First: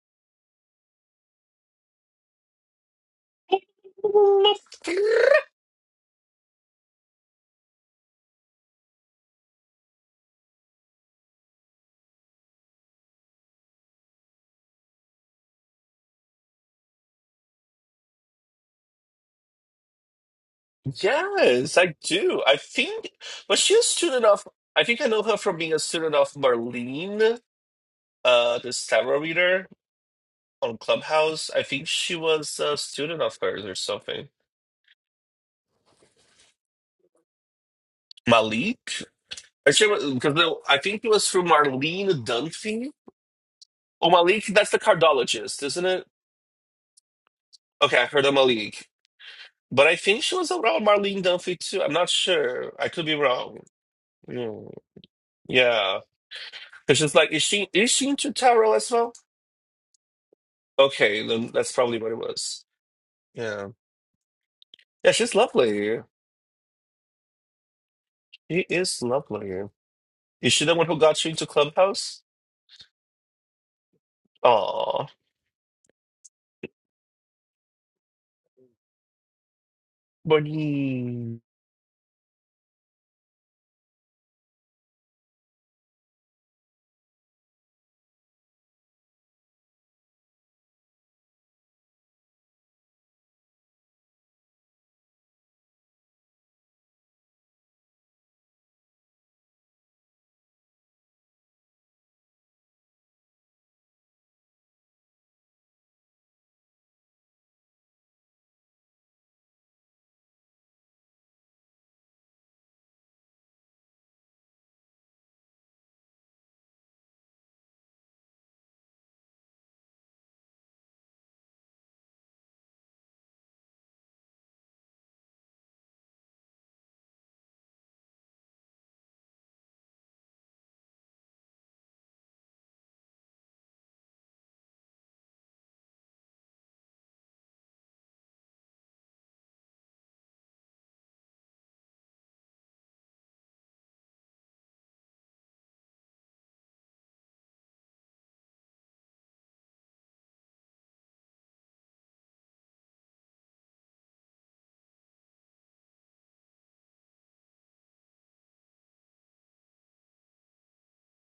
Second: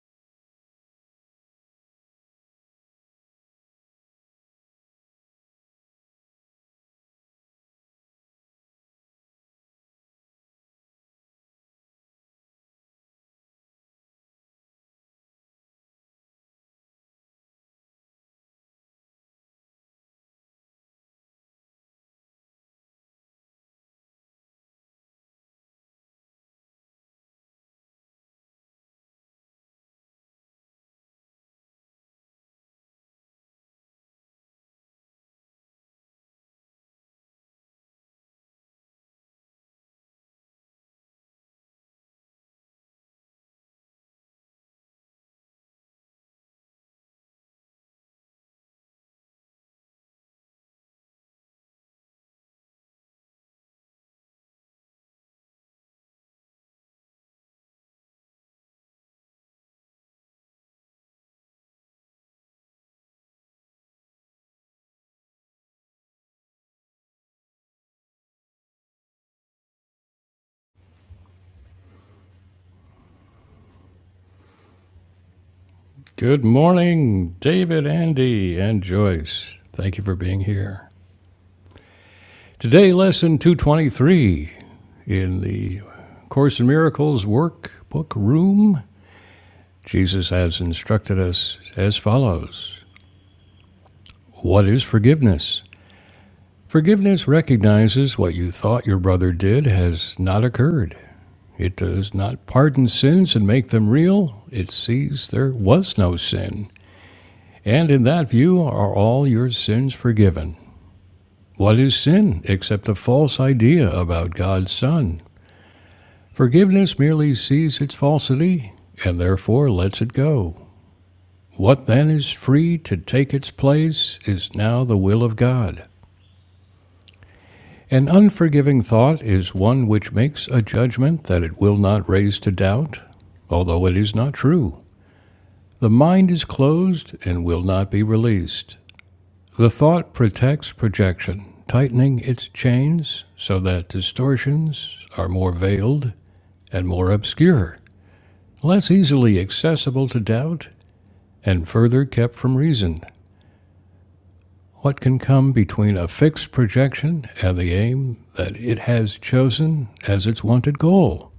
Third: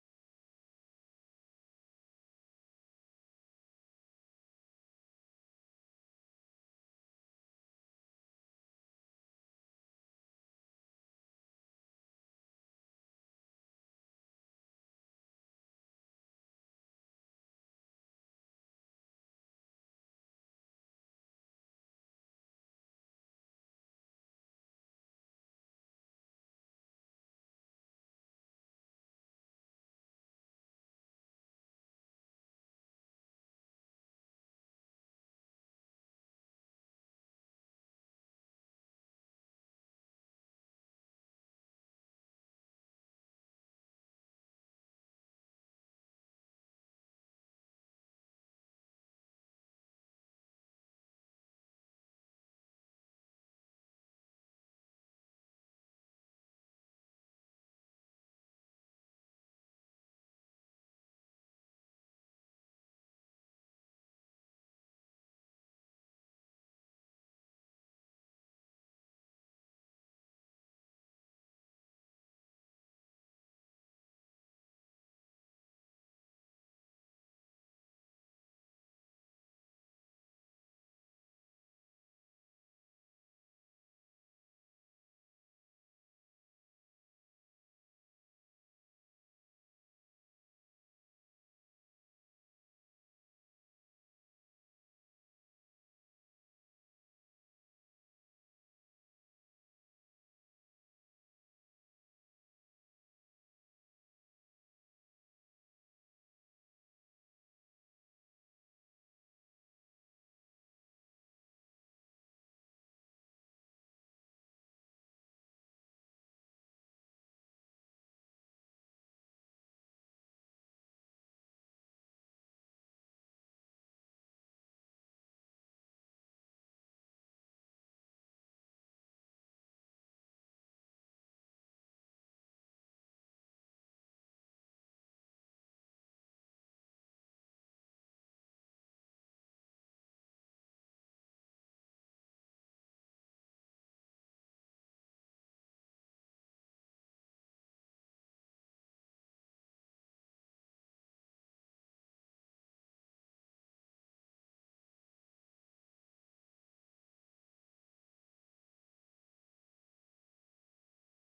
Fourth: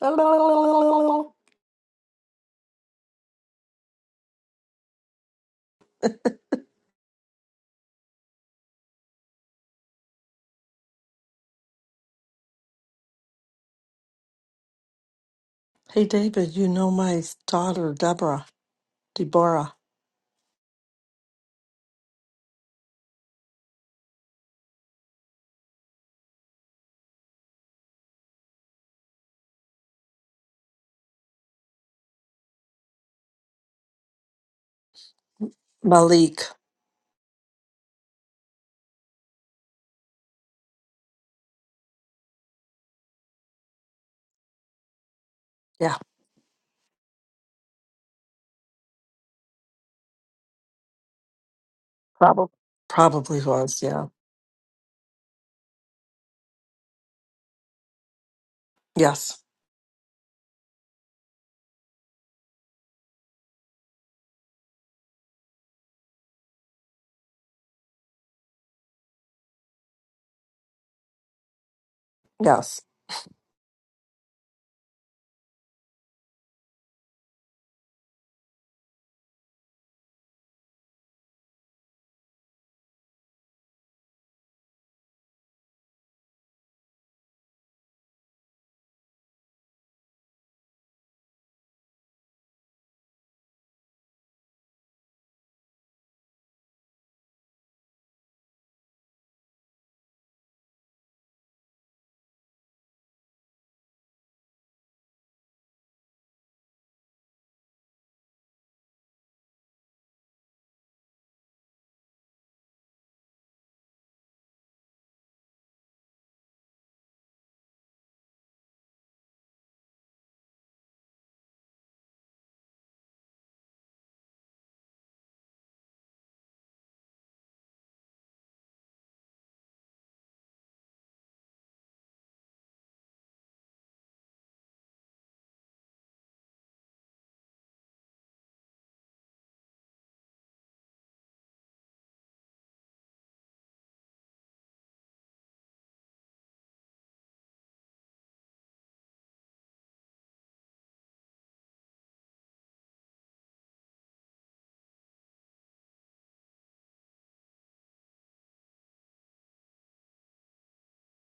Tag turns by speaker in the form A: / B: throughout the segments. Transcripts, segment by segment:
A: Hey, David, you know my daughter, Deborah, Deborah,
B: Yes, I do. I think, but she's a student of, I think I know her from being a student of Marlene, uh, this tarot reader on Clubhouse. I think she was a student of hers or something.
A: Malik.
B: Malik? Or she was, because the- I think it was through Marlene Dunphy. Oh, Malik, that's the cardologist, isn't
A: Yeah,
B: it? Okay, I heard of Malik. But I think she was around Marlene Dunphy too. I'm not
A: probably.
B: sure. I could be
A: Probably
B: wrong.
A: was, yeah.
B: Mm, Yeah. Because she's like, is she is she into tarot as well?
A: Yes,
B: Okay, then that's probably what it was. Yeah. Yeah, she's lovely. She is lovely. Is she the one who got you into Clubhouse?
A: yes.
B: Aw.
C: Good morning, David, Andy, and Joyce. Thank you for being here.
B: Morning.
C: Today, lesson 223 in the Course in Miracles workbook room. Jesus has instructed us as follows What is forgiveness? Forgiveness recognizes what you thought your brother did has not occurred. It does not pardon sins and make them real. It sees there was no sin. And in that view are all your sins forgiven. What is sin except a false idea about God's Son? Forgiveness merely sees its falsity and therefore lets it go. What then is free to take its place is now the will of God. An unforgiving thought is one which makes a judgment that it will not raise to doubt, although it is not true. The mind is closed and will not be released. The thought protects projection, tightening its chains so that distortions are more veiled and more obscure, less easily accessible to doubt, and further kept from reason. What can come between a fixed projection and the aim that it has chosen as its wanted goal?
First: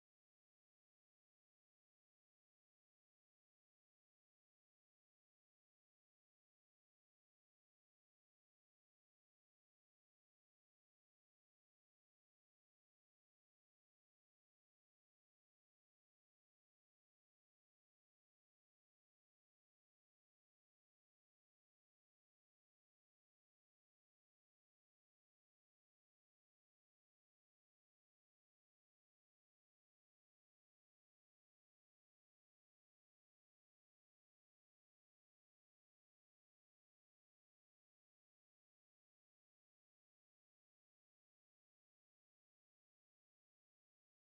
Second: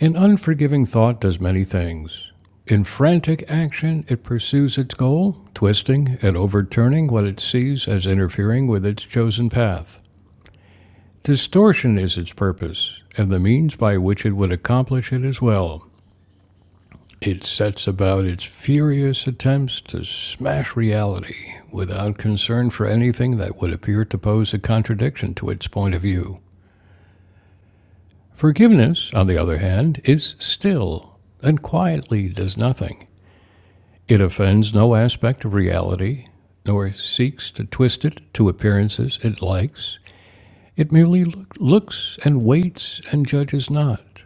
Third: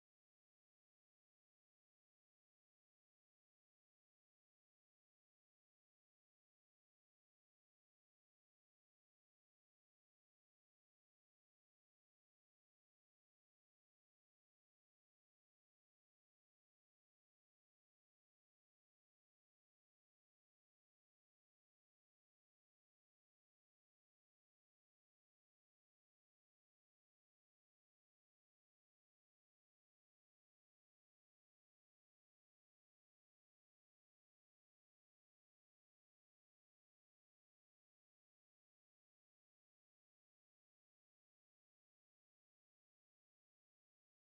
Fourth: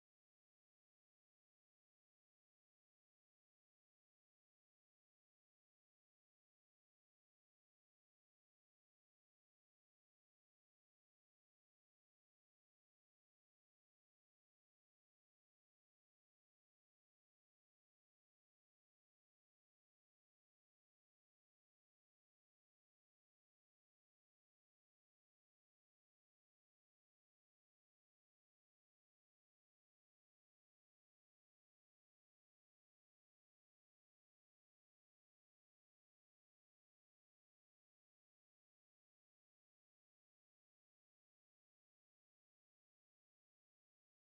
C: An unforgiving thought does many things. In frantic action, it pursues its goal, twisting and overturning what it sees as interfering with its chosen path. Distortion is its purpose, and the means by which it would accomplish it as well. It sets about its furious attempts to smash reality without concern for anything that would appear to pose a contradiction to its point of view. Forgiveness, on the other hand, is still and quietly does nothing. It offends no aspect of reality, nor seeks to twist it to appearances it likes. It merely looks and waits and judges not.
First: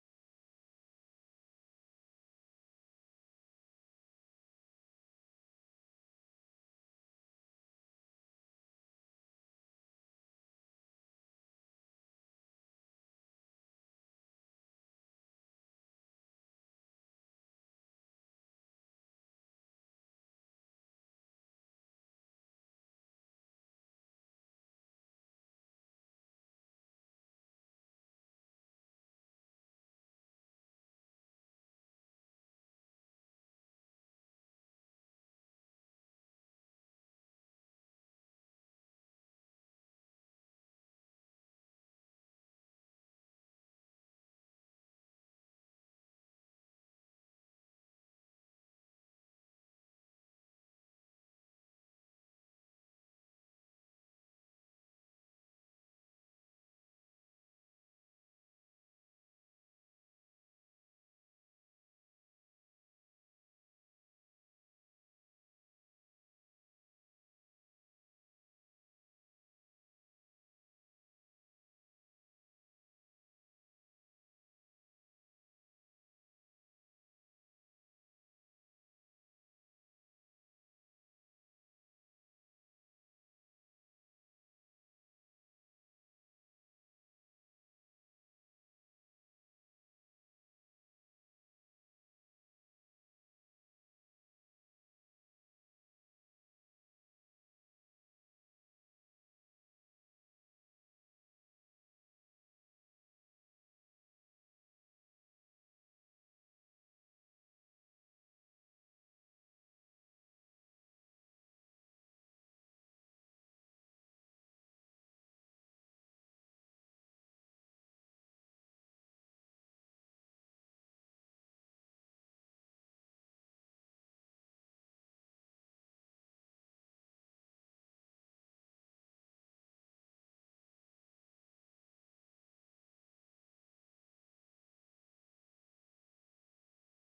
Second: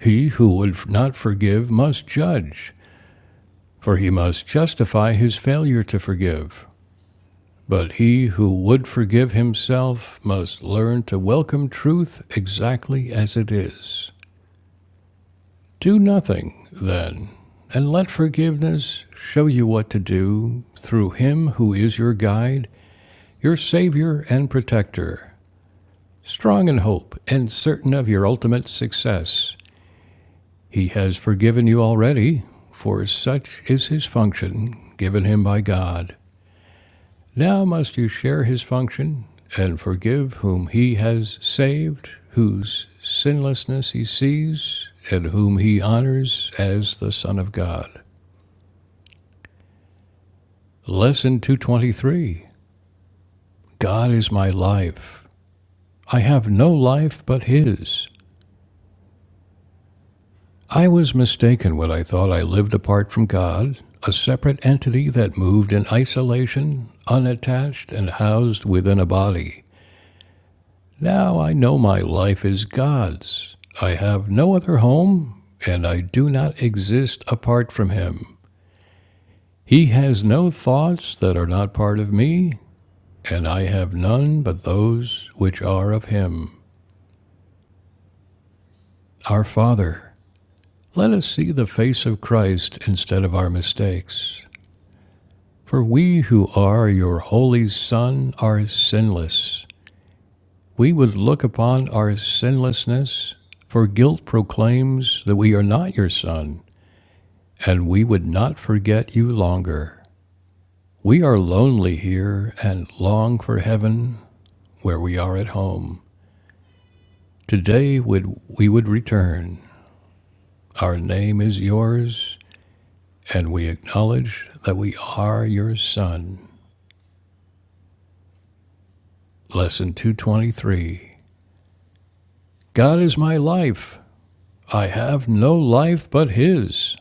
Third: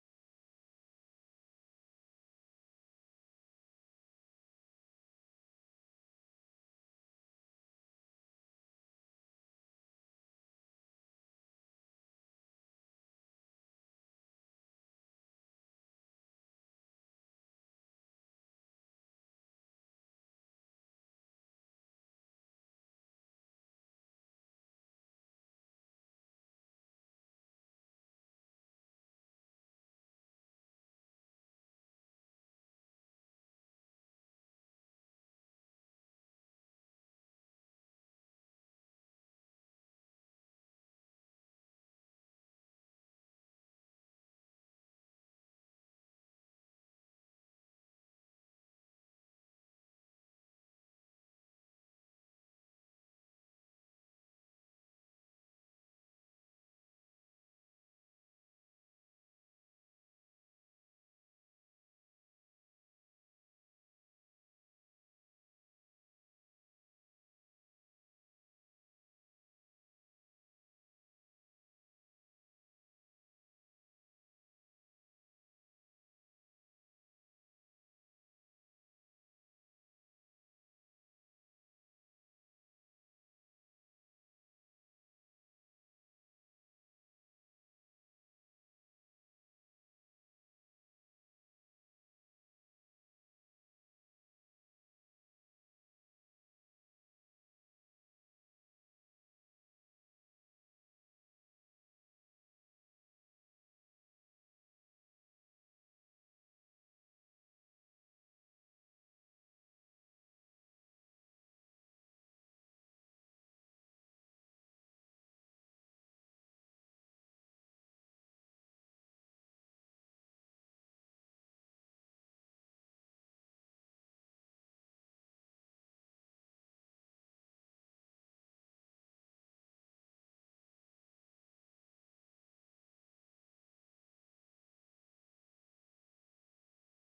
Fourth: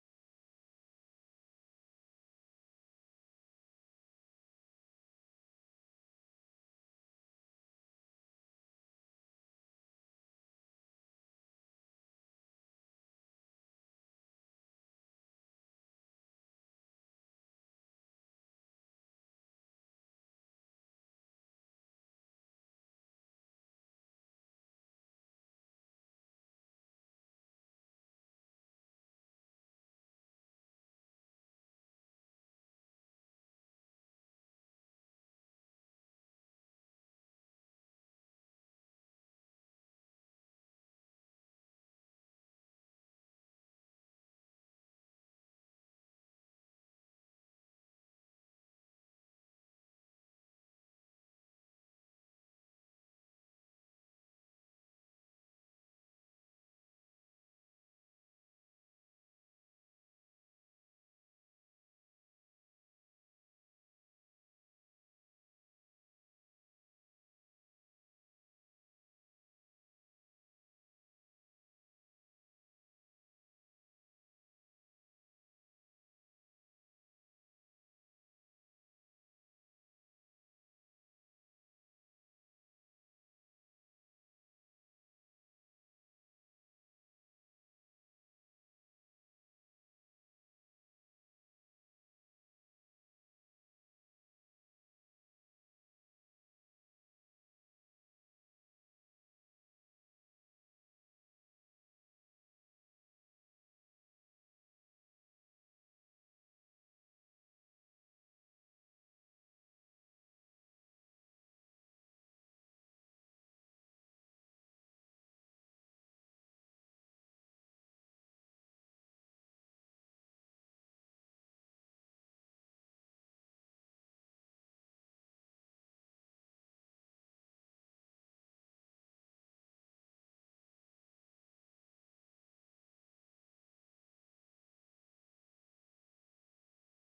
C: He who would not forgive must judge, for he must justify his failure to forgive. But he who would forgive himself must learn to welcome truth exactly as it is. Do nothing, then, and let forgiveness show you what to do through him who is your guide, your savior, and protector. Strong in hope and certain of your ultimate success, He has forgiven you already, for such is his function given him by God. Now must you share his function and forgive whom he has saved, whose sinlessness he sees, and whom he honors as the Son of God. Lesson 223 God is my life. I have no life but his. I was mistaken when I thought I lived apart from God, a separate entity that moved in isolation, unattached, and housed within a body. Now I know my life is God's. I have no other home, and I do not exist apart from Him. He has no thoughts that are not part of me, and I have none but those which are of Him, our Father. Let us see the face of Christ instead of our mistakes. For we who are your holy Son are sinless. We would look upon our sinlessness, for guilt proclaims that we are not your Son, and we would not forget you longer. We are lonely here and long for heaven where we are at home. Today would we would return. Our name is yours, and we acknowledge that we are your Son. Lesson 223. God is my life. I have no life but his.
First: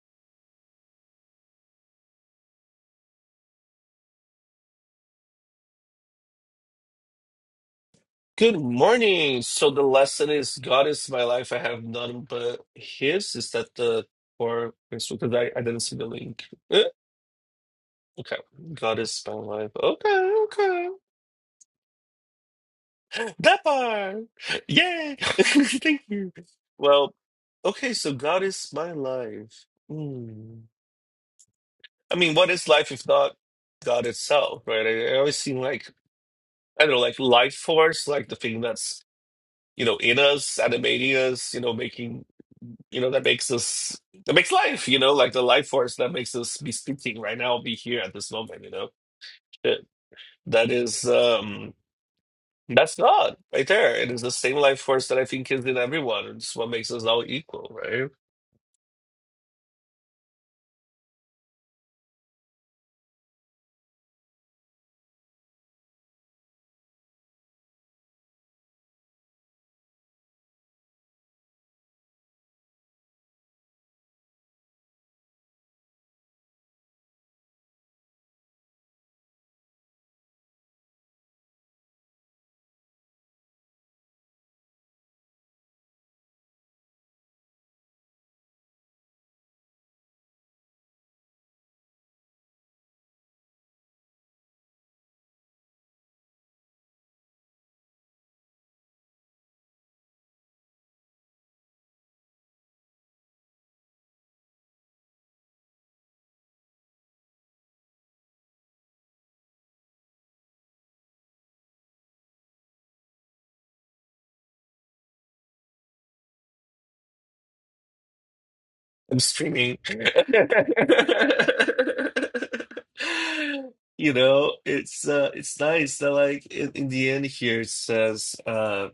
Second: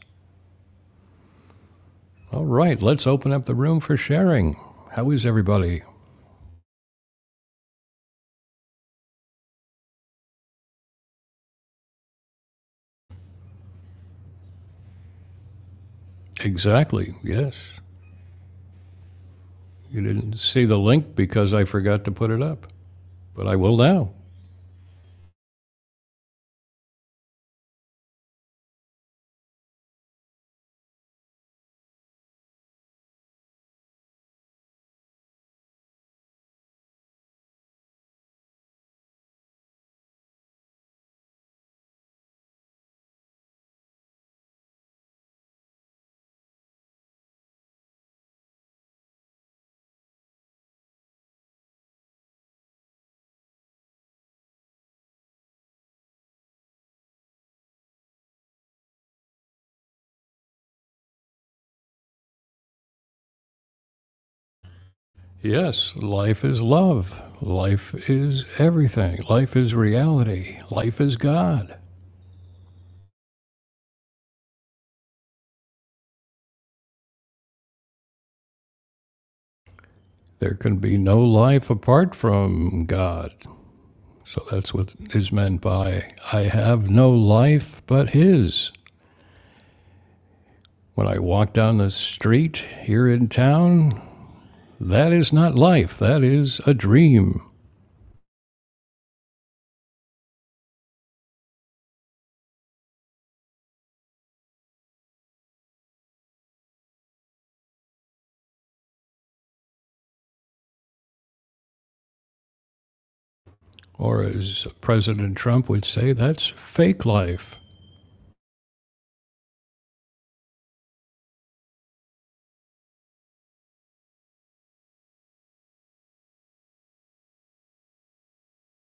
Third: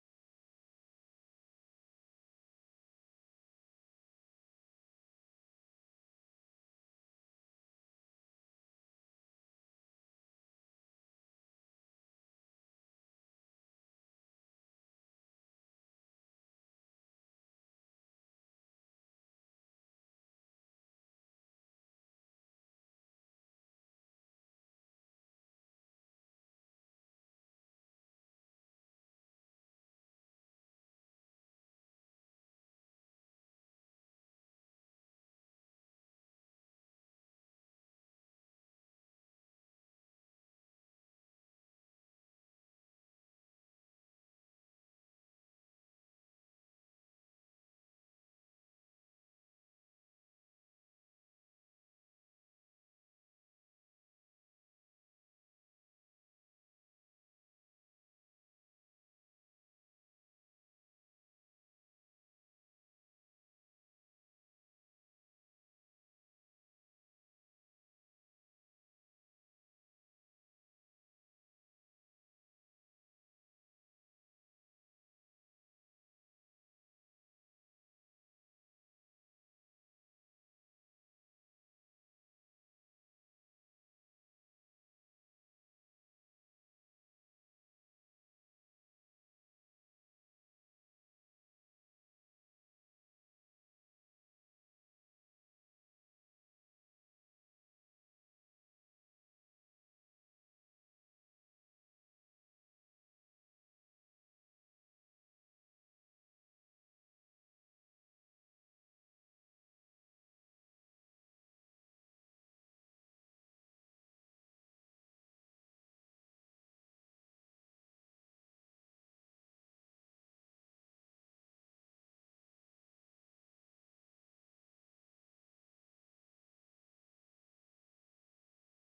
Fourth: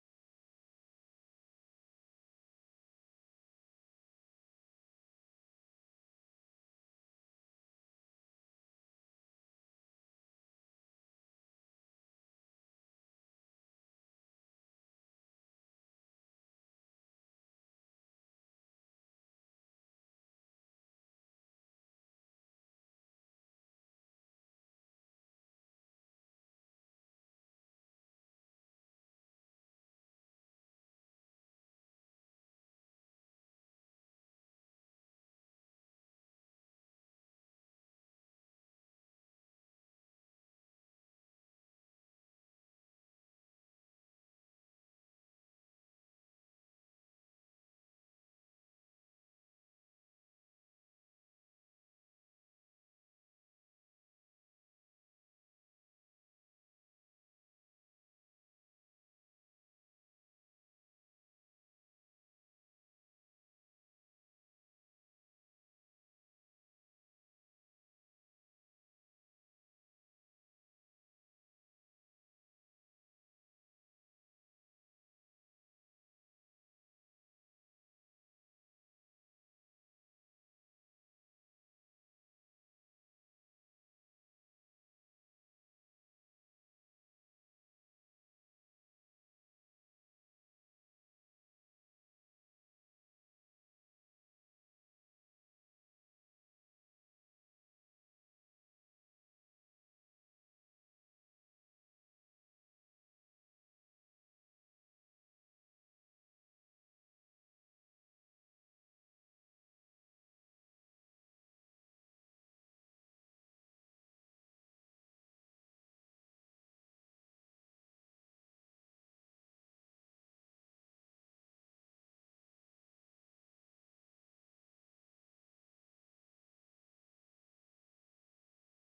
C: All right, let's open up the room for sharing. How is everybody?
B: Good morning. So the lesson is God is my life. I have none but his. Is that the or because I, I didn't see the link. Eh,
C: Exactly, yes.
B: Okay. God is my life.
C: You
B: Okay,
C: didn't see the
B: okay.
C: link because I forgot to put it up, but I
B: That
C: will now.
B: part. Yay. Thank you. Well, okay, so God is my life. Mm. I mean, what is life if not God itself, right? I, I always seem like, I don't know, like life force, like the thing that's, you know, in us, animating us, you know, making, you know, that makes us, that makes life, you know, like the life force that makes us be speaking right now, be here at this moment, you know? That that is, um, That's not right there. It is the same life force that I think is in everyone. It's what makes us all equal, right?
C: Yes, life is love. Life is everything. Life is reality. Life is God. There can be no life apart from God. So that's what is meant by I have no life but His. When I walk down the street here in town, That is not life. That is a dream. Or, as President Trump would say, that's fake life.
B: I'm streaming. You know, it's uh it's nice that like in, in the end here it says uh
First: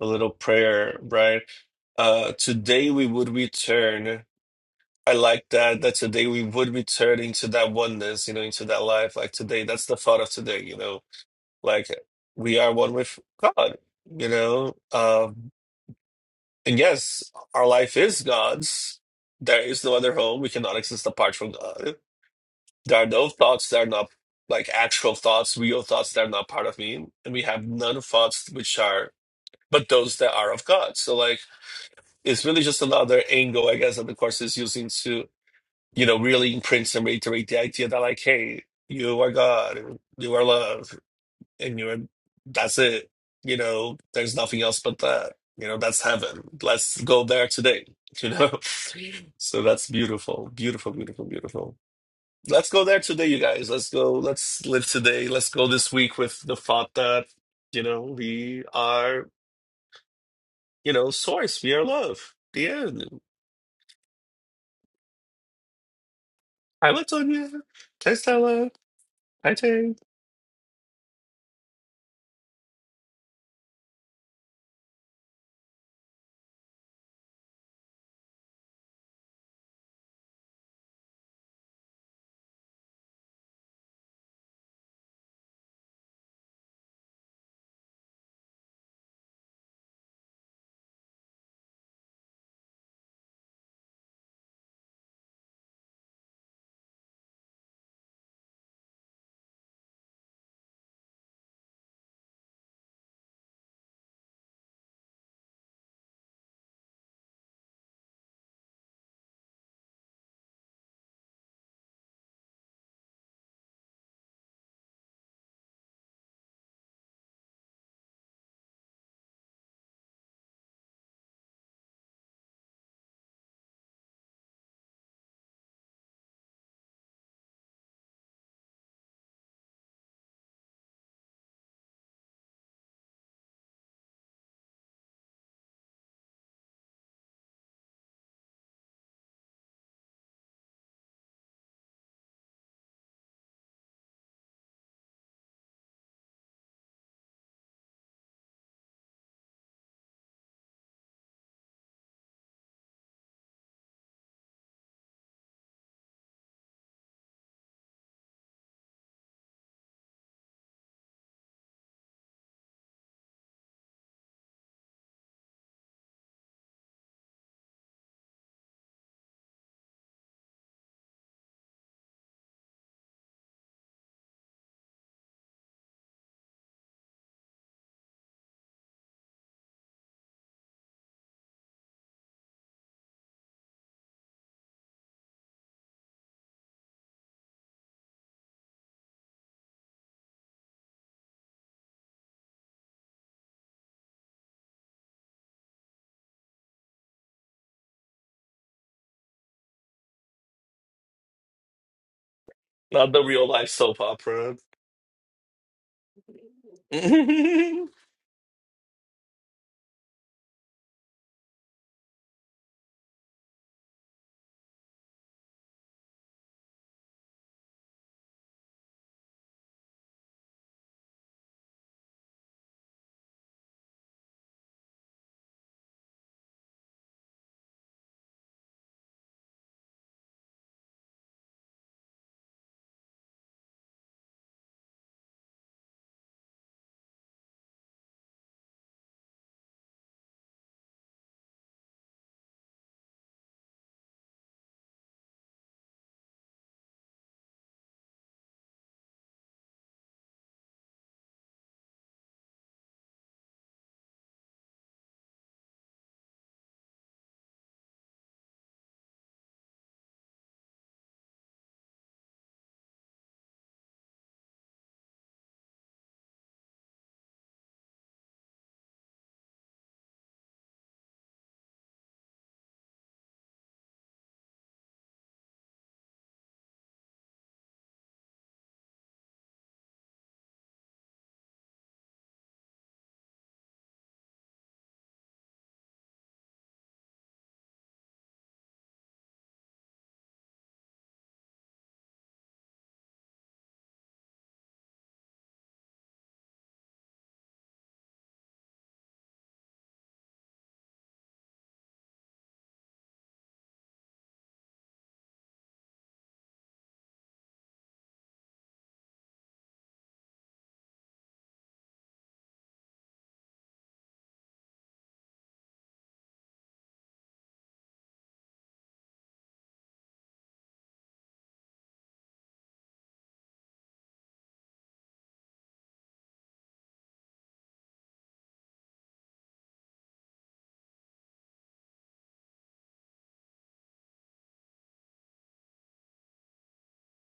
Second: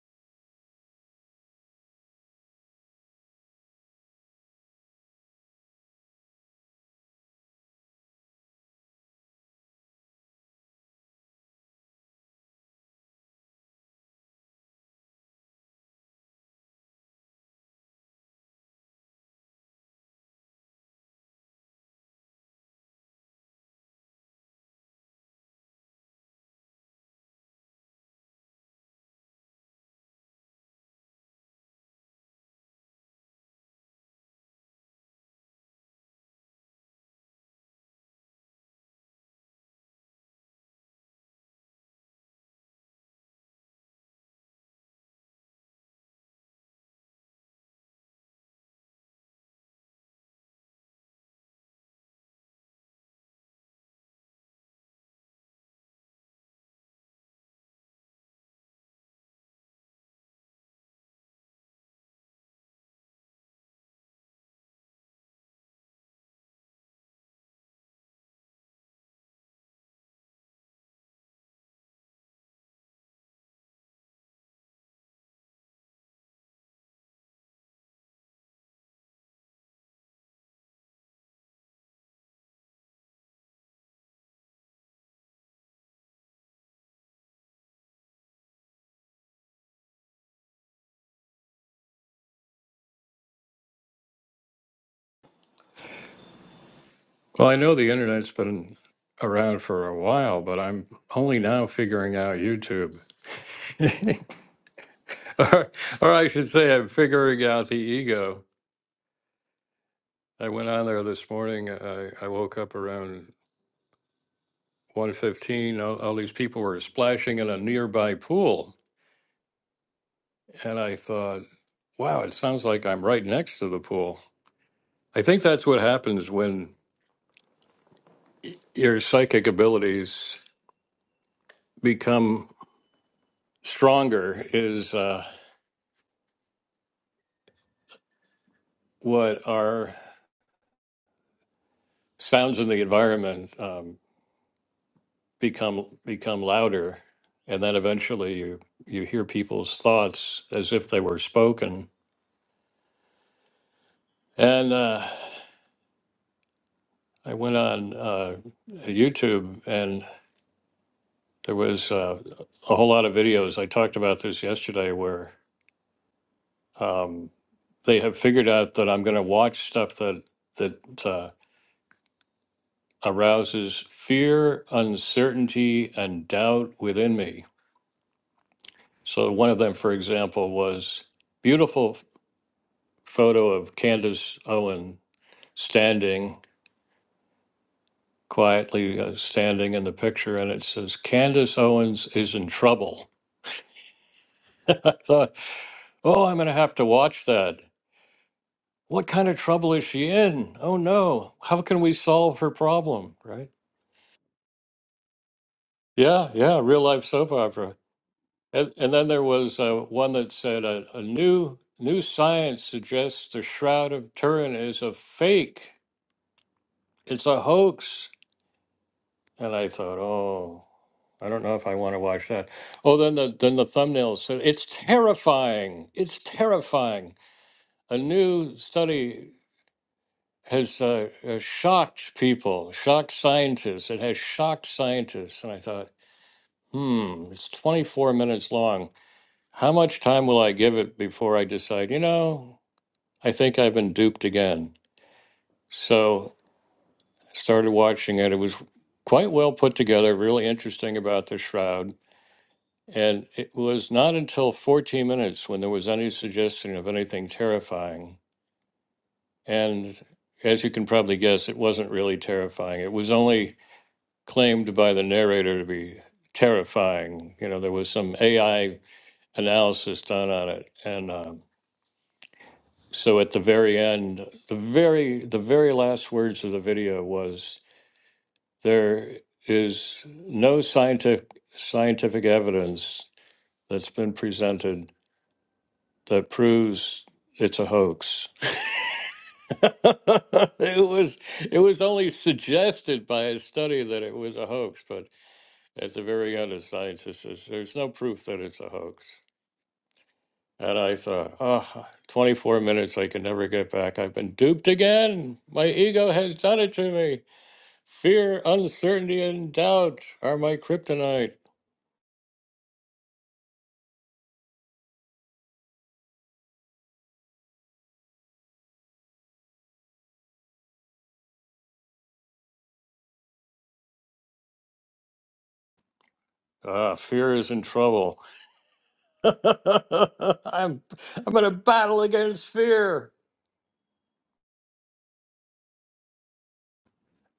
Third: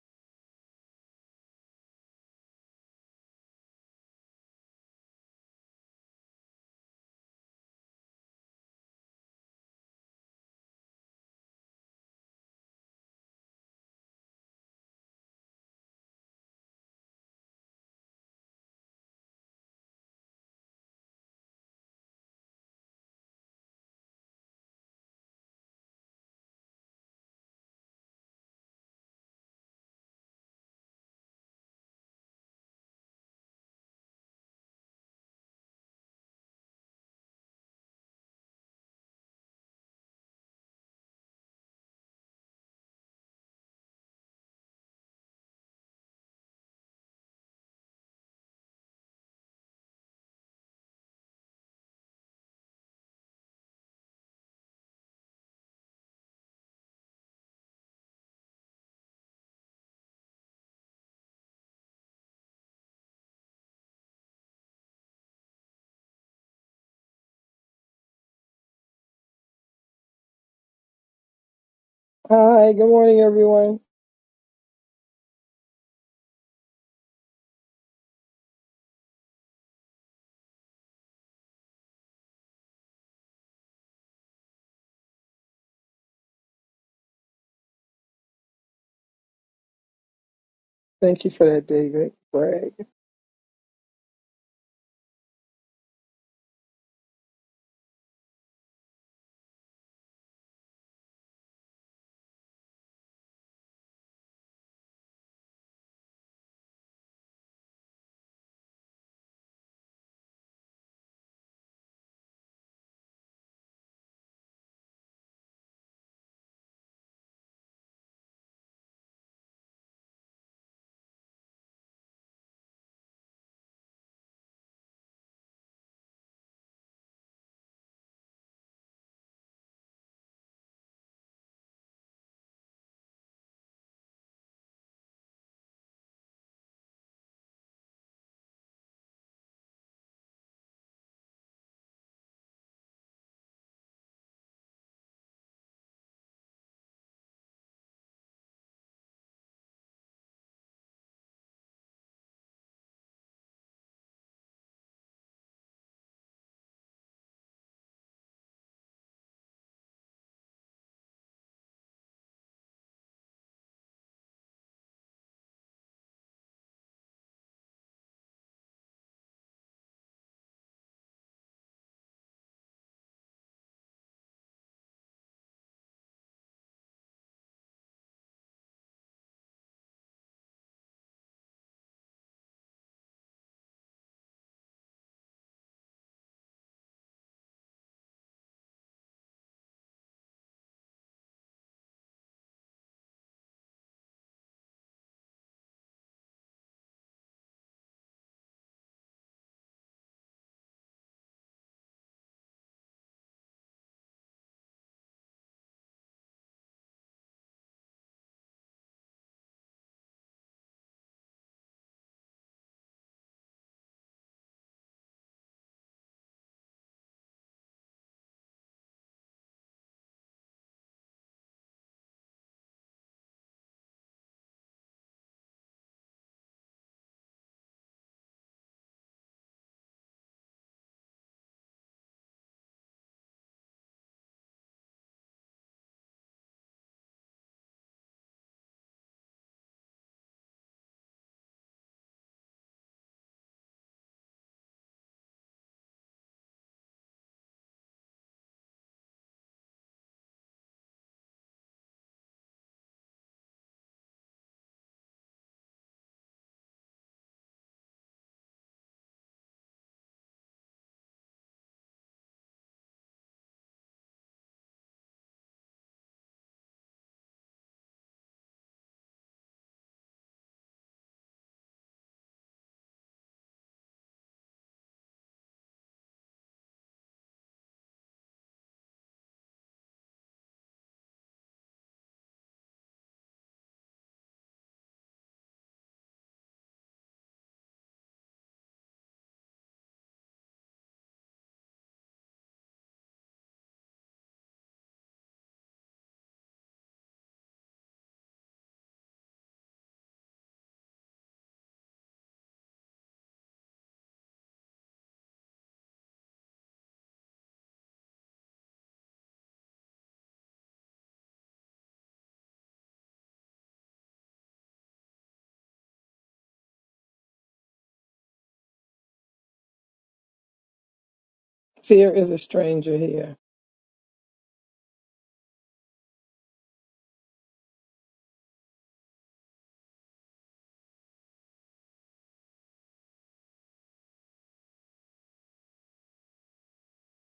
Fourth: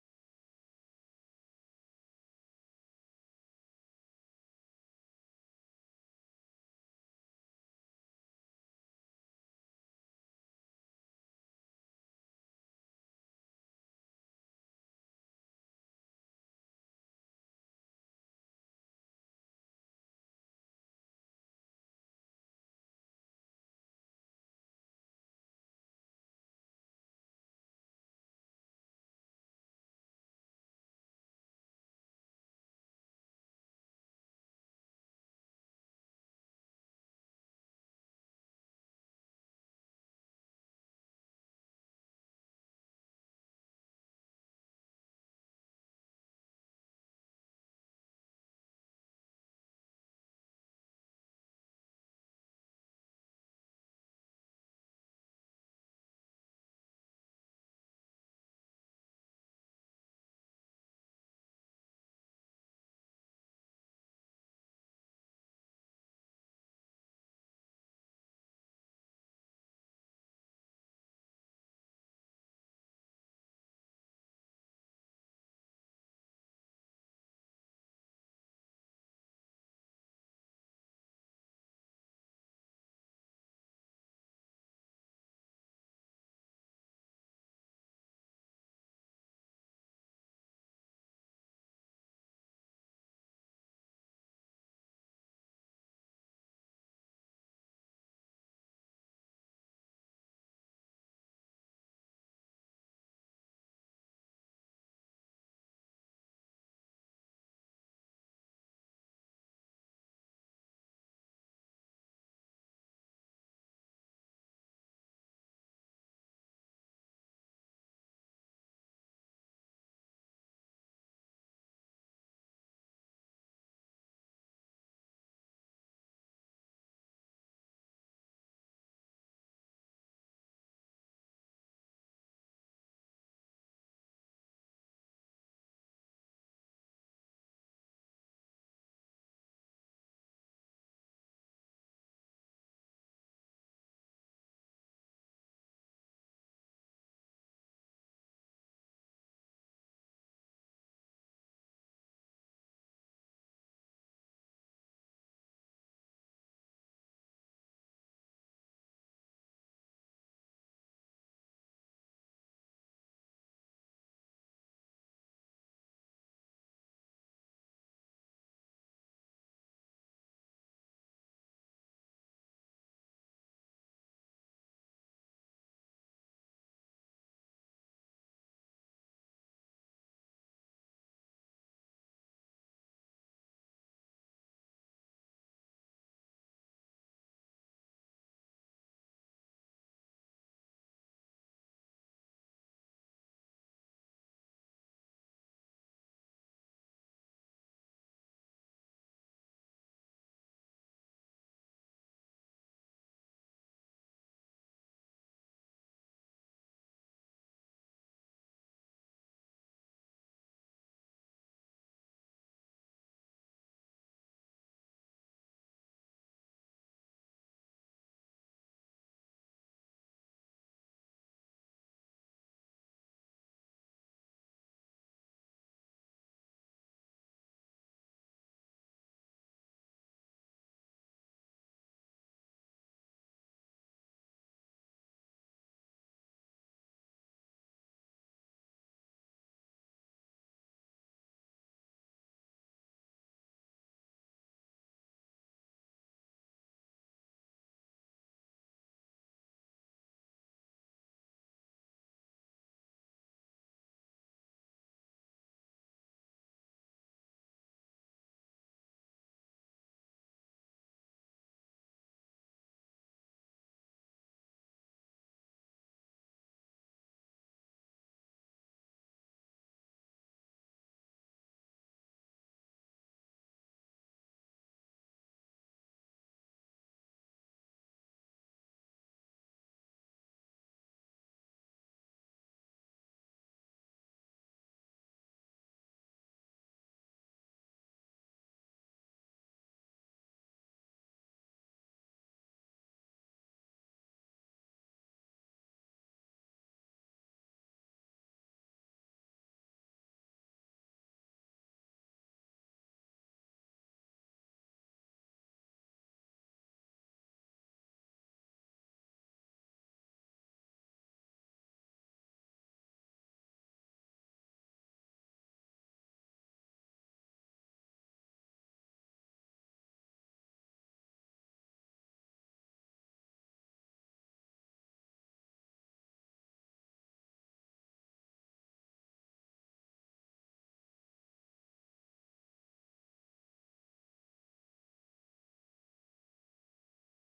B: a little prayer, right? Uh today we would return. I like that that today we would return into that oneness, you know, into that life. Like today, that's the thought of today, you know Like we are one with God, you know? Um, and yes, our life is God's. There is no other home. We cannot exist apart from God. There are no thoughts that are not like actual thoughts, real thoughts that are not part of me. And we have none thoughts which are but those that are of God. So like it's really just another angle, I guess, that the course is using to, you know, really imprint and reiterate the idea that like, hey, you are God, you are love and you're that's it you know there's nothing else but that you know that's heaven let's go there today you know so that's beautiful beautiful beautiful beautiful let's go there today you guys let's go let's live today let's go this week with the thought that you know we are you know source we are love the end hi latonia hi stella hi Jane.
D: Hi, good morning, everyone. Thank you for that, David. Greg.
C: Well, I know the internet's been around for a while, but I'm only now figuring out YouTube. or, or I should say, I'm figuring out the ego. I went on there this morning. I, I woke up around 1.15. All, all these people were splashing in a nearby pool. And I thought, wow, it sounds like I'm right next to the pool. I think that's what happens when your psychic abilities become stronger is uh, what our sounds in the environment um, become become louder, and then eventually you you hear people's thoughts as if they were spoken. And uh, I went on uh, YouTube, and there was uh, a whole lot of videos. I talked about this yesterday, where um, they have figured out that I'm going to watch stuff that that. Uh, arouses fear, uncertainty, and doubt within me. So, one of them, for example, was beautiful f- photo of Candace Owen standing quietly uh, standing in the picture, and it says Candace Owens is in trouble. I thought, oh, I'm going to have to watch that. What kind of trouble is she in? Oh no! How can we solve her
B: not
C: problem?
B: the real
C: Right?
B: life soap opera
C: Yeah, yeah. Real life soap opera. And, and then there was uh, one that said a, a new new science suggests the Shroud of Turin is a fake. It's a hoax. And I thought, oh, I don't know if I want to watch that. Oh, then the then the thumbnail said it's terrifying. It's terrifying. A new study has uh, uh, shocked people, shocked scientists. It has shocked scientists. And I thought, hmm, it's 24 minutes long. How much time will I give it before I decide? You know, I think I've been duped again. So I started watching it. It was quite well put together, really interesting about the shroud. And it was not until 14 minutes when there was any suggestion of anything terrifying. And as you can probably guess, it wasn't really terrifying. It was only claimed by the narrator to be terrifying. You know, there was some AI analysis done on it. And um so at the very end, the very the very last words of the video was There is no scientific scientific evidence that's been presented that proves it's a hoax. it was it was only suggested by a study that it was a hoax, but at the very end a scientist says there's no proof that it's a hoax. And I thought, oh, 24 minutes I can never get back. I've been duped again. My ego has done it to me. Fear, uncertainty, and doubt are my kryptonite.
D: Fear is a stranger here.
C: Ah, fear is in trouble. I'm I'm in a battle against fear.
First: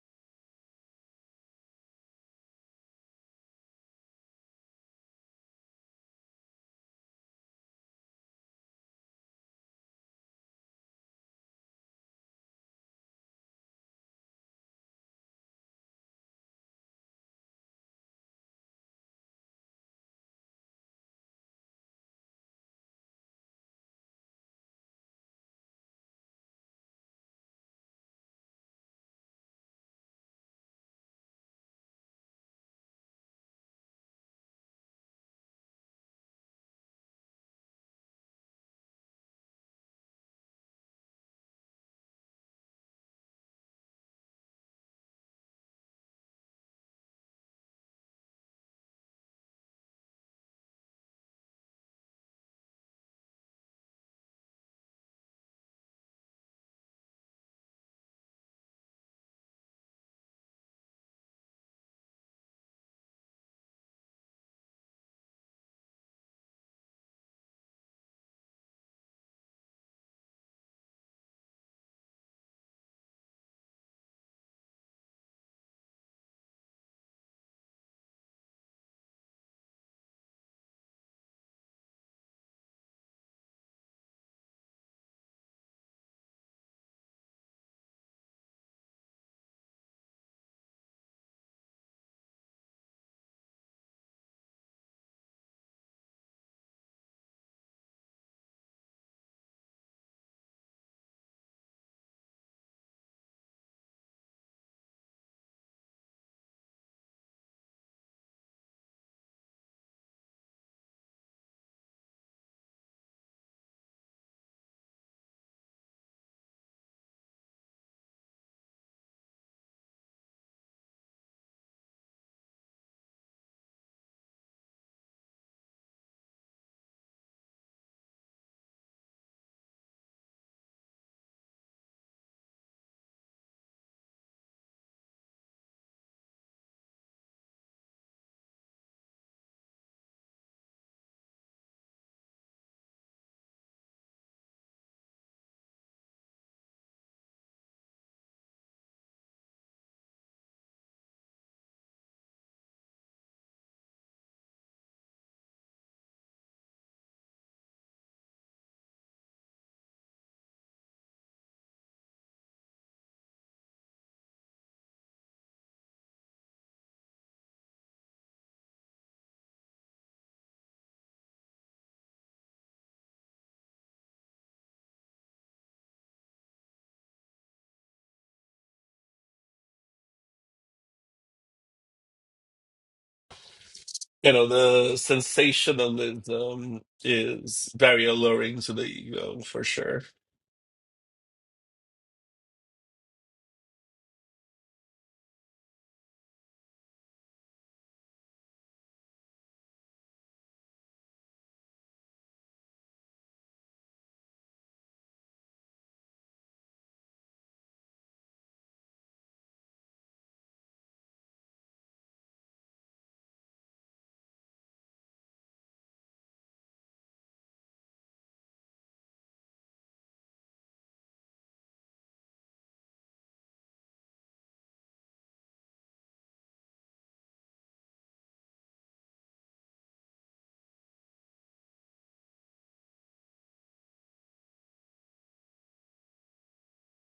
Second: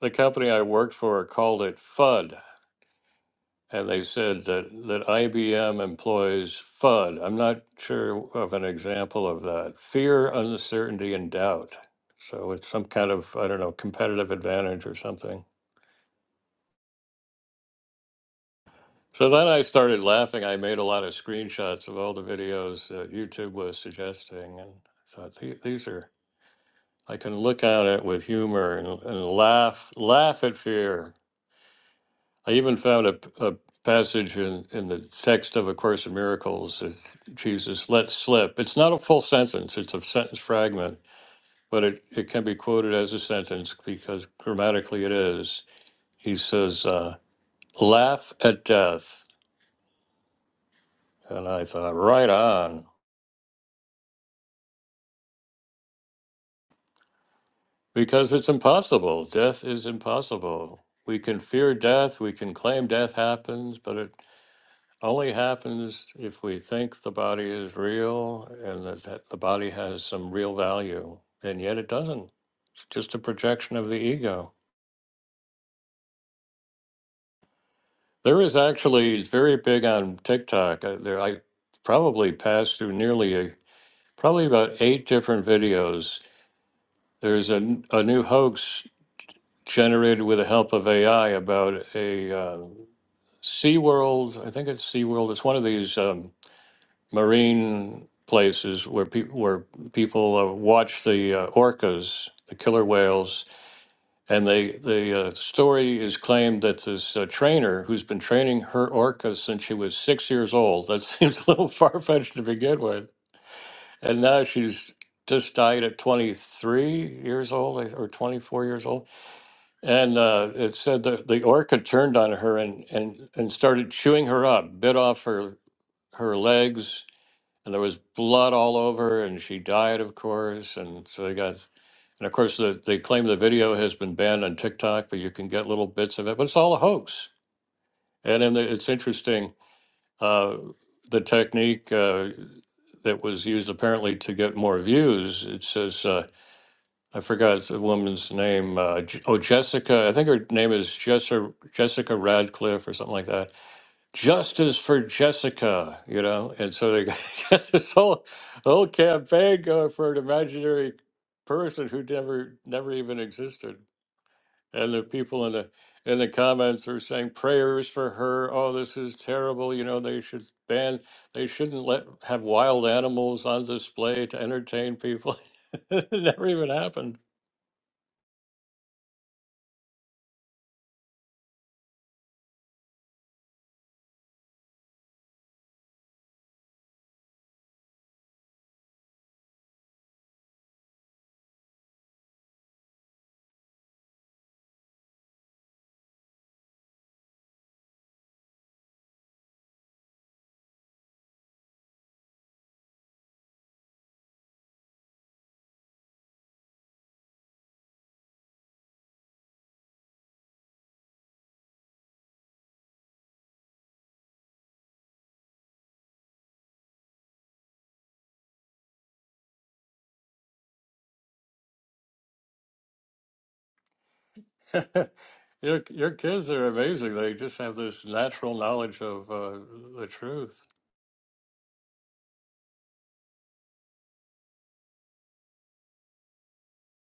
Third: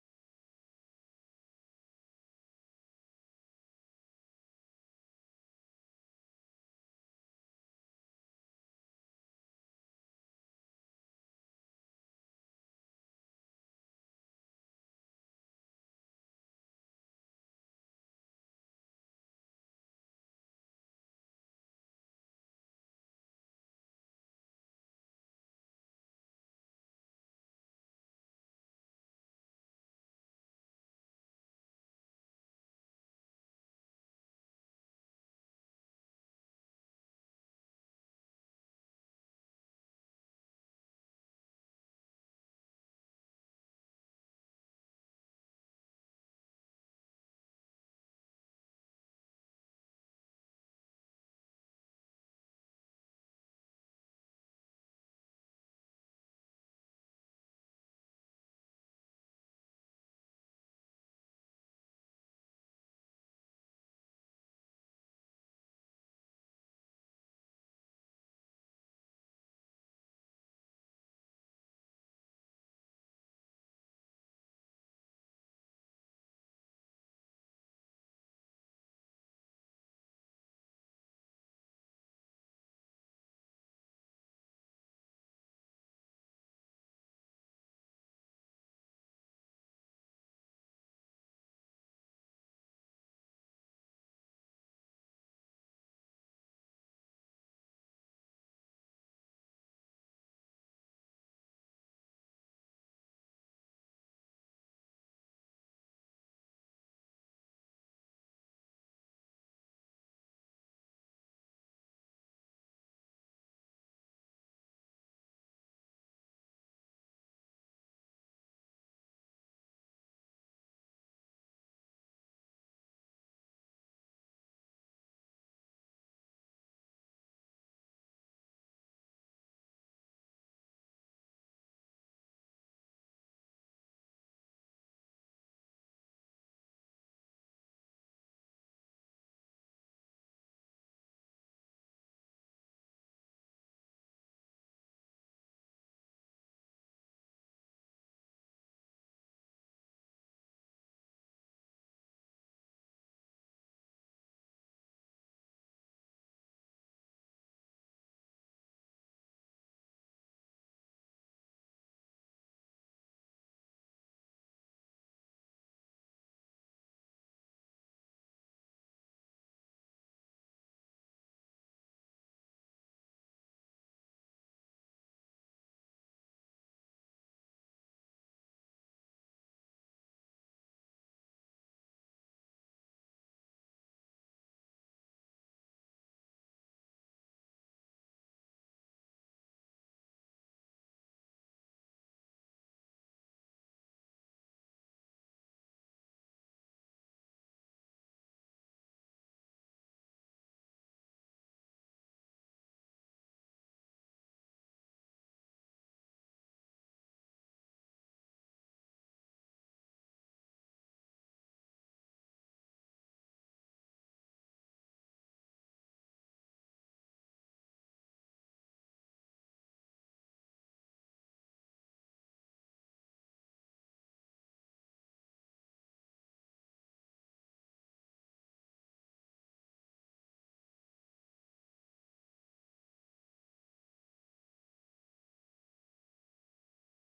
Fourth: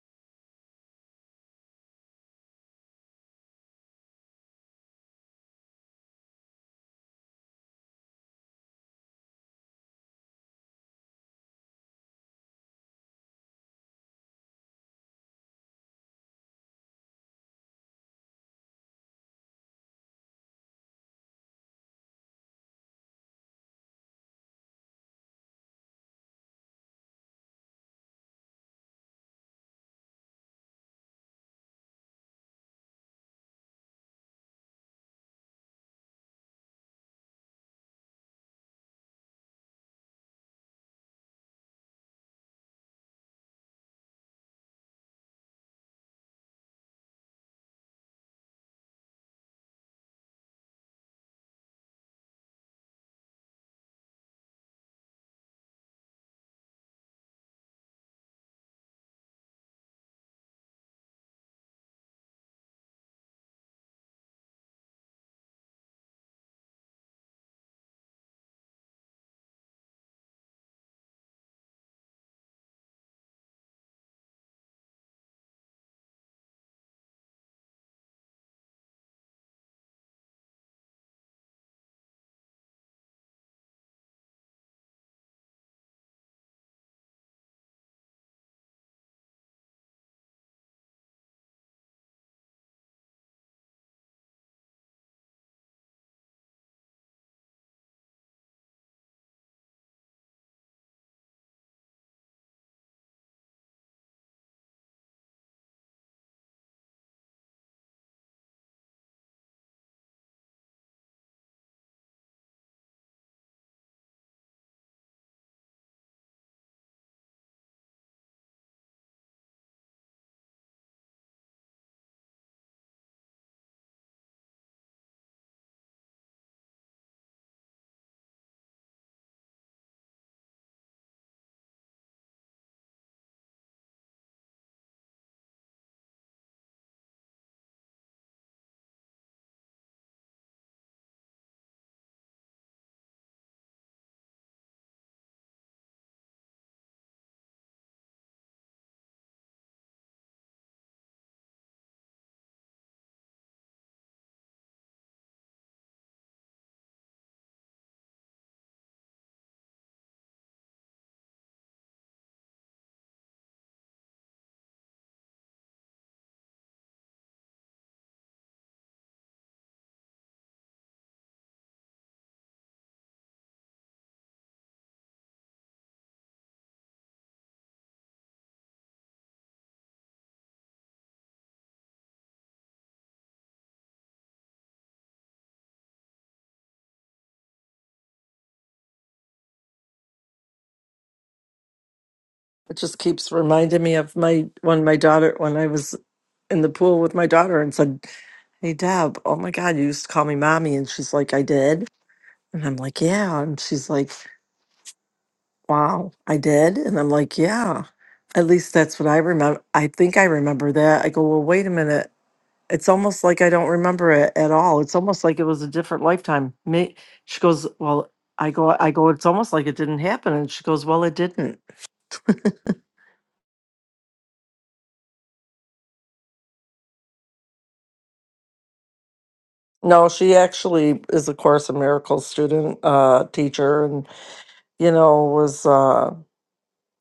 C: The company I worked for called it FUD, and they said that that IBM employs FUD. I'm not sure of an example of that. Fear, uncertainty, and doubt. So it's some kind of I don't know competitive advantage or something. So then I started laughing. I made a lot of screenshots of all the videos that YouTube was suggesting, and thought "The- these are I can look at it with humor and, and laugh laugh at fear. I even found a a passage in, in the text of A Course in Miracles that Jesus let slip. It's not a full sentence, it's a sentence fragment, but it, it can be quoted as a sentence because grammatically it is. He says, uh, laugh at death. And I thought, right on, because it's impossible. Death is impossible. We can fear death, we can claim death happens, but it only happens if we think the body is real and that, that the body has some real value, and yet it doesn't. It's just a projection of the ego. There is actually it's very big on TikTok. uh, There, I probably passed through nearly a, probably about eight different videos. There's a, n- a new hoax generated with the help of AI about a uh, SeaWorld. I think it's SeaWorld. It's one of these. um, marine places where people where people uh, watch the uh, orcas, the killer whales, and they the uh, story is claimed that this uh, trainer who's been training her orcas since she was six years old. That seems a little far fetched to begin with, and now she's just died at 23 years old I- or 24 years old and uh, it said that the orca turned on her and, and, and started chewing her up bit off her her legs and there was blood all over and she died of course and so they got and of course the, they claim the video has been banned on tiktok but you can get little bits of it but it's all a hoax and then the, it's interesting uh, the technique uh, that was used apparently to get more views it says uh, i forgot the woman's name uh, J- oh jessica i think her name is jessica, jessica radcliffe or something like that justice for Jessica, you know, and so they got this whole whole campaign going for an imaginary person who never never even existed. And the people in the in the comments are saying prayers for her. Oh, this is terrible. You know, they should ban. They shouldn't let have wild animals on display to entertain people. it never even happened.
B: you know the sensationalism is very alluring to the ego for sure
A: It just keeps reminding me of my when my daughter, when I was in the pool with my daughter and said, Hey, Deb, oh my God, you used to call me mommy. And she's like, I did. And I'm like, Yeah. And she's like, Wow, I did. And I'm like, Yeah. At least that's what I remember. I think I remember that. I go, Well, wait a minute. it's almost like I don't remember it at all. It's almost like it was a different lifetime. Me, she goes, well, I go, I go. It's almost like it didn't happen, and she goes, well, it didn't.
C: your your kids are amazing. They just have this natural knowledge of uh, the
A: No, she
C: truth.
A: actually is a Course in Miracles student, uh, teacher, and you know was, uh,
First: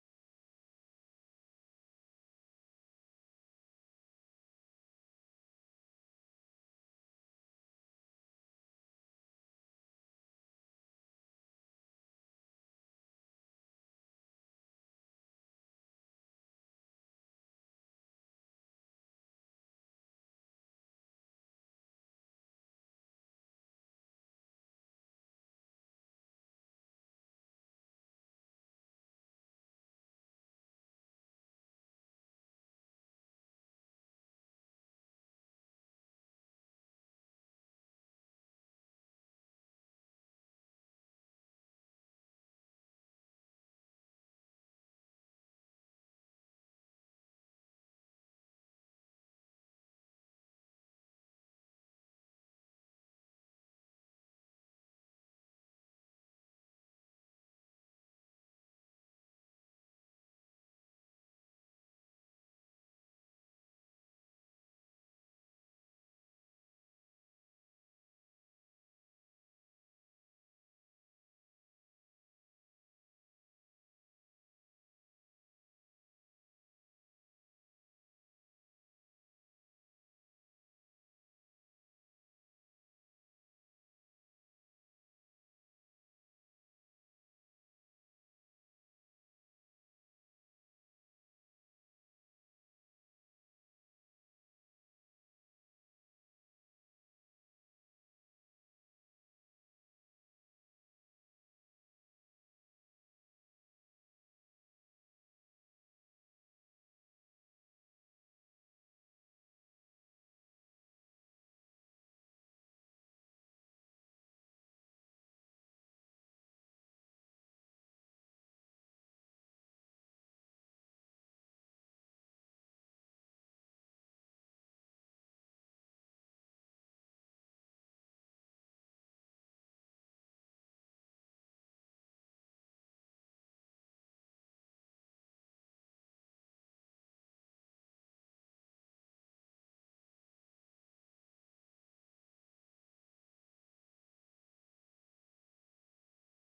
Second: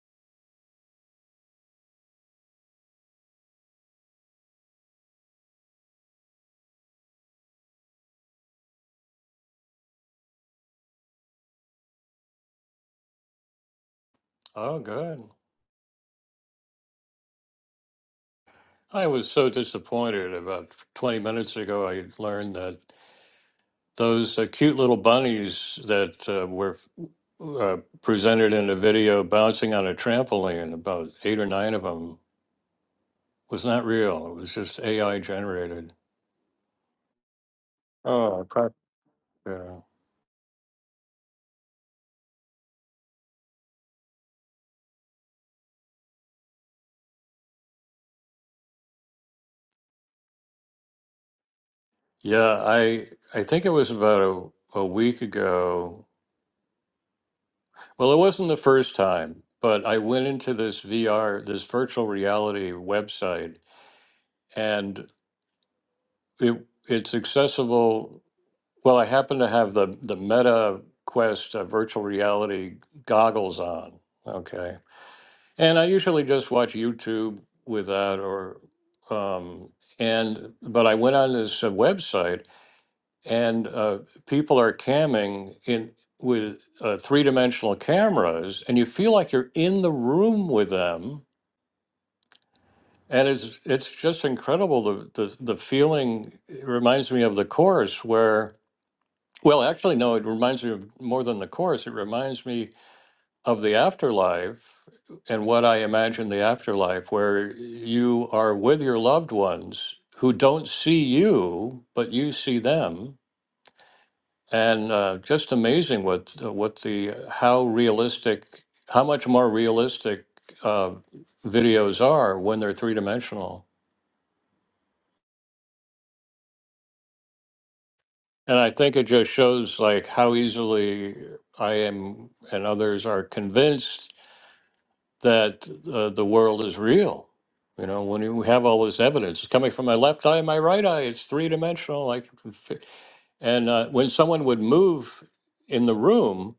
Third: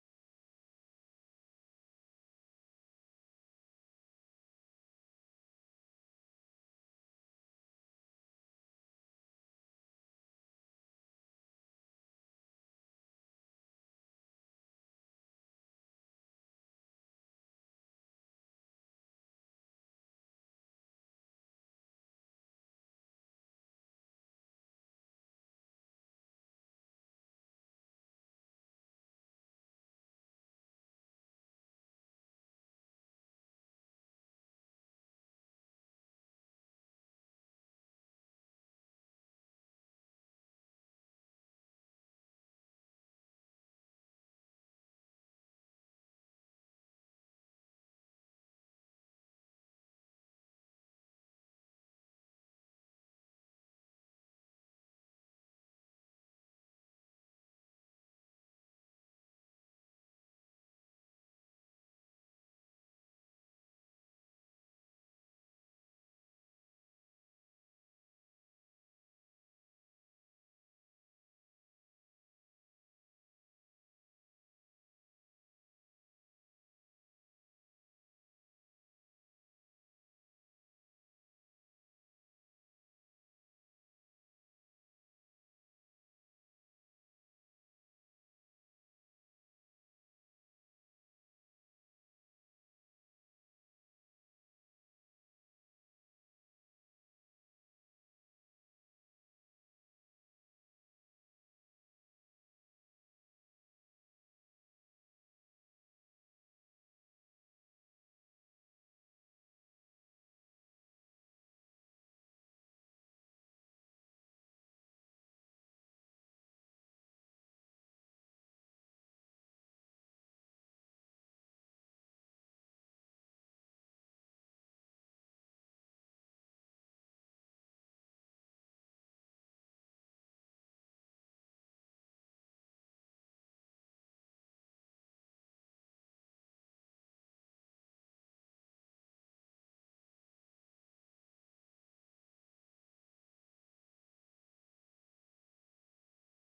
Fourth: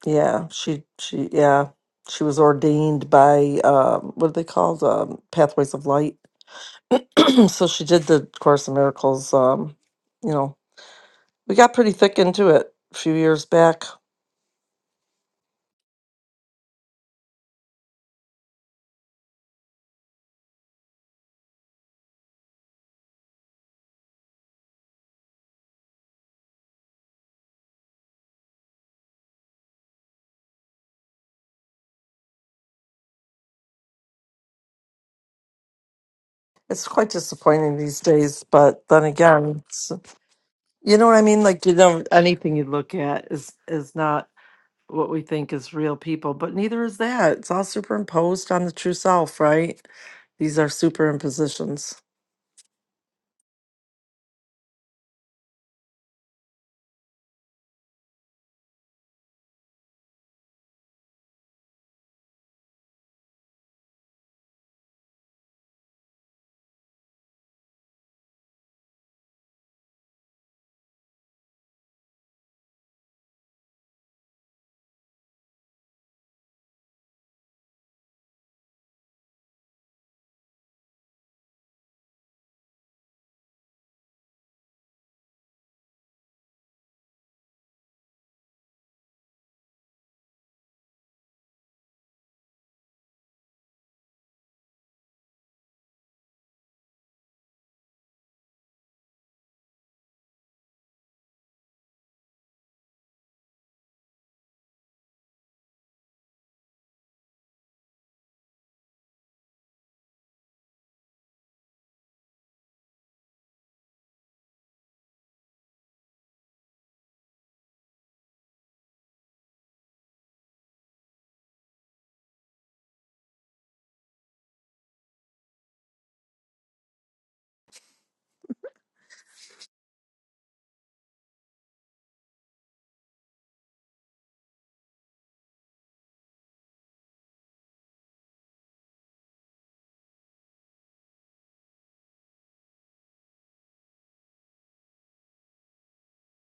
A: yeah, she, she, yeah, she was ordained by uh, what are they called, um, Pathways of Light. so she did the Course in Miracles. Um, you know, we got pretty thick into it a few years back
C: Oh, good. I was so disappointed. About 20 minutes ago, I learned that those uh, cute little bunnies that uh, were uh, presented in a video bouncing on a trampoline, about eight or nine of them, was not real. It was just AI generated.
A: It's quite disappointing these
C: Oh,
A: days,
C: I pro-
A: but then again,
C: yeah.
A: it's, you know what I mean? Like, you know, anything you look at is is not what we think is real people, but neither is that. It's all superimposed on the true self, right? These are superimpositions.
C: Yeah, I, I think it was about a, a week ago. Well, it wasn't the first time, but I went into this VR, this virtual reality website, and it it's accessible Well, I happen to have the the Meta Quest uh, virtual reality goggles on. Okay, and I usually just watch YouTube with that, or um, and but I went on this uh, website, and uh, people are camming in with uh, three dimensional cameras, and you feel like you're in the room with them. And it's it's just incredible the, the the feeling. It reminds me of the course where Well, actually, no, it reminds me of more than the course. It reminds me of the afterlife and what I imagine the afterlife, where you are with your loved ones who don't see you, but you see them. And uh, just amazing what what the how realistic, how much more realistic uh, videos are when they're three dimensional. And I think it just shows like how easily I am and others are convinced that uh, the world is real. You know, when you have all this evidence it's coming from my left eye and my right eye, it's three dimensional. I can fi- and uh, when someone would move in the room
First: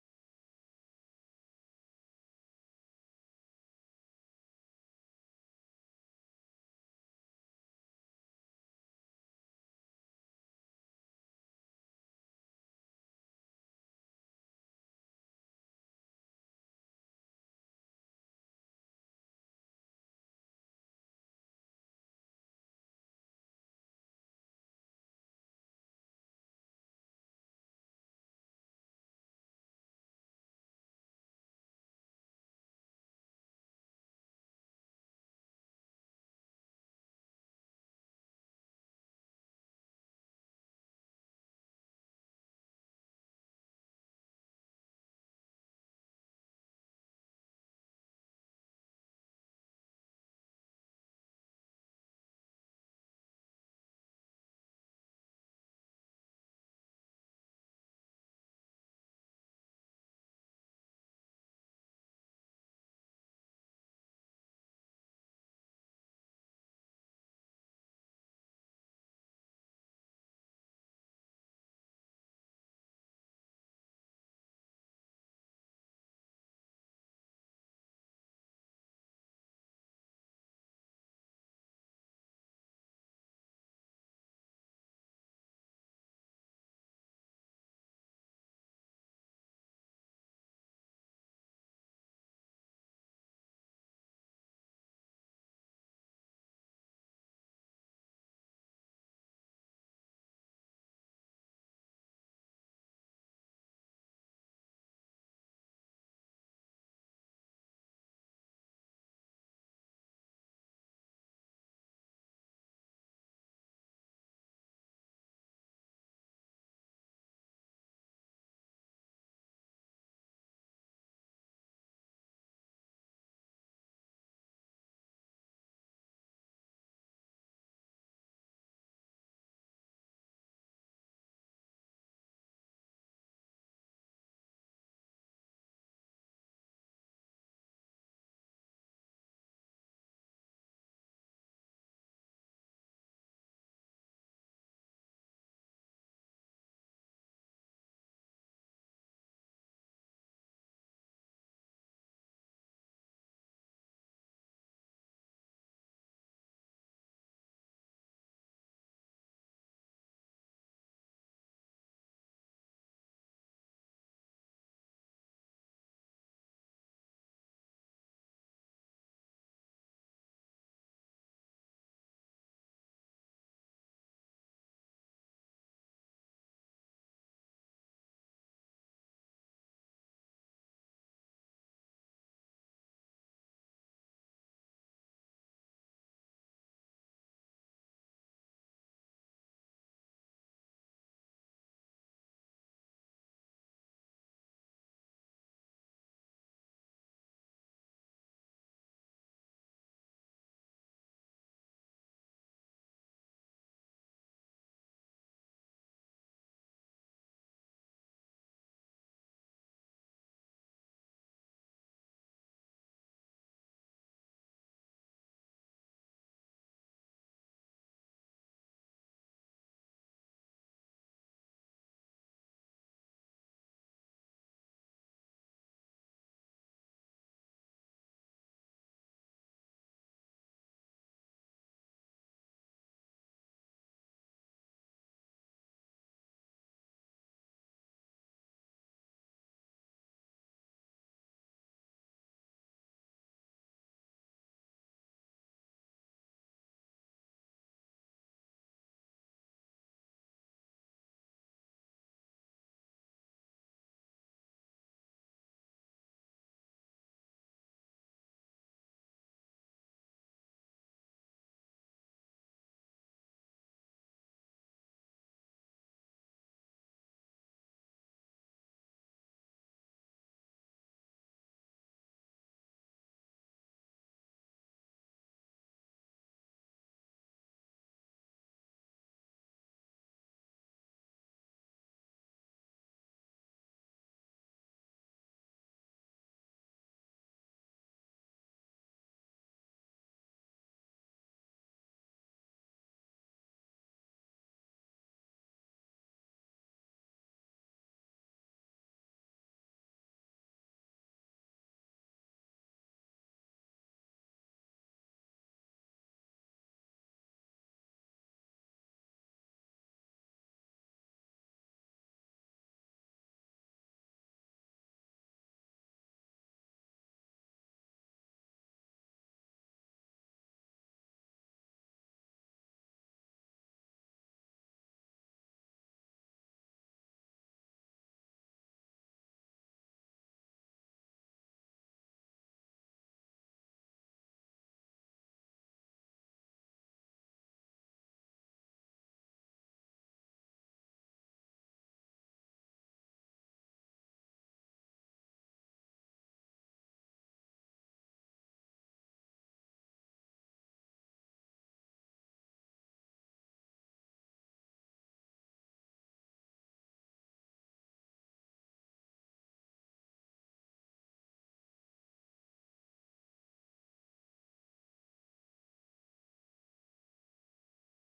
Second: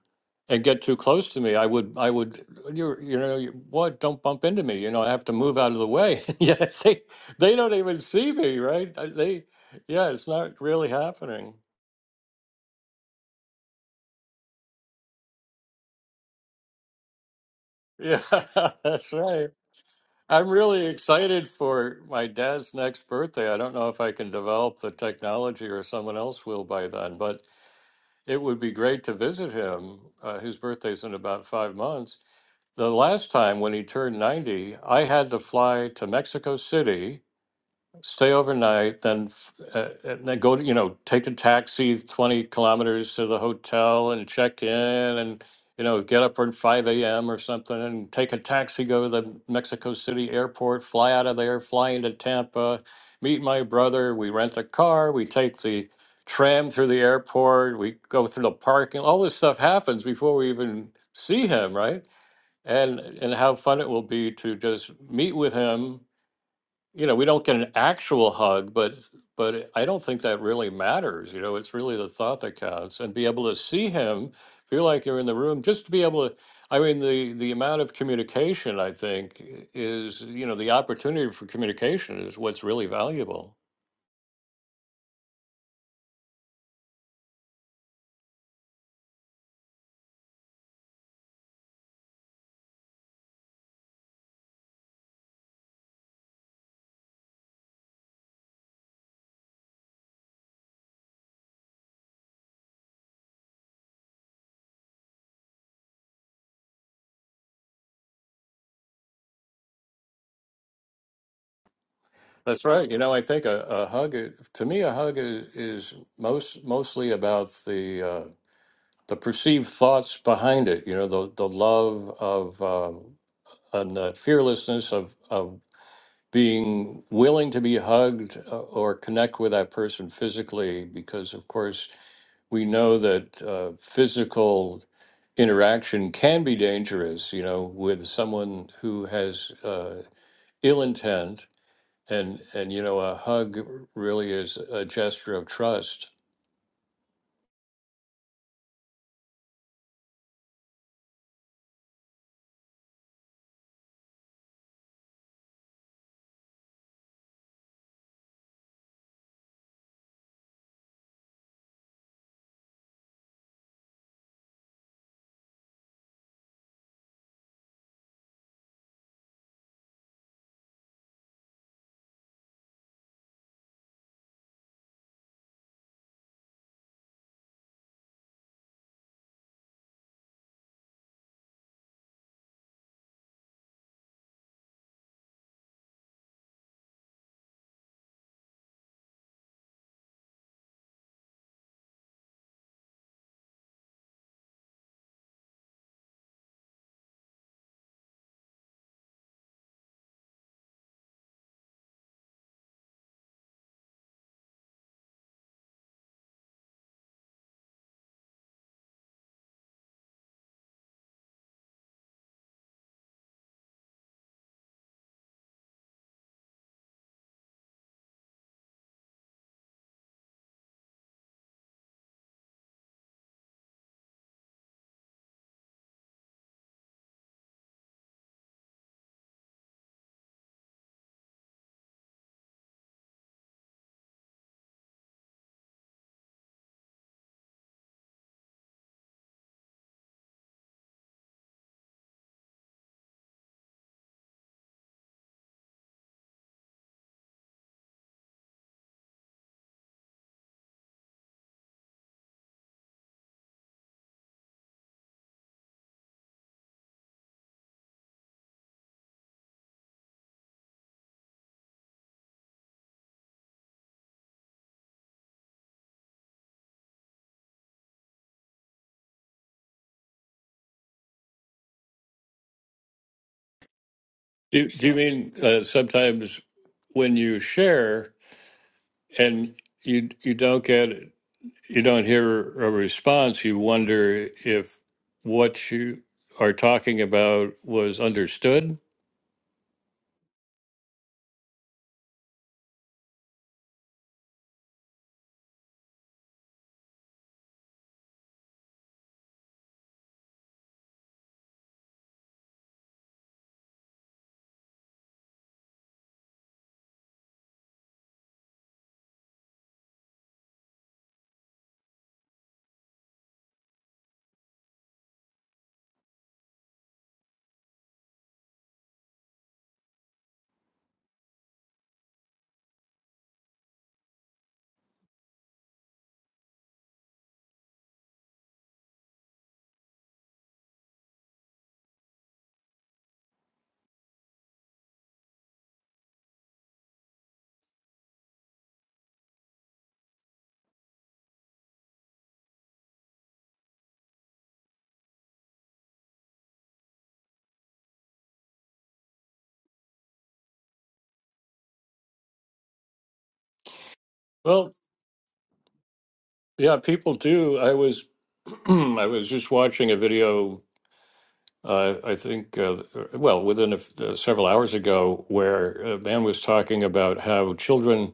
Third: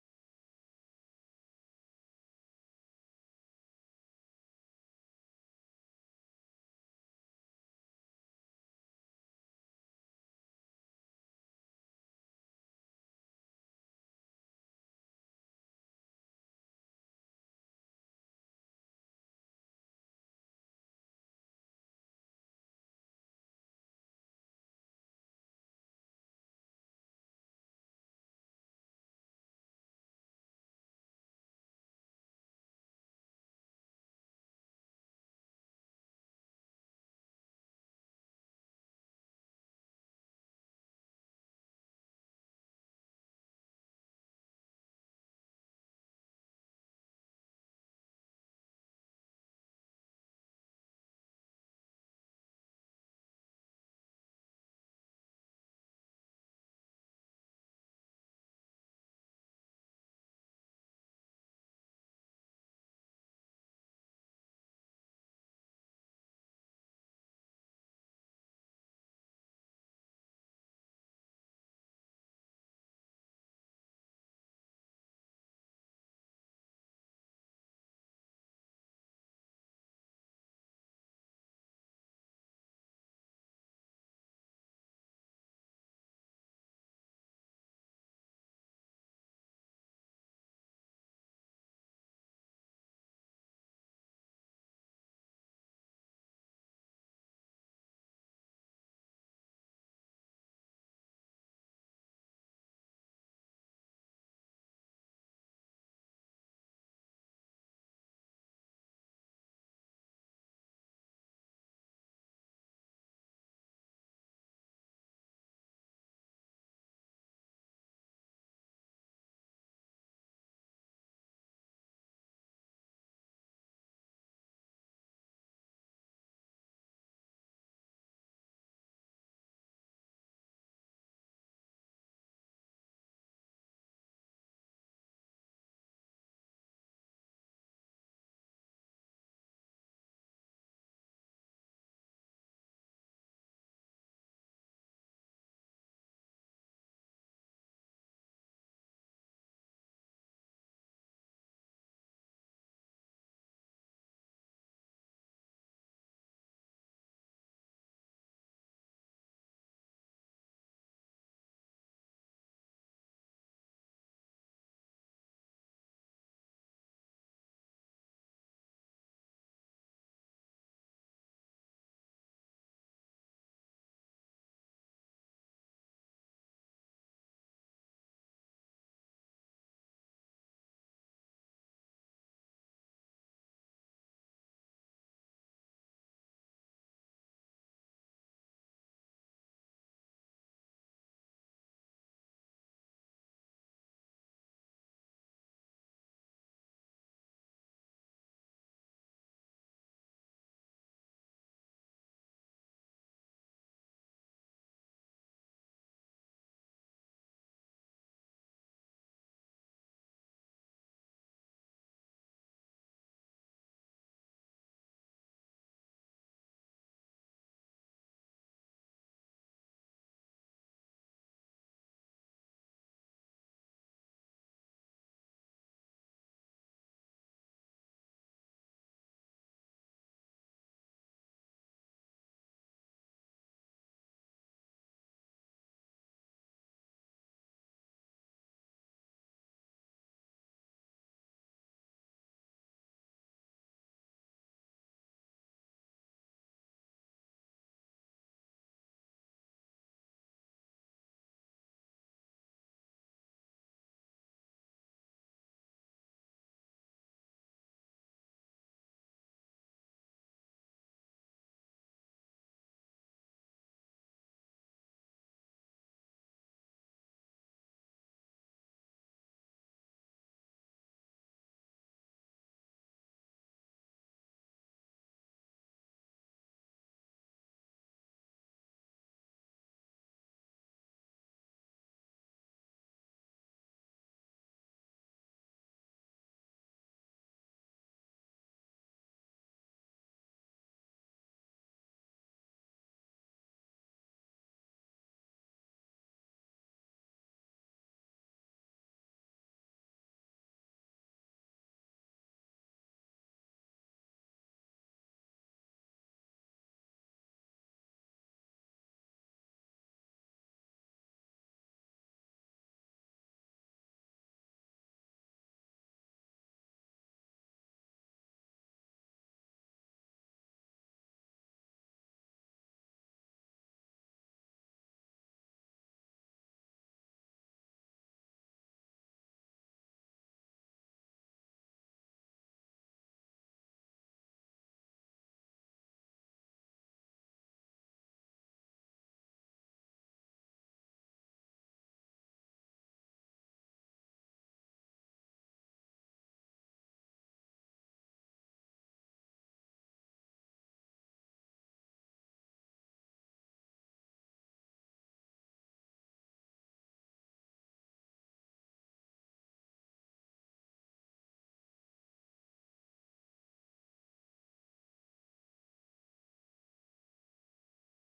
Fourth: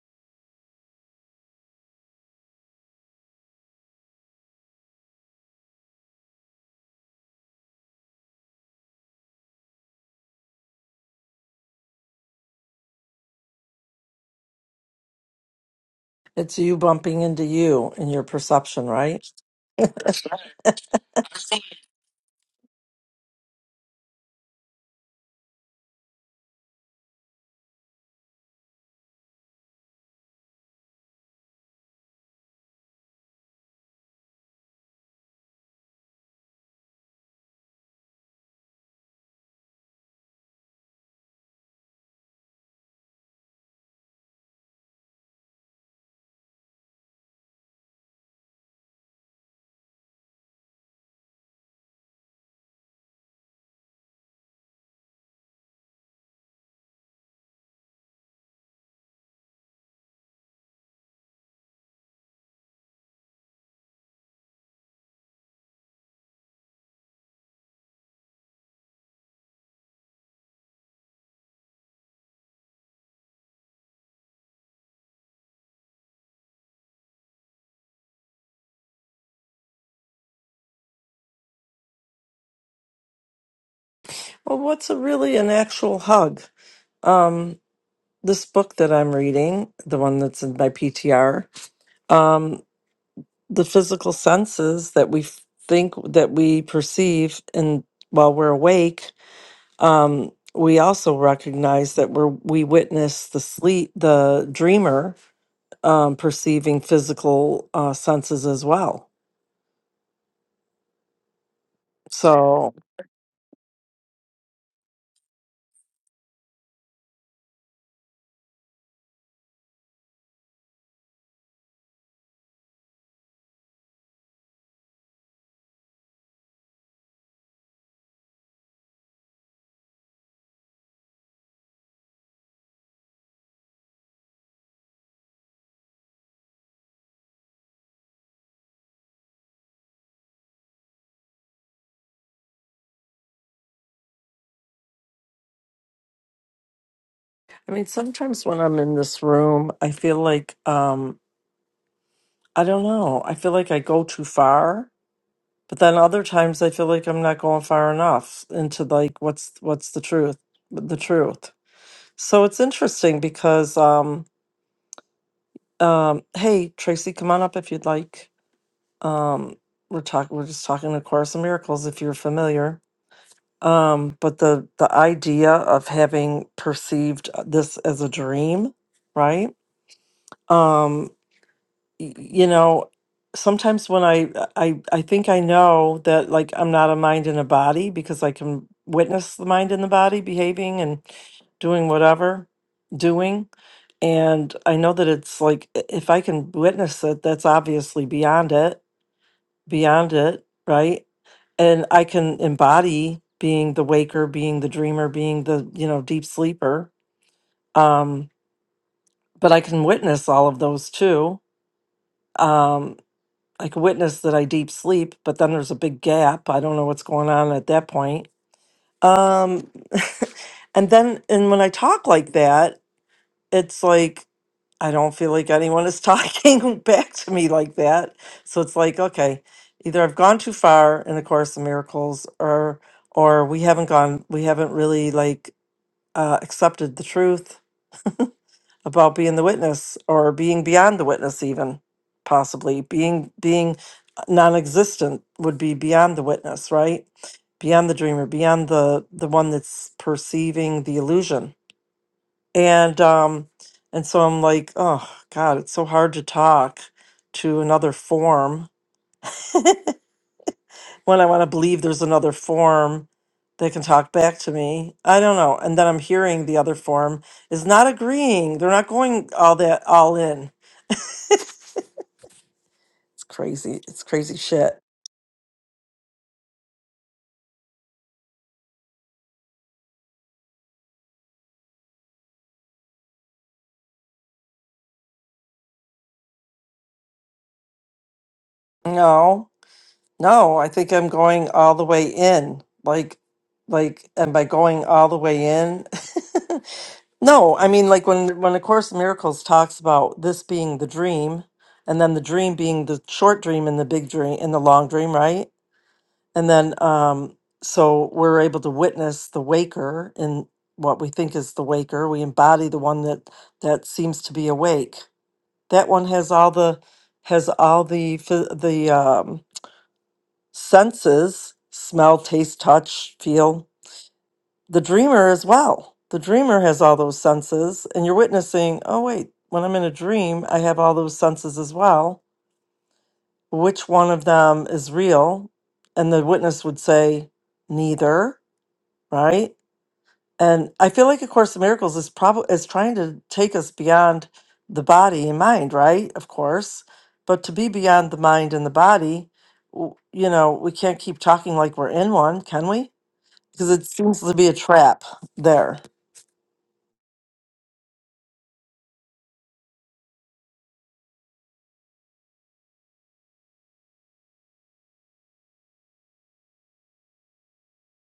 C: and get too close to me, I would, I would, you, you know, you, what? Don't bump into me. You know, I have to move out of the way. yeah, they, they don't even see me, right? Uh, They, yeah, it's not really happening.
A: It's you bumping into you in
C: Yeah,
A: your perception,
C: that's
A: right?
C: right. I'm really excited for my dad's next birthday. I don't know if I can develop the technology or someone else will by then, but it would be great to visit him. Uh, his birthday's in about five months. The last time when he turned 90, I had to fly to Mexico City stay overnight, then uh, and then go to you know take a taxi twenty kilometers to the hotel and check in, and you know get up at five a.m. or something, and take a taxi go to the Mexico City airport, fly out of there, fly into Tampa, meet my brother. We rent a car, we take the tram through the airport, we go through the parking. All this stuff happens before we even see him, right? And and how fun it will be to just meet with him you know, we don't get an actual hug, but but I don't think that really matters. You know, it's really the thought that counts, and be able to see him, feel like you're in the room, just to be able to. I mean, the the amount of communication I think is, you know, the opportunity for communication is what's really valuable.
A: Well, what's a really an actual hug? Um, this book that I'm reading, the one that's in my PTR, the physical senses that we f- think that we perceive and while we're awake um, we also recognize that we're we witness the sleep the dreamer um, perceiving physical uh, senses as well
C: That's
A: so
C: right. You know, I think a, a hug i- to me, a hug is, is most mostly about the uh, the perceived thoughts behind it. You know, the the love of um, and the fearlessness of of being willing to be hugged uh, or connect with that person physically, because of course we know that uh, physical interaction can be dangerous. You know, with someone who has uh, ill intent, and and you know, a hug really is a gesture of trust.
A: i mean sometimes when i'm in this room i feel like um, i don't know i feel like i go too far but then other times i feel like i'm not going far enough into like what's what's the truth the truth So it's interesting because um um hey Tracy, come on up if you'd like. Um we're talking we're just talking A Course in Miracles if you're familiar. Um but the the idea of having perceived uh, this as a dream, right? Um, y- you know sometimes when i i i think i know that like i'm not a mind and a body because i can witness the mind and the body behaving and doing whatever doing and i know that it's like i- if i can witness it that's obviously beyond it beyond it right and i can embody being the waker being the dreamer being the you know deep sleeper um but i can witness all of those too Um. I could witness that I deep sleep, but then there's a big gap. I don't know what's going on at that point. Um, and then, and when I talk like that, it's like I don't feel like anyone is talking back to me like that. So it's like, okay, either I've gone too far in the course of miracles, or or we haven't gone, we haven't really like uh, accepted the truth about being the witness or being beyond the witness even possibly being being non-existent would be beyond the witness right beyond the dreamer beyond the the one that's perceiving the illusion and um and so i'm like oh god it's so hard to talk to another form when i want to believe there's another form that can talk back to me i don't know and then i'm hearing the other form is not agreeing they're not going all that all in crazy it's crazy
C: Do,
A: shit
C: do you mean uh, sometimes when you share and you you don't get you don't hear a response, you wonder if what you are talking about was understood.
A: no no i think i'm going all the way in like like and by going all the way in no i mean like when when a course in miracles talks about this being the dream and then the dream being the short dream and the big dream and the long dream right and then um so we're able to witness the waker in what we think is the waker we embody the one that that seems to be awake That one has all the has all the phy- the um, senses: smell, taste, touch, feel. The dreamer as well. The dreamer has all those senses, and you're witnessing. Oh wait, when I'm in a dream, I have all those senses as well. Which one of them is real? And the witness would say, neither. Right? And I feel like A Course in Miracles is probably is trying to take us beyond the body and mind, right? Of course, but to be beyond the mind and the body, w- you know, we can't keep talking like we're in one, can we? Because it seems to be a
C: Well,
A: trap there.
C: yeah, people do. I was I was just watching a video. Uh, I think, uh, well, within a, f- uh, several hours ago, where a man was talking about how children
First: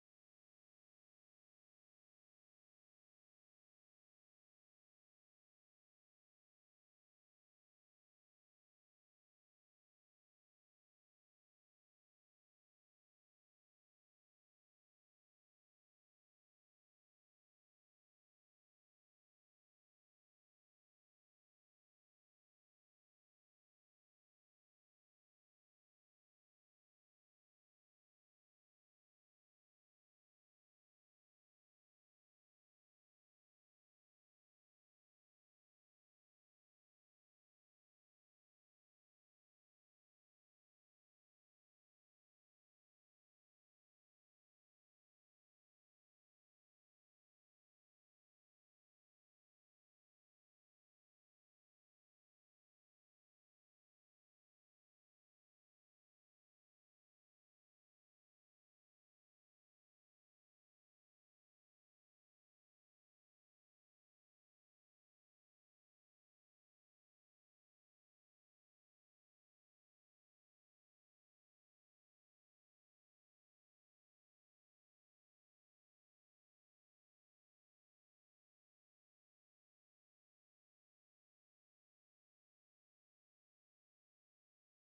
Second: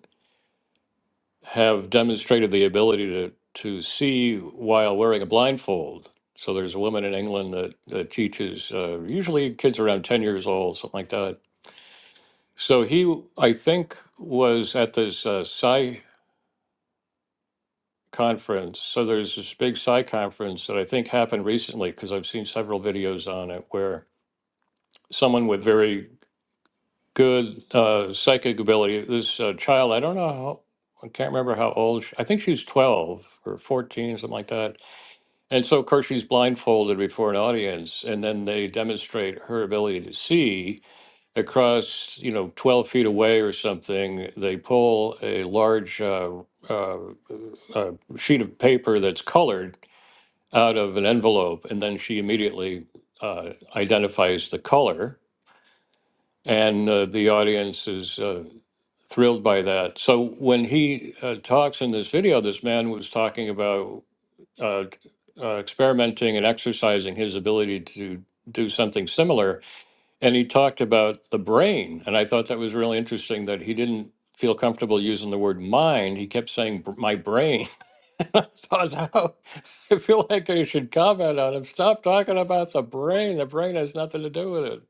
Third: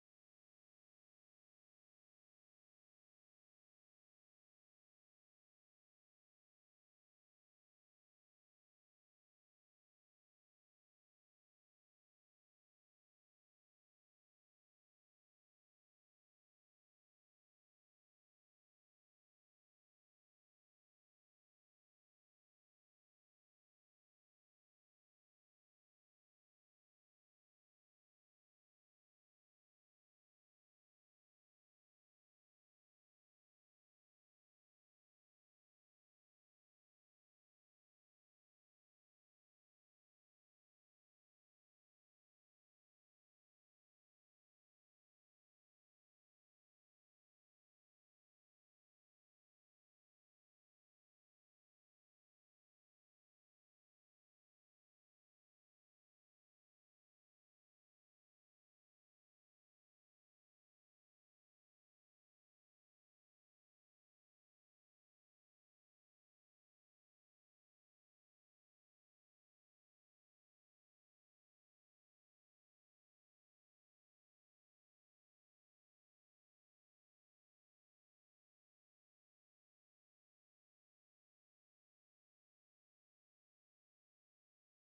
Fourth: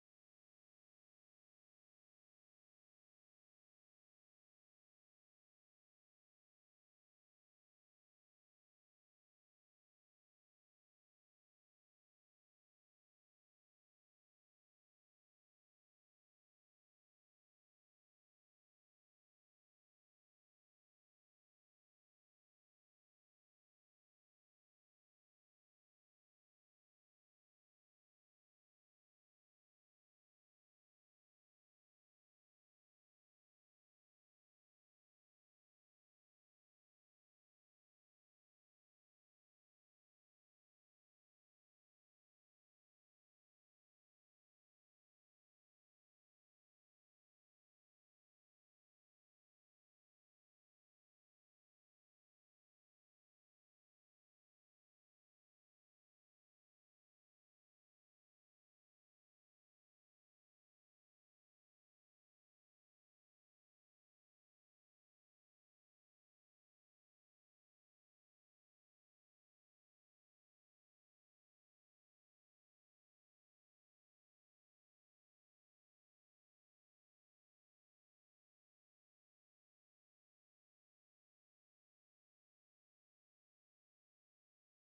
C: have demonstrated the ability to to see while wearing a blindfold. So there's a woman in England that, that teaches uh, usually kids around ten years old, something like that So he, I think, was at this uh, Psi conference. So there's this big Psi conference that I think happened recently because I've seen several videos on it where someone with very good uh, psychic ability, this uh, child, I don't know how. I can't remember how old. She, I think she's 12 or 14, something like that. And so, of course, she's blindfolded before an audience, and then they demonstrate her ability to see. across, you know, 12 feet away or something, they pull a large uh, uh, uh, sheet of paper that's colored out of an envelope, and then she immediately uh, identifies the color, and uh, the audience is uh, thrilled by that. So when he uh, talks in this video, this man was talking about uh, uh, experimenting and exercising his ability to do something similar and he talked about the brain. And I thought that was really interesting that he didn't feel comfortable using the word mind. He kept saying, "Br- my brain. And I thought, how? I feel like I should comment on him. Stop talking about the brain. The brain has nothing to do with it.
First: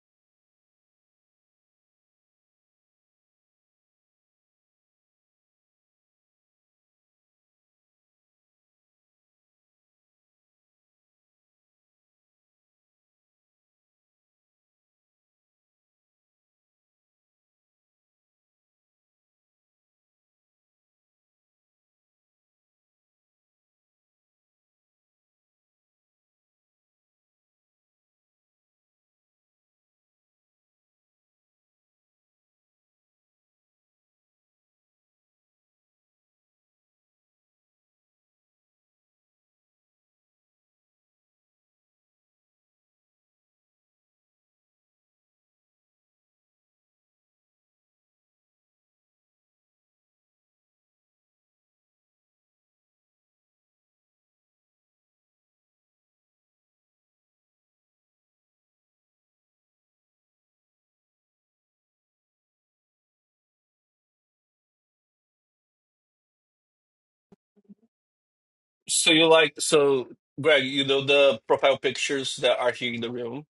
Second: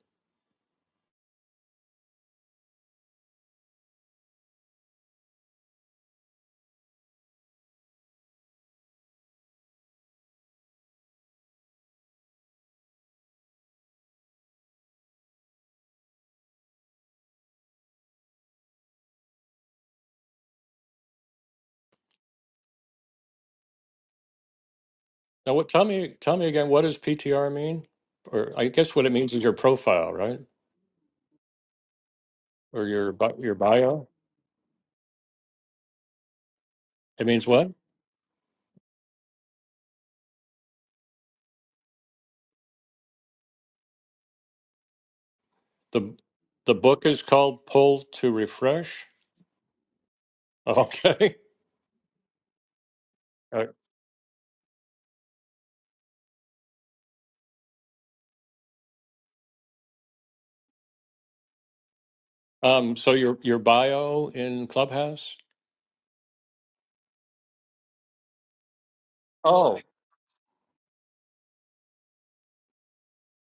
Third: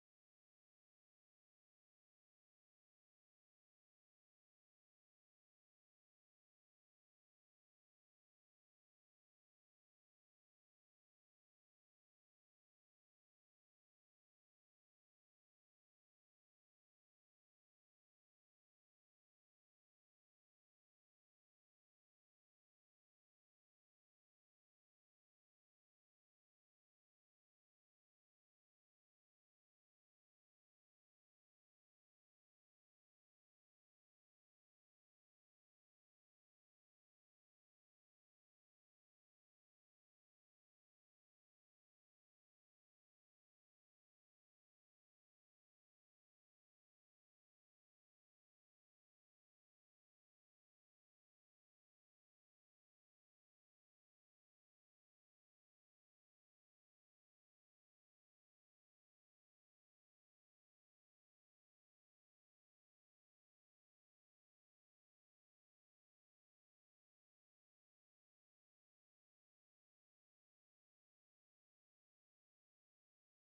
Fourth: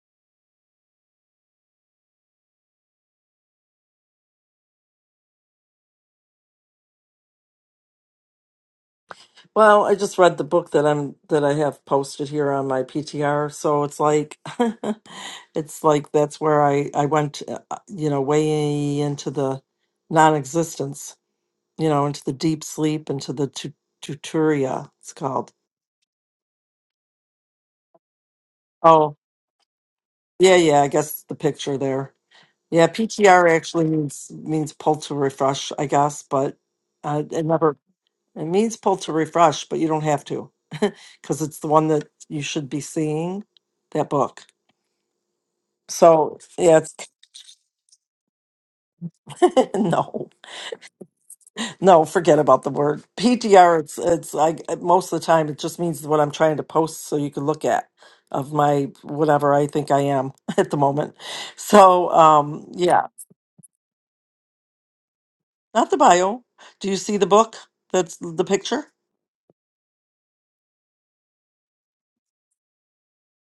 A: Well, I just read the book that I'm that I have posted here on my PTR, so it's like it's like that's where I I went, uh, you know, way into the non-existence you know, into the deep sleep, into the tu- tuturia, it's called.
C: Now, what, tell me, tell me again, what does PTR mean? Or I guess what it
A: Oh,
C: means is your profile, right?
A: yeah, yeah, I guess the picture there.
C: Or
A: Yeah,
C: your bi-
A: PTR
C: your
A: actually
C: bio.
A: means means pull to refresh, I guess, but uh,
C: It
A: it
C: means what?
A: never it means pull to refresh, but you don't have to because it's the one that you should be seeing that book.
C: The
A: So
C: the
A: yeah, it's
C: book is called Pull to Refresh.
A: no.
C: Okay.
A: No, forget about the word PTR. It's it's I most of the time it just means what I'm trying to post so you can look at of my whatever I think I am at the moment. So um
C: Um,
A: yeah,
C: so your your bio in Clubhouse?
A: not the bio. Do you see the book? That's the picture.
B: so you like
C: Oh,
B: so greg you know the profile pictures that are here in the room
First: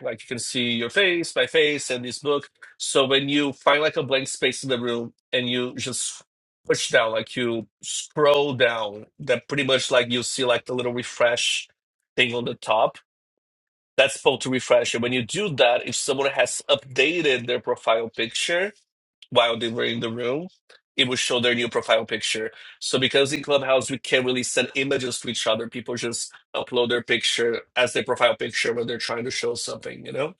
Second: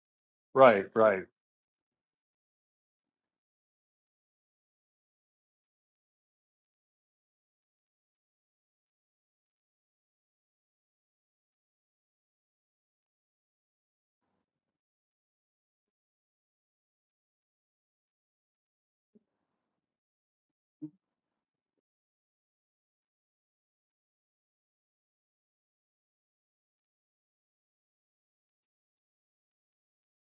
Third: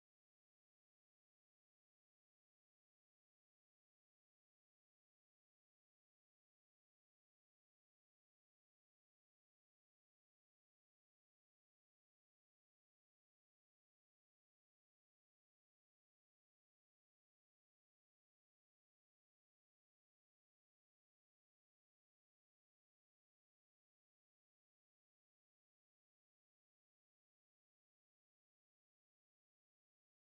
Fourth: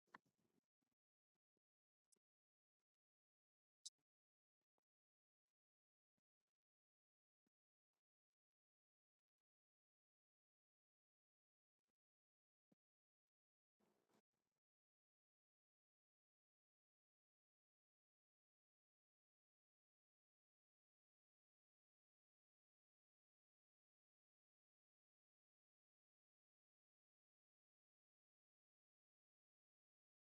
B: like you can see
C: right,
B: your
C: right.
B: face my face and this book so when you find like a blank space in the room and you just push down like you scroll down that pretty much like you see like the little refresh thing on the top that's supposed to refresh and when you do that if someone has updated their profile picture while they were in the room, it would show their new profile picture. So because in Clubhouse we can't really send images to each other, people just upload their picture as their profile picture when they're trying to show something, you know?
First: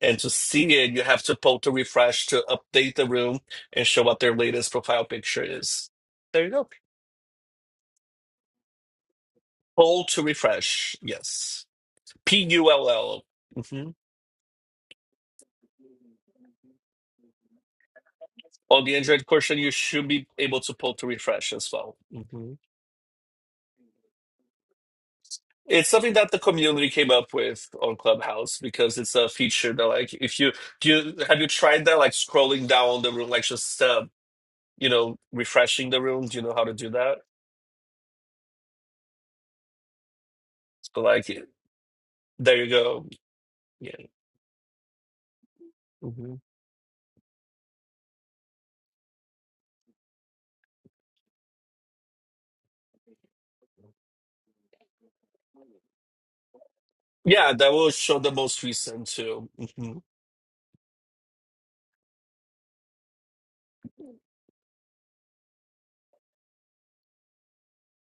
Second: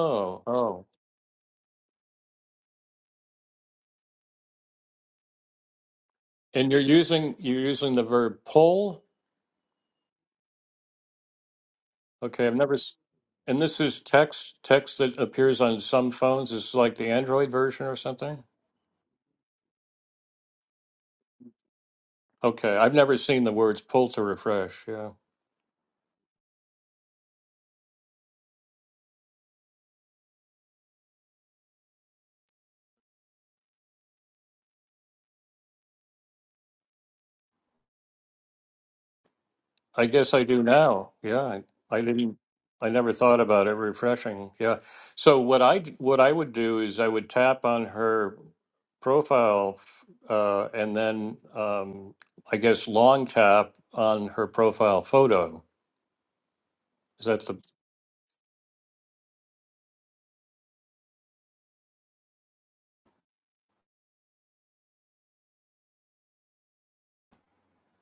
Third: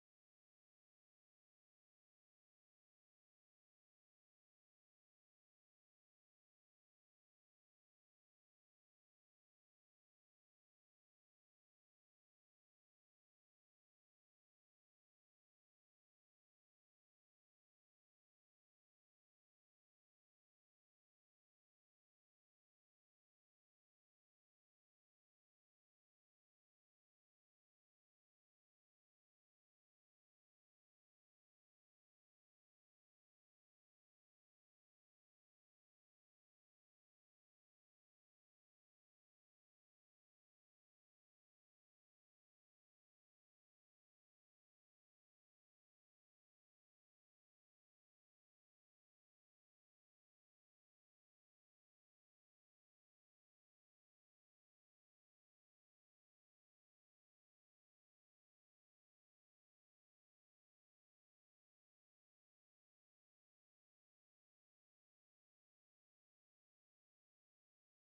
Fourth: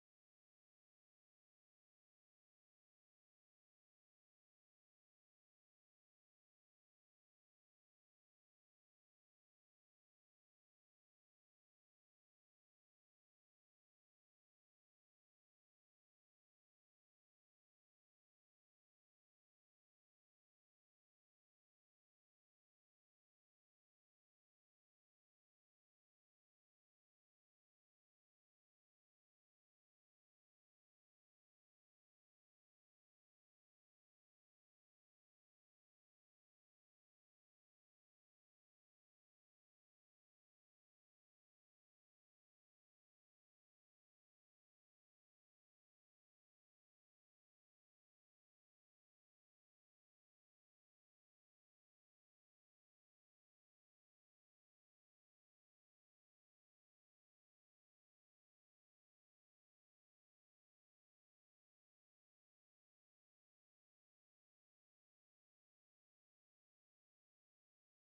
B: And to see
C: oh.
B: it, you have to pull to refresh to update the room and show what their latest profile picture is. There you go.
C: And you're using you're using the verb pull.
B: Pull to refresh. Yes. P
C: Okay, I've
B: U
C: never.
B: L
C: s-
B: L.
C: And this
B: Mm-hmm.
C: is text text that appears on some phones. This is like the Android version or something.
B: On the Android version, you should be able to pull to refresh as well.
C: Okay, I've never seen the words pull to refresh. Yeah.
B: It's something that the community came up with on Clubhouse because it's a feature that, like, if you do, you have you tried that, like, scrolling down the room, like, just uh, you know, refreshing the room. Do you know how to do that?
C: I guess I do
B: So,
C: now.
B: like,
C: Yeah, I, I didn't.
B: there you
C: I
B: go.
C: never thought about it.
B: Yeah,
C: Refreshing. Yeah. So what I d- what I
B: hmm
C: would do is I would tap on her profile, f- uh, and then um, I guess long tap on her profile photo. Is that
B: yeah,
C: the?
B: that will show the most recent too. hmm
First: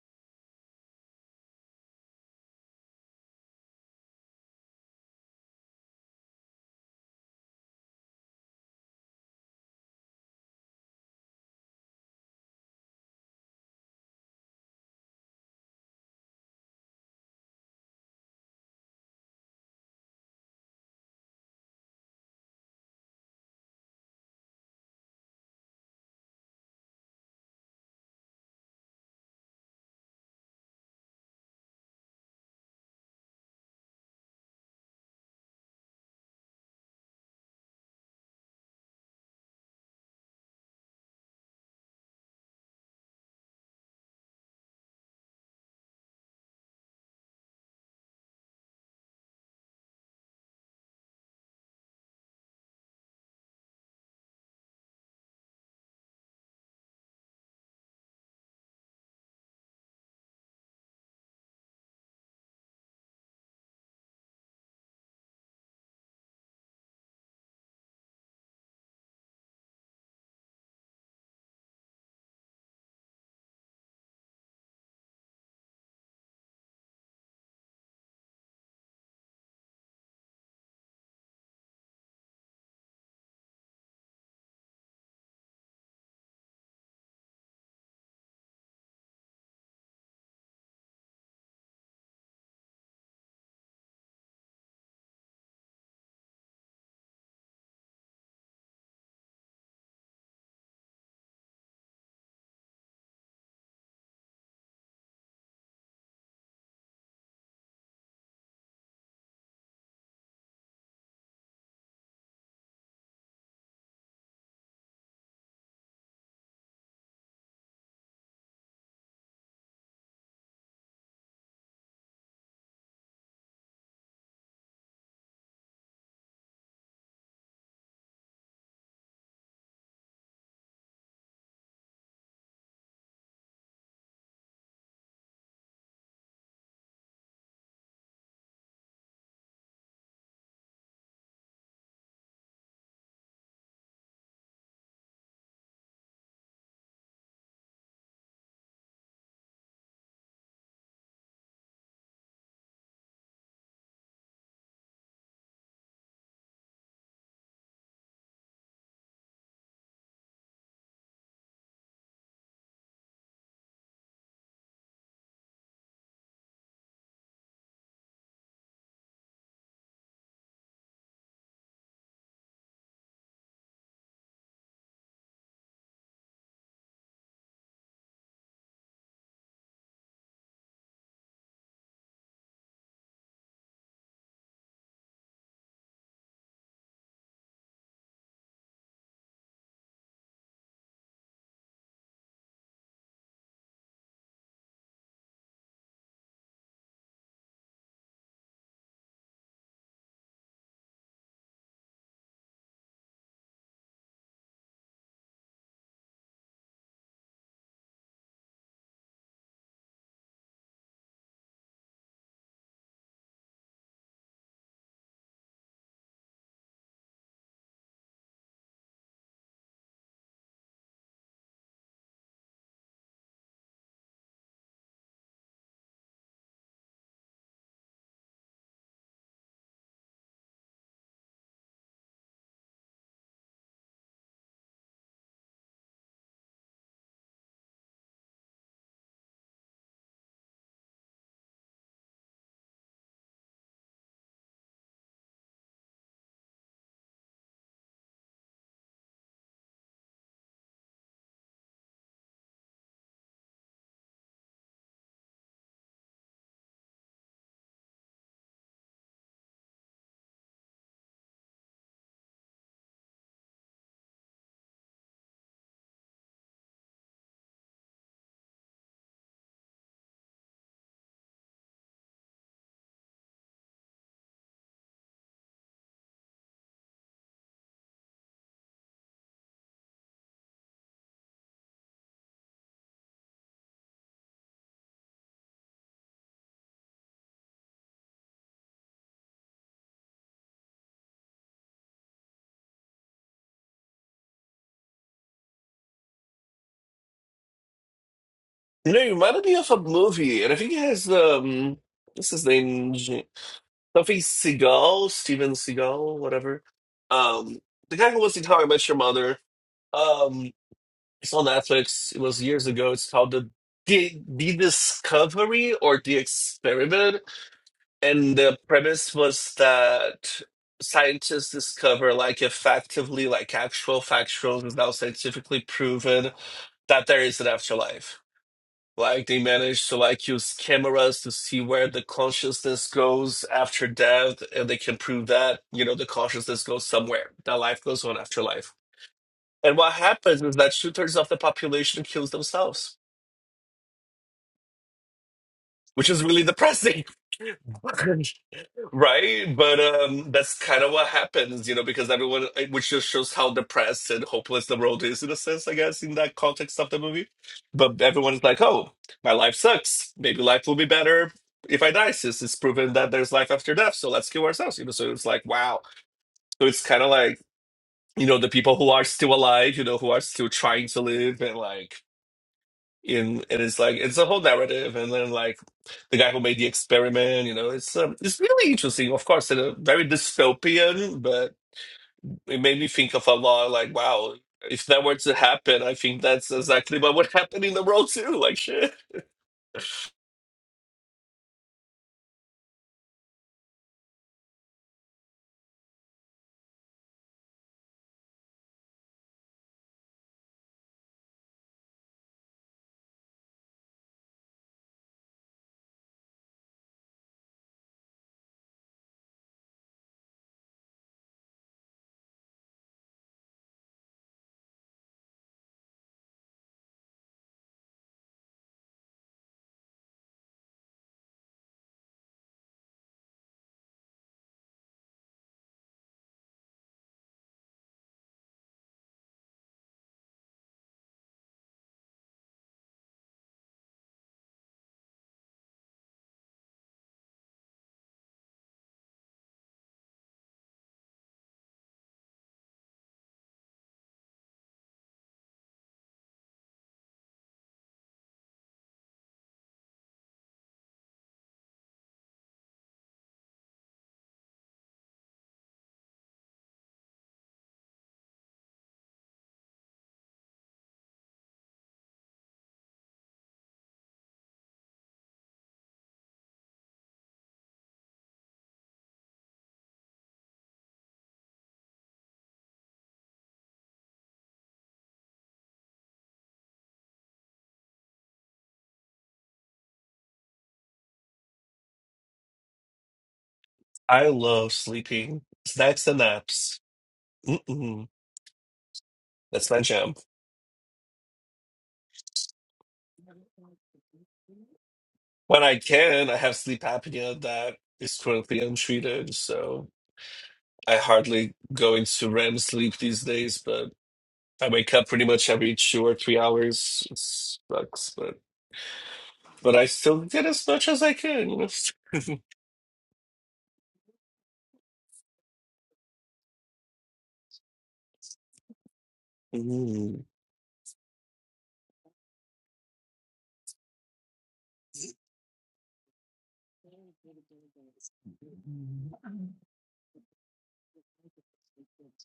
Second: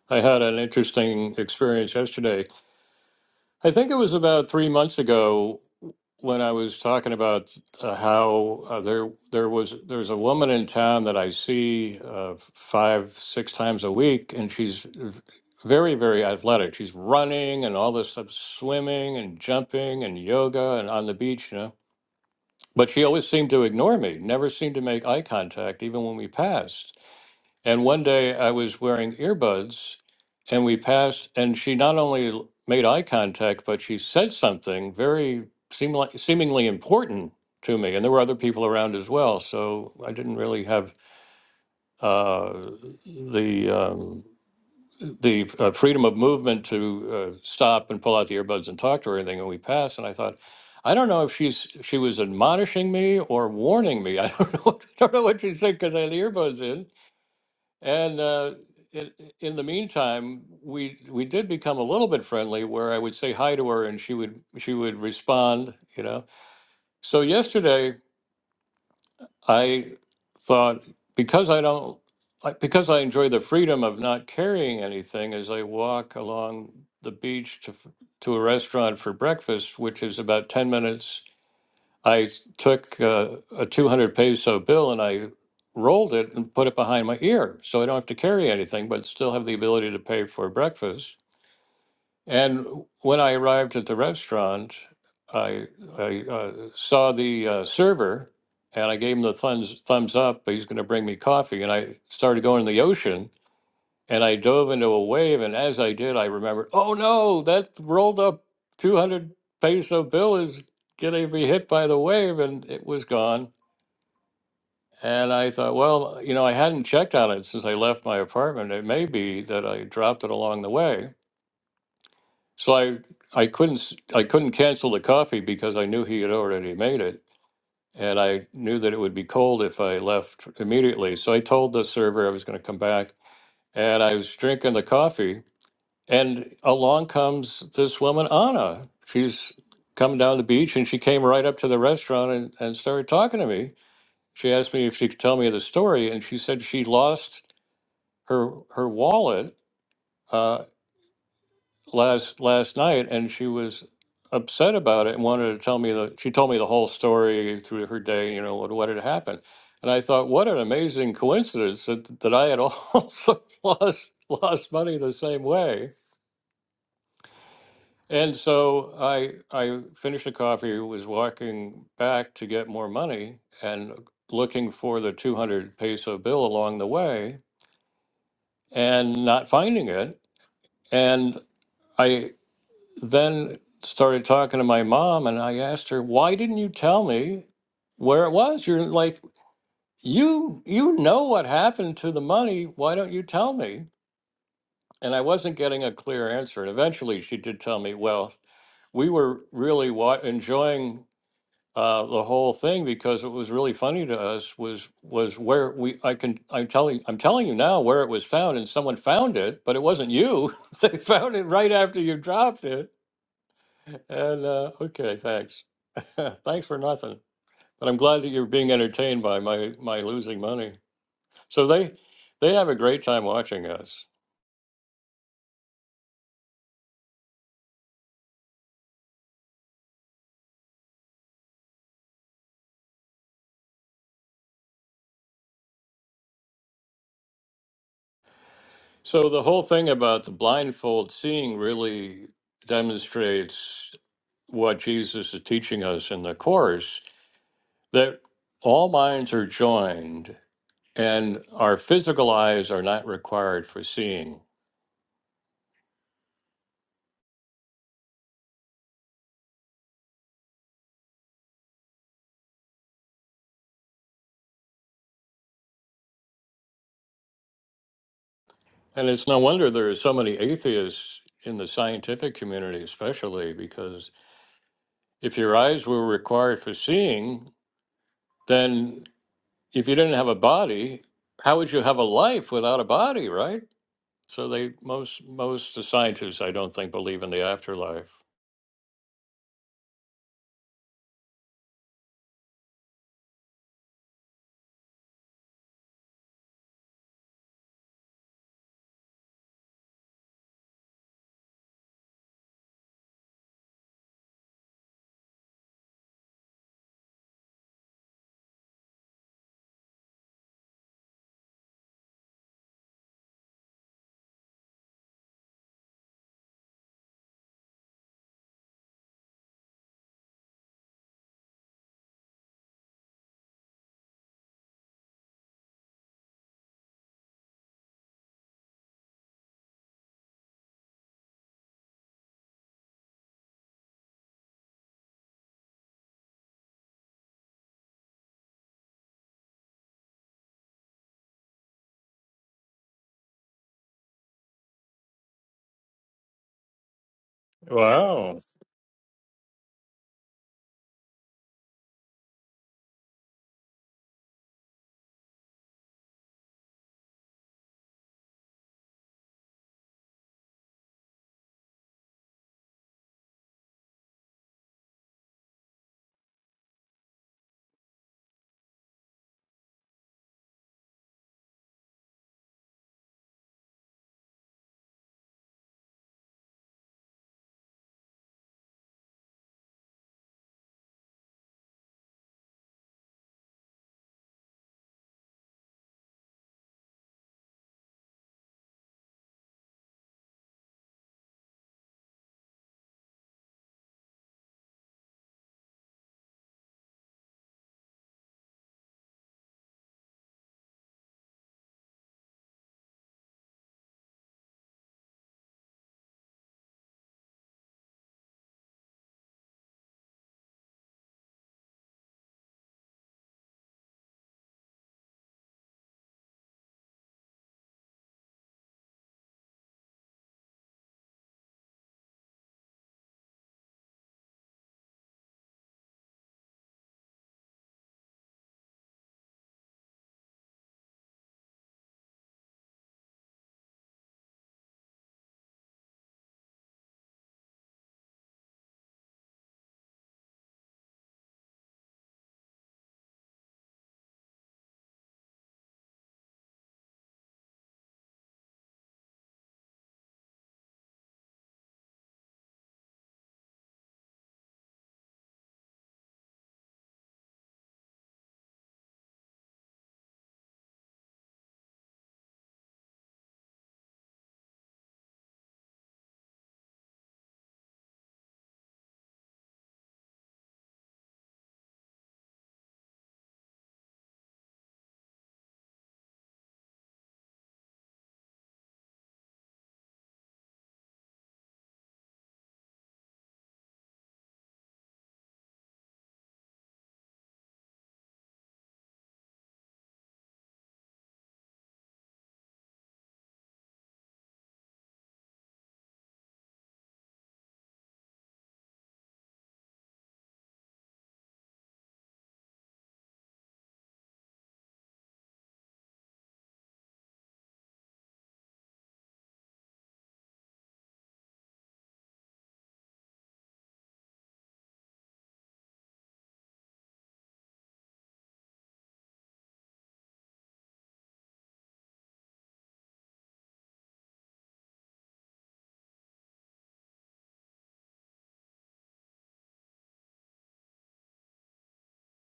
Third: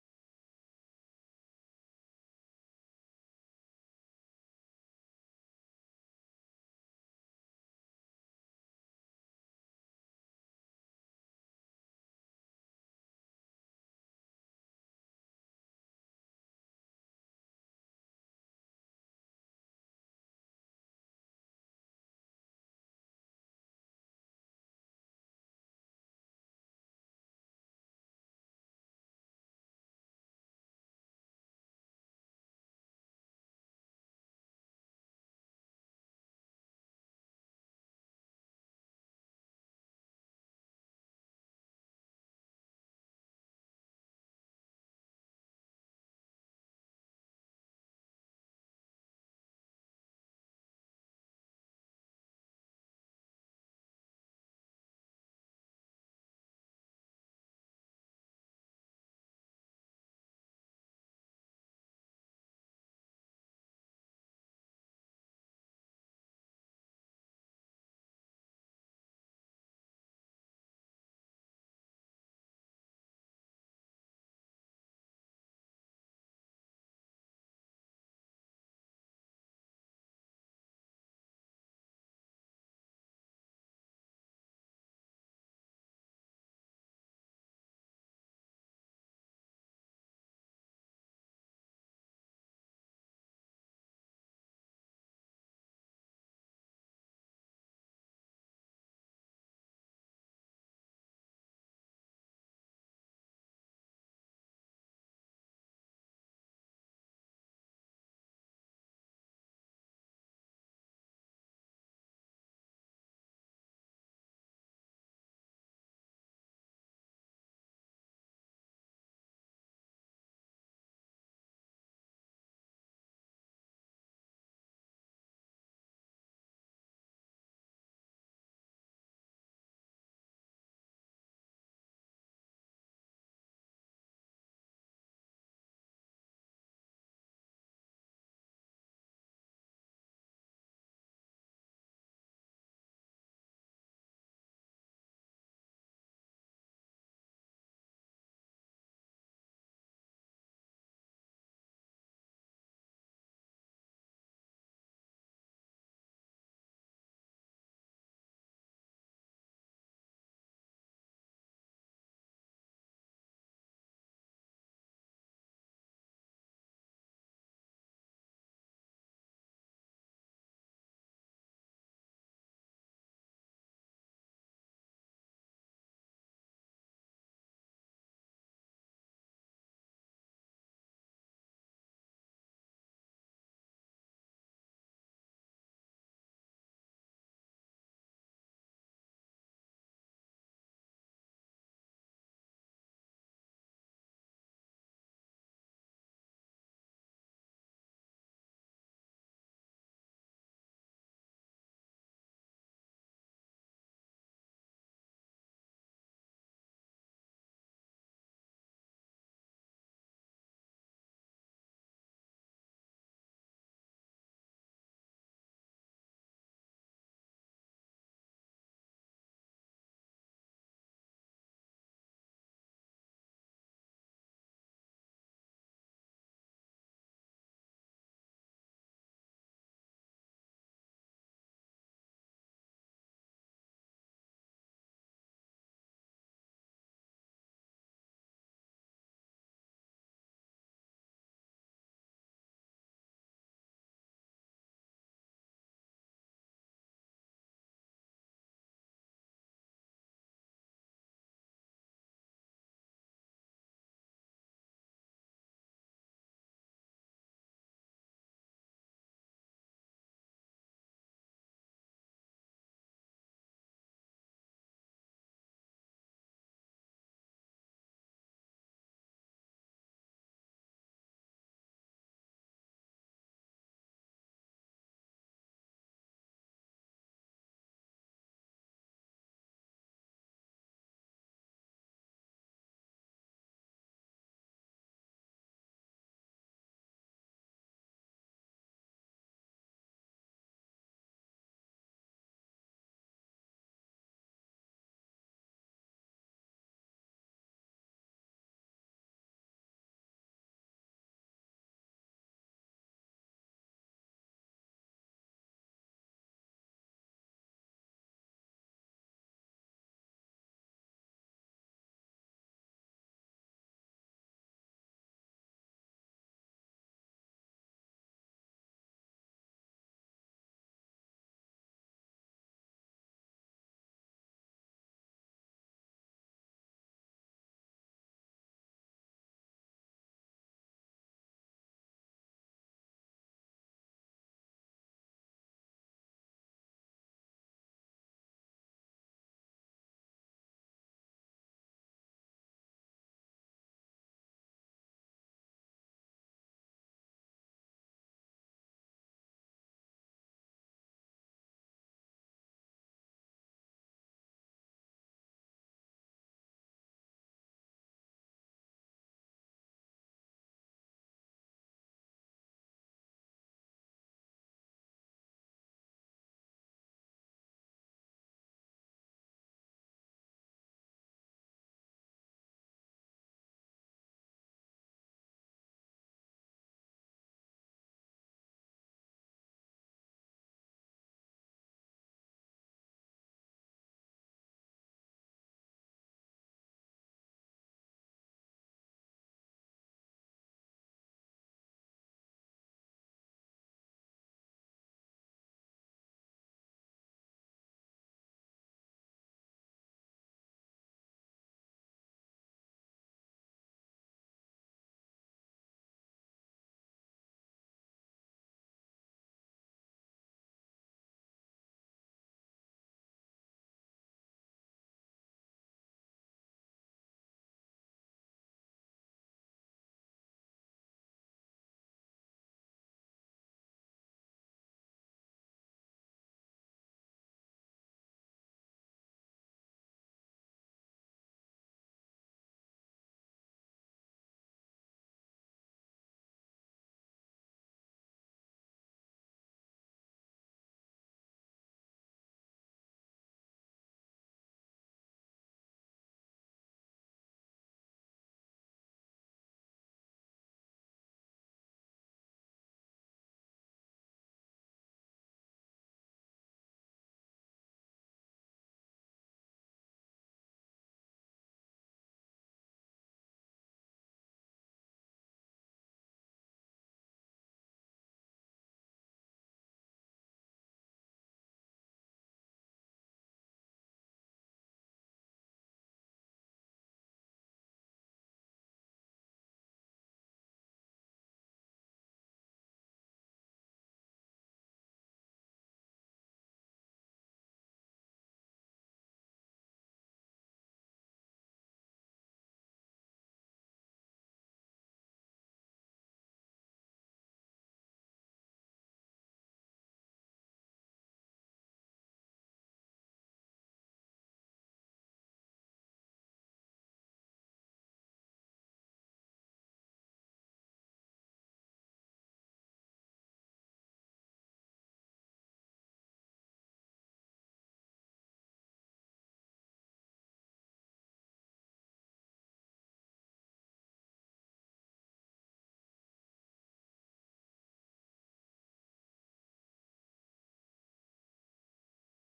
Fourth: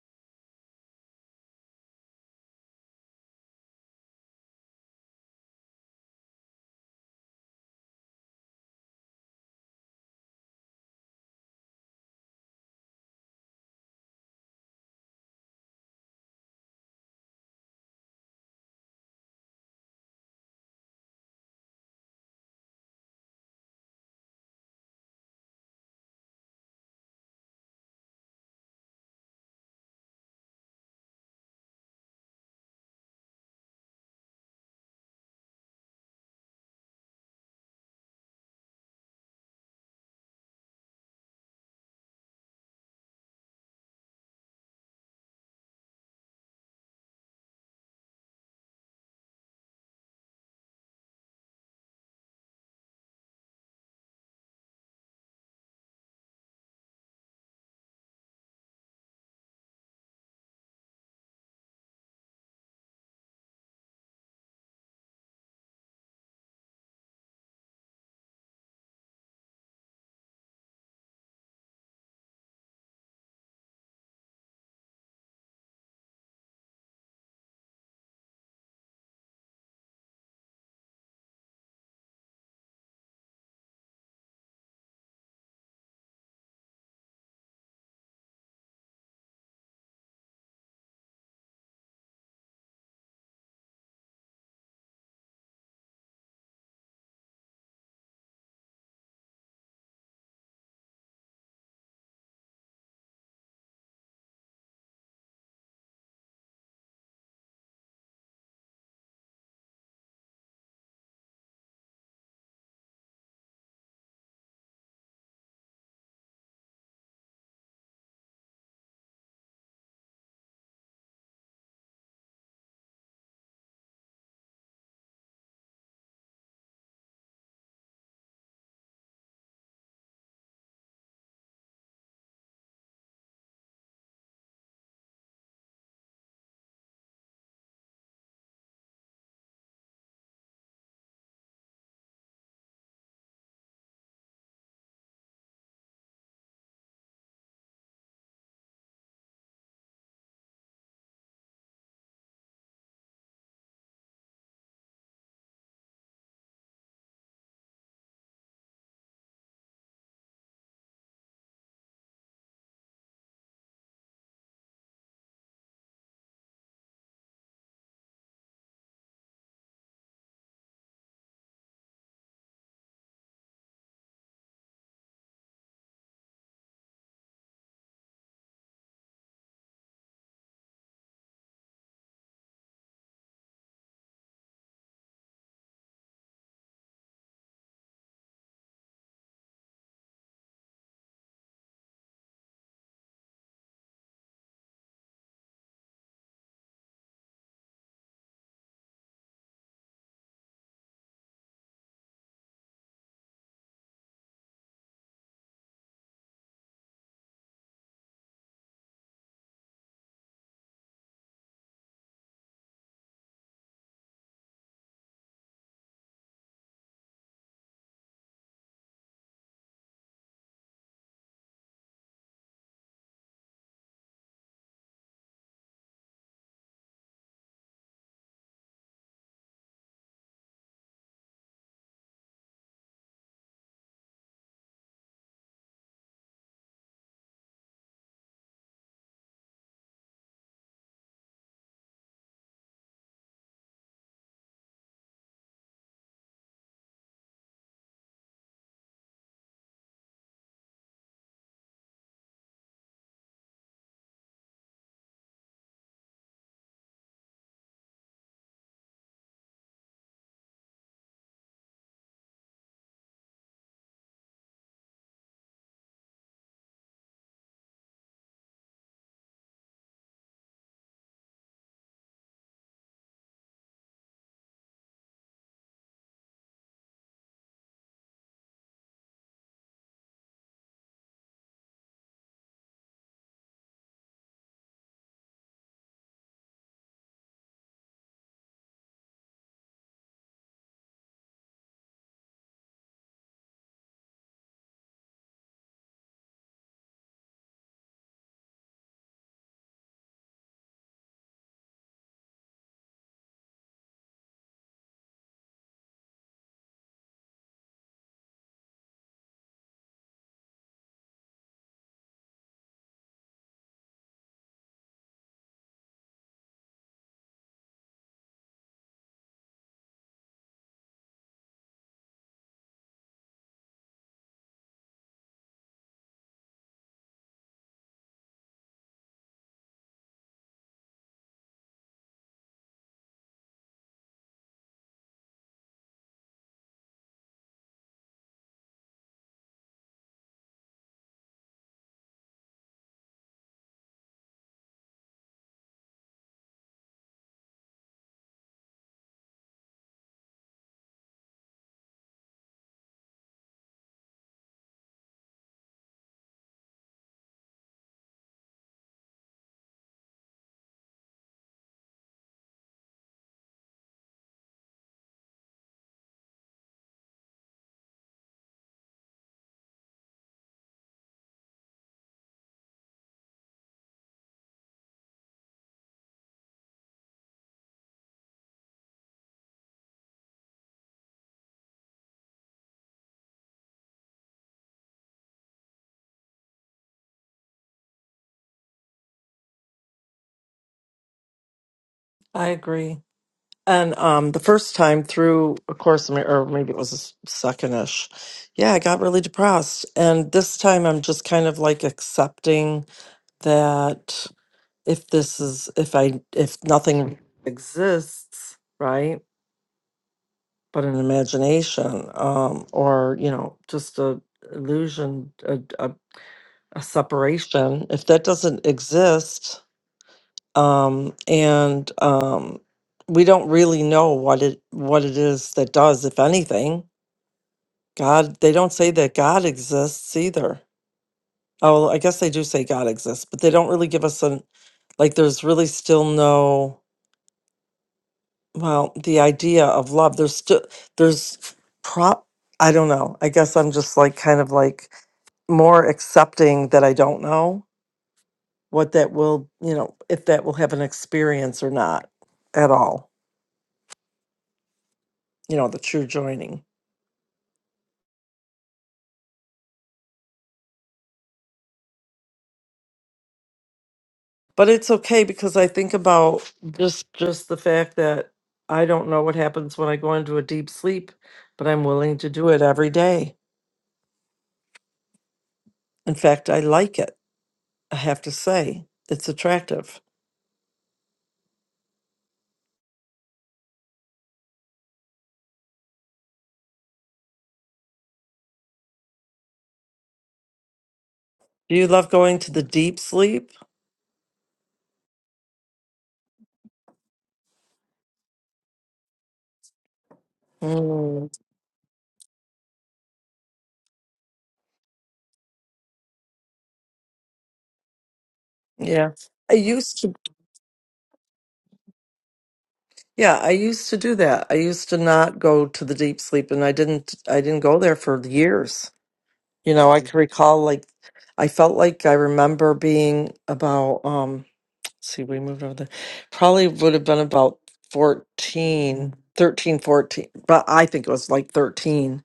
C: I had an interesting experience yesterday I think it was about three months ago when I was talking about uh, how uh, there there was there's a woman in town that I see uh, five six times a week, and she's v- very very athletic. She's running and all this stuff, swimming and jumping and yoga and on the beach, you know. But she always seemed to ignore me, never seemed to make eye contact, even when we passed. And one day I was wearing earbuds and we passed, and she not only l- made eye contact, but she said something very seem like, seemingly important to me. And there were other people around as well. So I didn't really have uh, the. Um, the uh, freedom of movement to uh, stop and pull out the earbuds and talk to her or anything, and we passed. And I thought, I don't know if she's she was admonishing me or warning me. I don't know. I don't know what she said because I had the earbuds in and uh, in, in the meantime, we we did become a little bit friendly, where I would say hi to her, and she would she would respond, you know. So yesterday, I thought because I don't I- because I enjoy the freedom of not carrying anything as I walk along the beach to f- to a restaurant for breakfast, which is about ten minutes I took uh, a 200 peso bill and I rolled it and put it behind my ear so I don't have to carry anything but still have the ability to pay for breakfast. And when I arrived at the restaurant, I, I uh, saw the uh, server and I gave him the thumbs, thumbs up, he's going to bring me coffee. And I started going in the ocean and I dove into a wave. And as I did, I remembered, oh no, that rolled up 200 peso bill is going to be hit by the wave. And it was gone. And I thought, well, you know, I hadn't checked on it since I left my apartment. It may be that I dropped it along the way. So I, I couldn't s- I couldn't cancel the coffee because I knew he had already made it and I knew that it would be cold if I left immediately. So I told the server I was going to come back and I was drinking the coffee And along comes this woman, Anna. She's come down the beach and she came right up to the restaurant and, and started talking to me. She asked me if she could tell me the story, and she said she lost her her wallet uh, last last night, and she was upset about it and wanted to tell me the. She told me the whole story through her day, you know, what what had happened. And I thought, what an amazing coincidence that, that I had also lost lost money the same way And so I I finished the coffee, was walking back to get more money and looking for the 200 peso bill along the way and not finding it. And I then started talking to my mom and I asked her, "Why didn't you tell me where it was? You're like you you know what happened to the money. Why don't you tell me?" And I wasn't getting a clear answer. And eventually she did tell me, "Well, we were really wa- enjoying uh, the whole thing because it was really funny to us was was where we I can I'm telling I'm telling you now where it was found and someone found it but it wasn't you they found it right after you dropped it and uh, okay thanks thanks for nothing but I'm glad that you're being entertained by my my losing money so they they have a great time watching us so the whole thing about the blindfold seeing really demonstrates what Jesus is teaching us in the course that all minds are joined and our physical eyes are not required for seeing. And it's no wonder there are so many atheists in the scientific community, especially because if your eyes were required for seeing, then if you didn't have a body, how would you have a life without a body, right? So they most most scientists I don't think believe in the afterlife.
B: You know, it reminded me of a movie, and I think it has um, what's his name, J- something Seagal, Steven Seagal, whatever. Um, the guy who was in How I Met Your Mother. um. It's on Netflix. It was years ago. It's called the the, the Discovery or the Experiment, and the premise was that scientists discover like effectively like actual factual and now scientifically proven that there is an afterlife. Like they manage to like use cameras to see where the consciousness goes after death, and they can prove that you know the consciousness goes somewhere. That life goes on after life. And what happens is that two thirds of the population kills themselves which is really depressing
C: Wow.
B: right but um that's kind of what happens you know because everyone which just shows how depressed and hopeless the world is in a sense i guess in that context of the movie but everyone's like oh my life sucks maybe life will be better if i die since it's proven that there's life after death so let's kill ourselves you know so it's like wow so it's kind of like you know the people who are still alive you know who are still trying to live and like and and it's like it's a whole narrative and then like the guy who made the experiment you know it's um, it's really interesting of course it's a very dystopian but it made me think of a lot like wow if that were to happen i think that's exactly what would happen in the world too like shit
A: I agree. And um the first time through a course of Ma- or maybe it was s- secondish. Yeah, I got really depressed. And this time I'm just kind of like accepting that if this is if i if nothing exists right but an imagination um or you know just a illusion a, a, a separation if that doesn't exist um and um we don't really know what it what it is that does if anything god they don't say that god exists either oh i guess they do say god exists but they don't really give us an like there's really still no Well, the idea of love, there's still, there's prop, I don't know. I guess I'm just like kind of like more accepting that I don't know what that will, you know, if that will have an experience or not at all, you know, the true joining. But it's okay because I think about just just the fact that I don't know what happens when I go into a deep sleep, but I'm willing to do it every day. In fact, I like it. I have to say, it's attractive.
B: i love sleeping snacks and naps Mm-mm. that's my jam
A: Do you love going to the deep sleep?
B: when i can i have sleep apnea that is currently untreated so i
A: Mm,
B: hardly go into rem sleep these days but I wake up pretty much every two or three hours. It sucks, but
A: yeah. I
B: but I
A: used to
B: still did as much as I could. You know,
A: yeah, I used to do that. I used to not go to the deep sleep and I didn't I didn't go there for years. You know, I can
B: Mm.
A: recall like I felt like I remember being about um see we moved over there. Probably would have been about 14, 13, 14, but I think it was like 13,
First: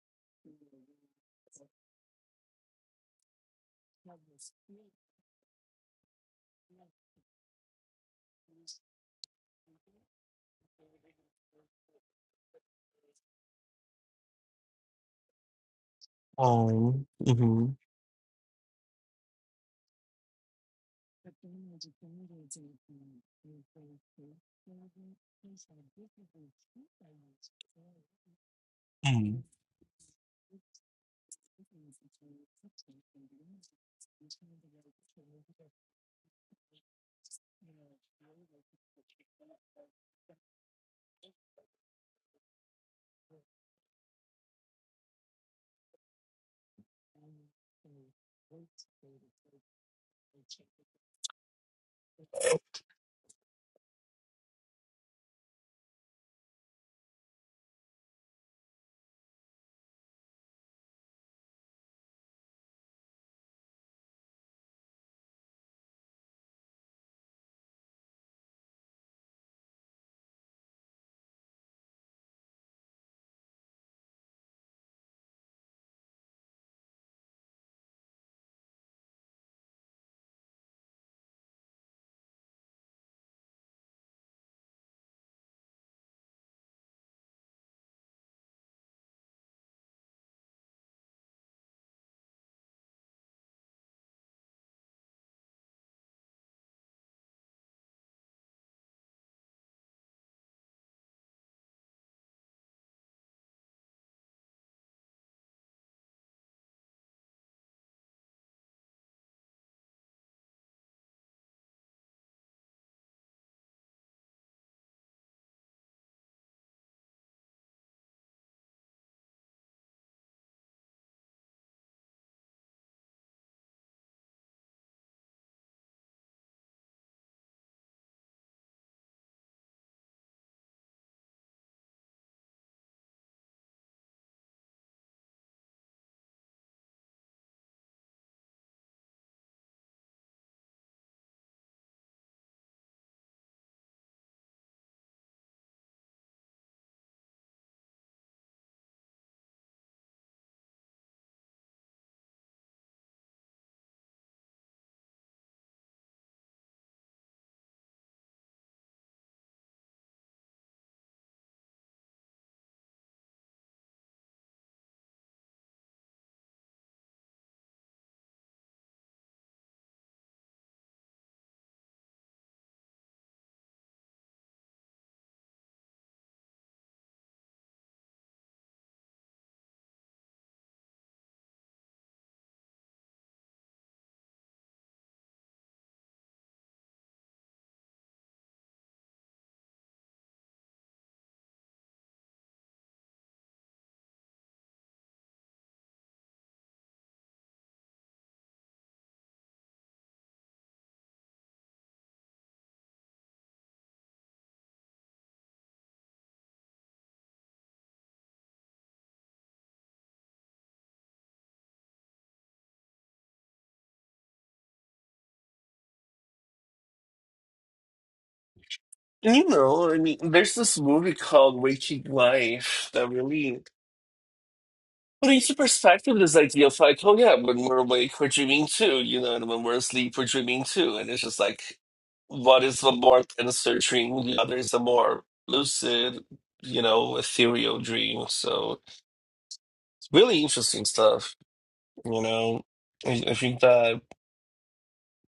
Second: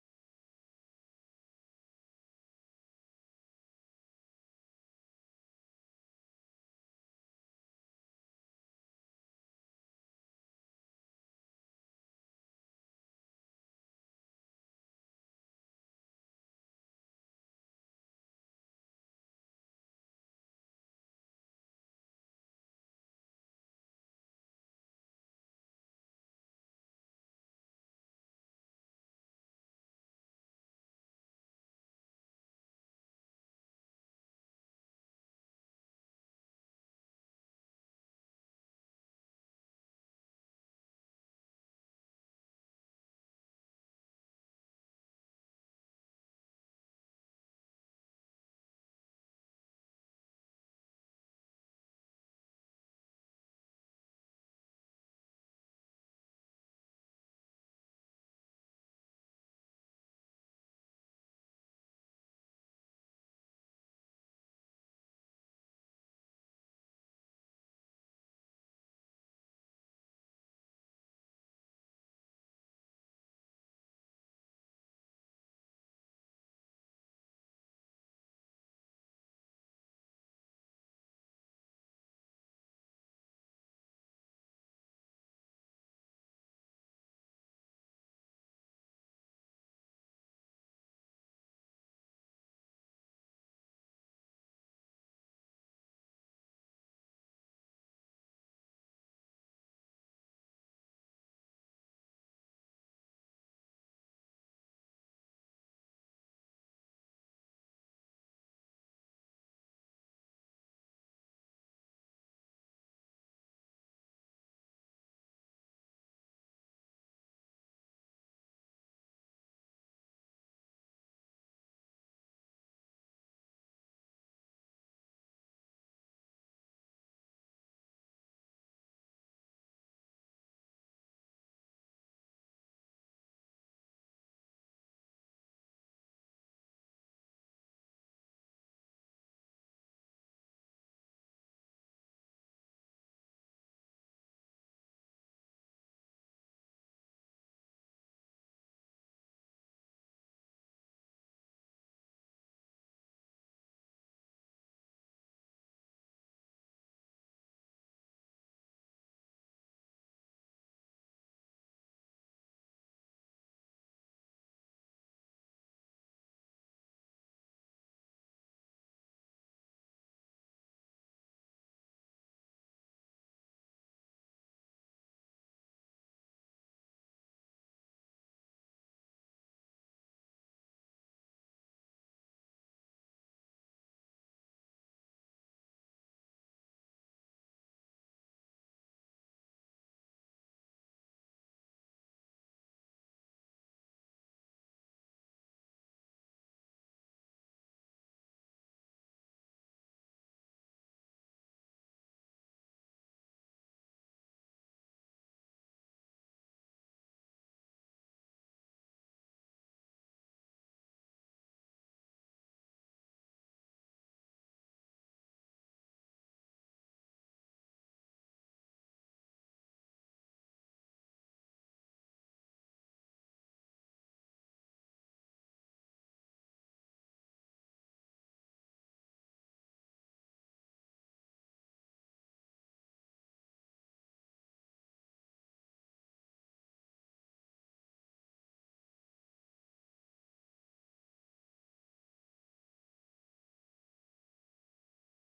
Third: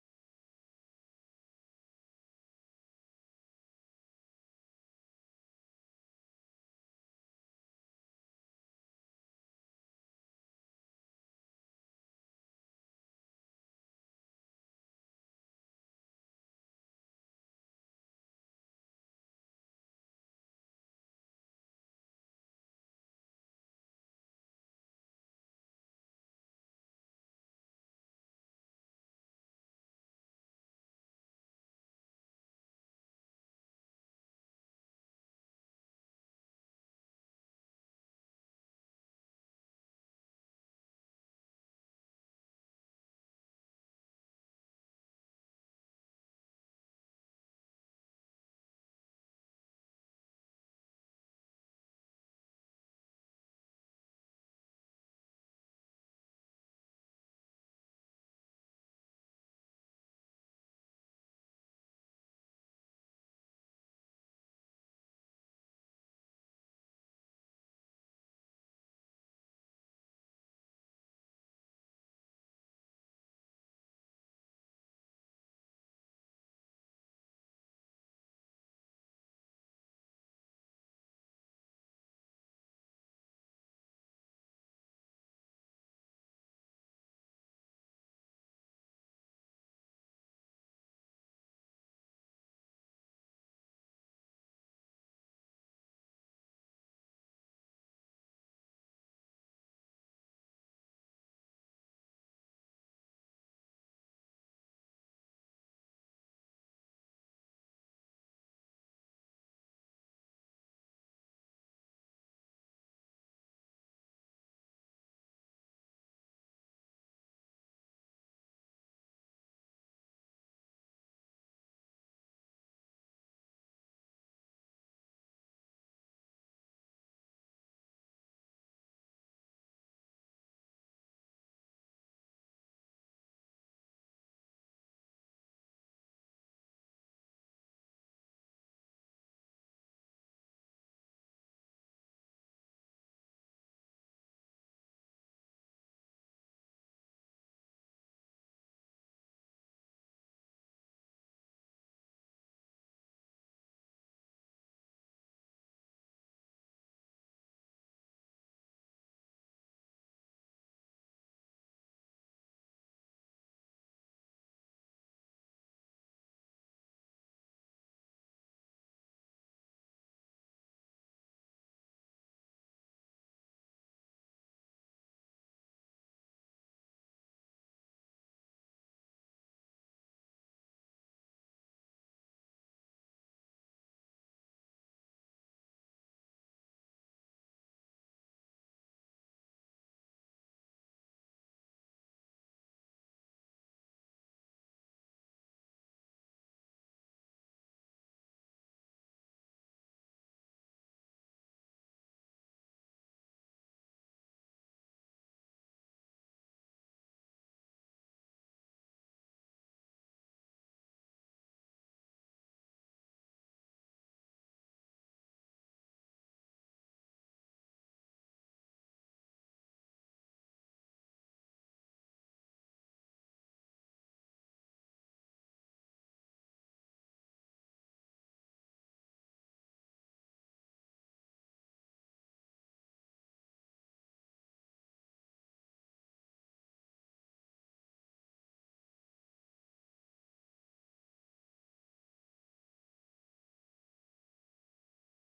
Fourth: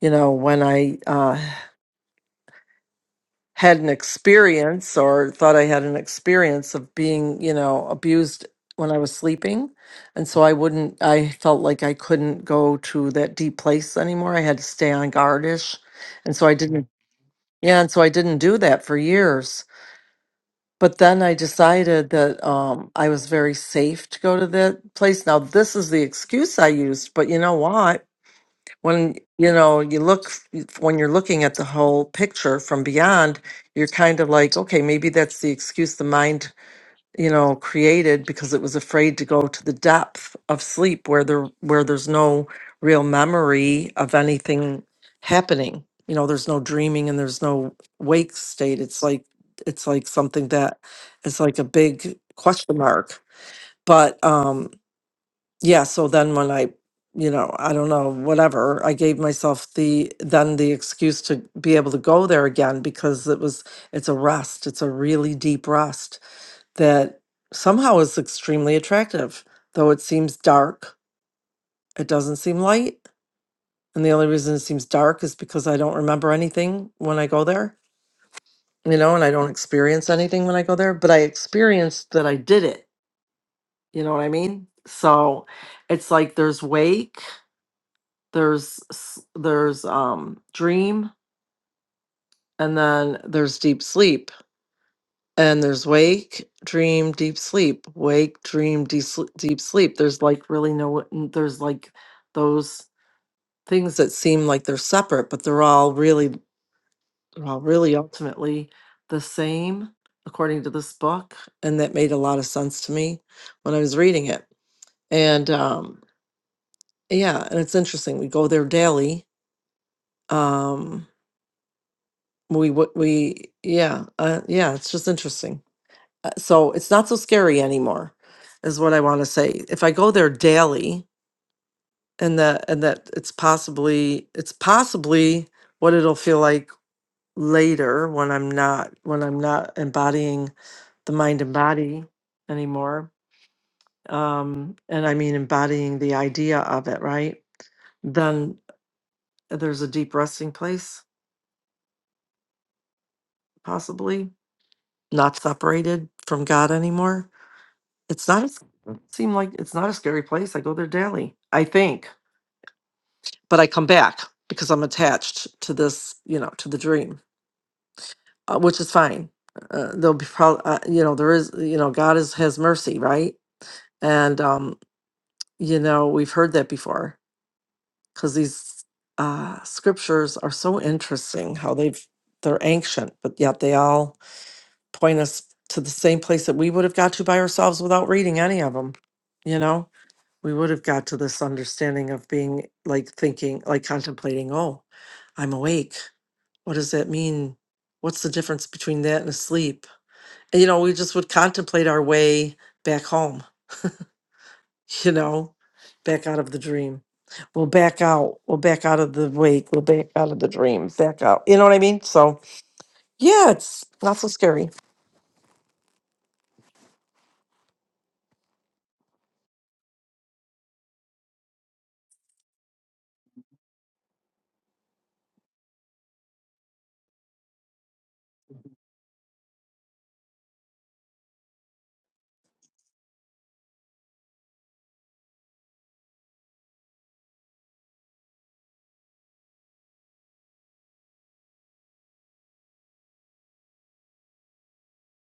A: you know, when I uh had an experience or thought I had an experience of being, you know, abused when I was sleeping. And so I wouldn't, I felt like I couldn't go to that deep place anymore. I had to stay on guardish. And so I didn't,
B: Um, mhm.
A: yeah. And so I didn't do that for years. But then I decided that um, I was very safe to go to that place. Now, this is the excuse I used, but you know what? when
B: Mm.
A: you know you look when you're looking at the whole picture from beyond you're kind of like okay maybe that's the excuse the mind you know created because it was afraid to go to the depth of sleep where there where there's no real memory of anything happening you know there's no dreaming and there's no wake state it's like it's like something that it's like a big question mark but um yeah, so then when I, you know, I don't know, whatever, I gave myself the then the excuse to be able to go there again because it was it's a rest. It's a really deep rest that somehow is extremely attractive. Though it seems dark, it doesn't seem light. And the only reason it seems dark is because I don't remember anything when I go there, you know, and I don't experience anything when I go there, but I experienced that I did it. You know what I mean? So it's like there's wake there's s- there's um dream and then there's deep sleep and there's wake dream deep sleep wake dream deep sleep, deep sleep there's like really no n- there's like those things that seem like they're separate but they're all really they're all really ultimately the same according to this book and that made a lot of sense to me when i was reading it and um yeah and it's interesting we go there daily um we would we yeah uh, yeah it's just interesting Uh, so it's not so scary anymore is what i want to say if i go there daily and that and that it's possibly it's possibly what it'll feel like later when i'm not when i'm not embodying the mind and body anymore um and i mean embodying the idea of it right then there's a deep resting place possibly not separated from god anymore It's not a s- seem like it's not a scary place. I go there daily, I think, but I come back because I'm attached to this, you know, to the dream, uh, which is fine. Uh, there'll be probably, uh, you know, there is, you know, God is has mercy, right? And um, you know, we've heard that before because these uh, scriptures are so interesting how they've they're ancient, but yet they all point us to the same place that we would have got to by ourselves without reading any of them, you know we would have got to this understanding of being like thinking, like contemplating, oh, I'm awake. What does that mean? What's the difference between that and asleep? And, you know, we just would contemplate our way back home, you know, back out of the dream. We'll back out. We'll back out of the wake. We'll back out of the dream. Back out. You know what I mean? So, yeah, it's not so scary.
B: You know, I mean, there's this movie called Waking Life that really put into perspective this idea of like, oh yeah, when we're awake, we're dreaming too. You know, and when we're asleep, we're dreaming too. And it's just like, what is the more denser dream? The other is a more lucid, you know, ethereal dream. So. really interesting stuff. You know, I, I think that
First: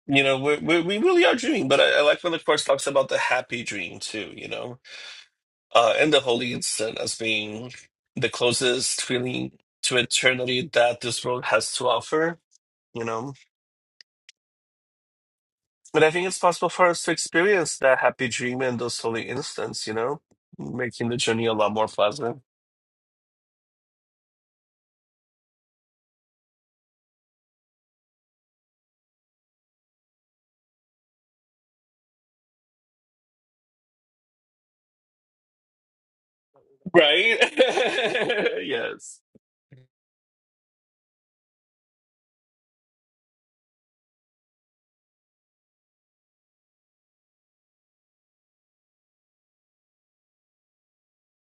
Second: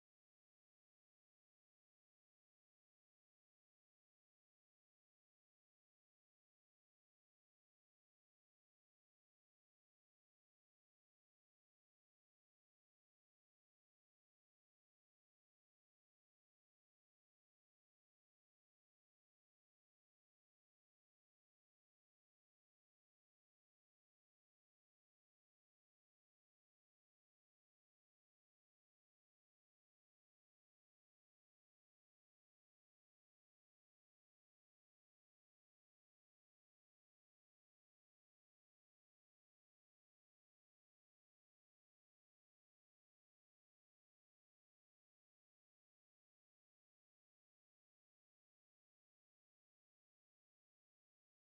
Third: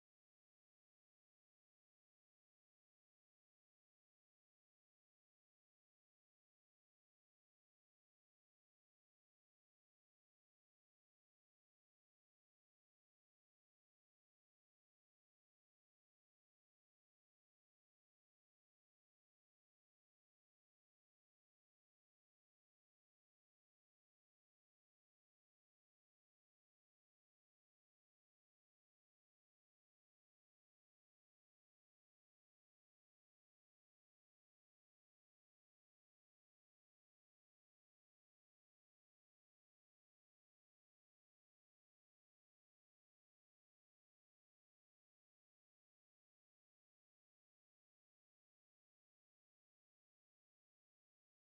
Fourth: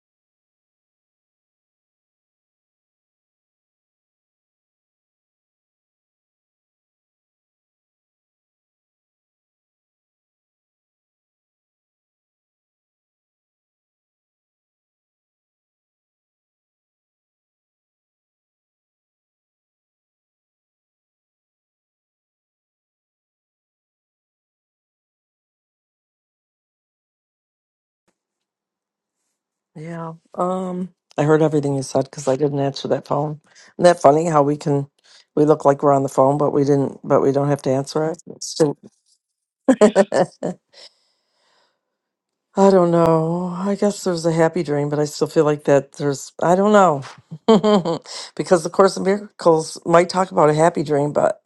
B: you know we we we really are dreaming, but I, I like when the course talks about the happy dream too. You know, uh, and the holy instant as being the closest feeling to eternity that this world has to offer. You know, but I think it's possible for us to experience that happy dream and those holy instants. You know, making the journey a lot more pleasant.
A: Yeah. Um, I heard everything you said because I didn't answer that phone. Isn't that funny how we can we look like we're on the phone, but we didn't, but we
B: Right?
A: don't have to answer it. It's still-
B: yes.
A: I don't know. I guess there's a happy dream, but I still feel like that there's I don't know because the Course in Miracles might talk about a happy dream, but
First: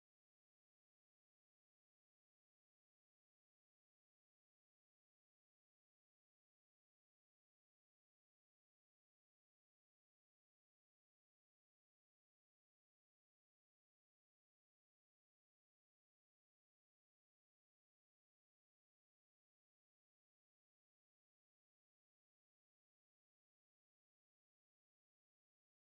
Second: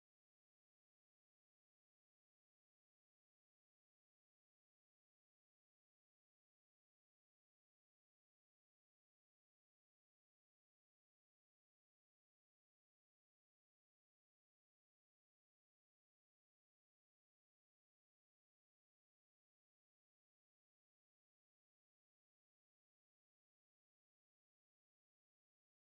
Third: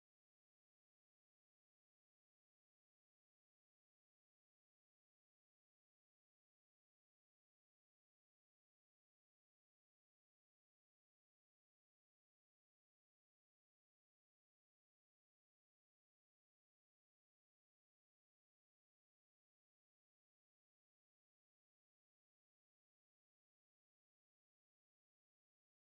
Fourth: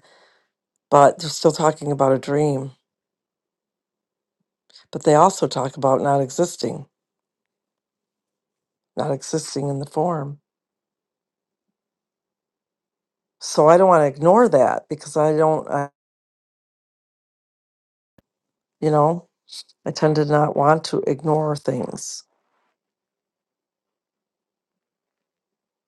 A: but they're still talking about a dream. But they also talk about not existing, not existing in the form. So I don't want to ignore that because I don't, I, you know. I tend to not want to ignore things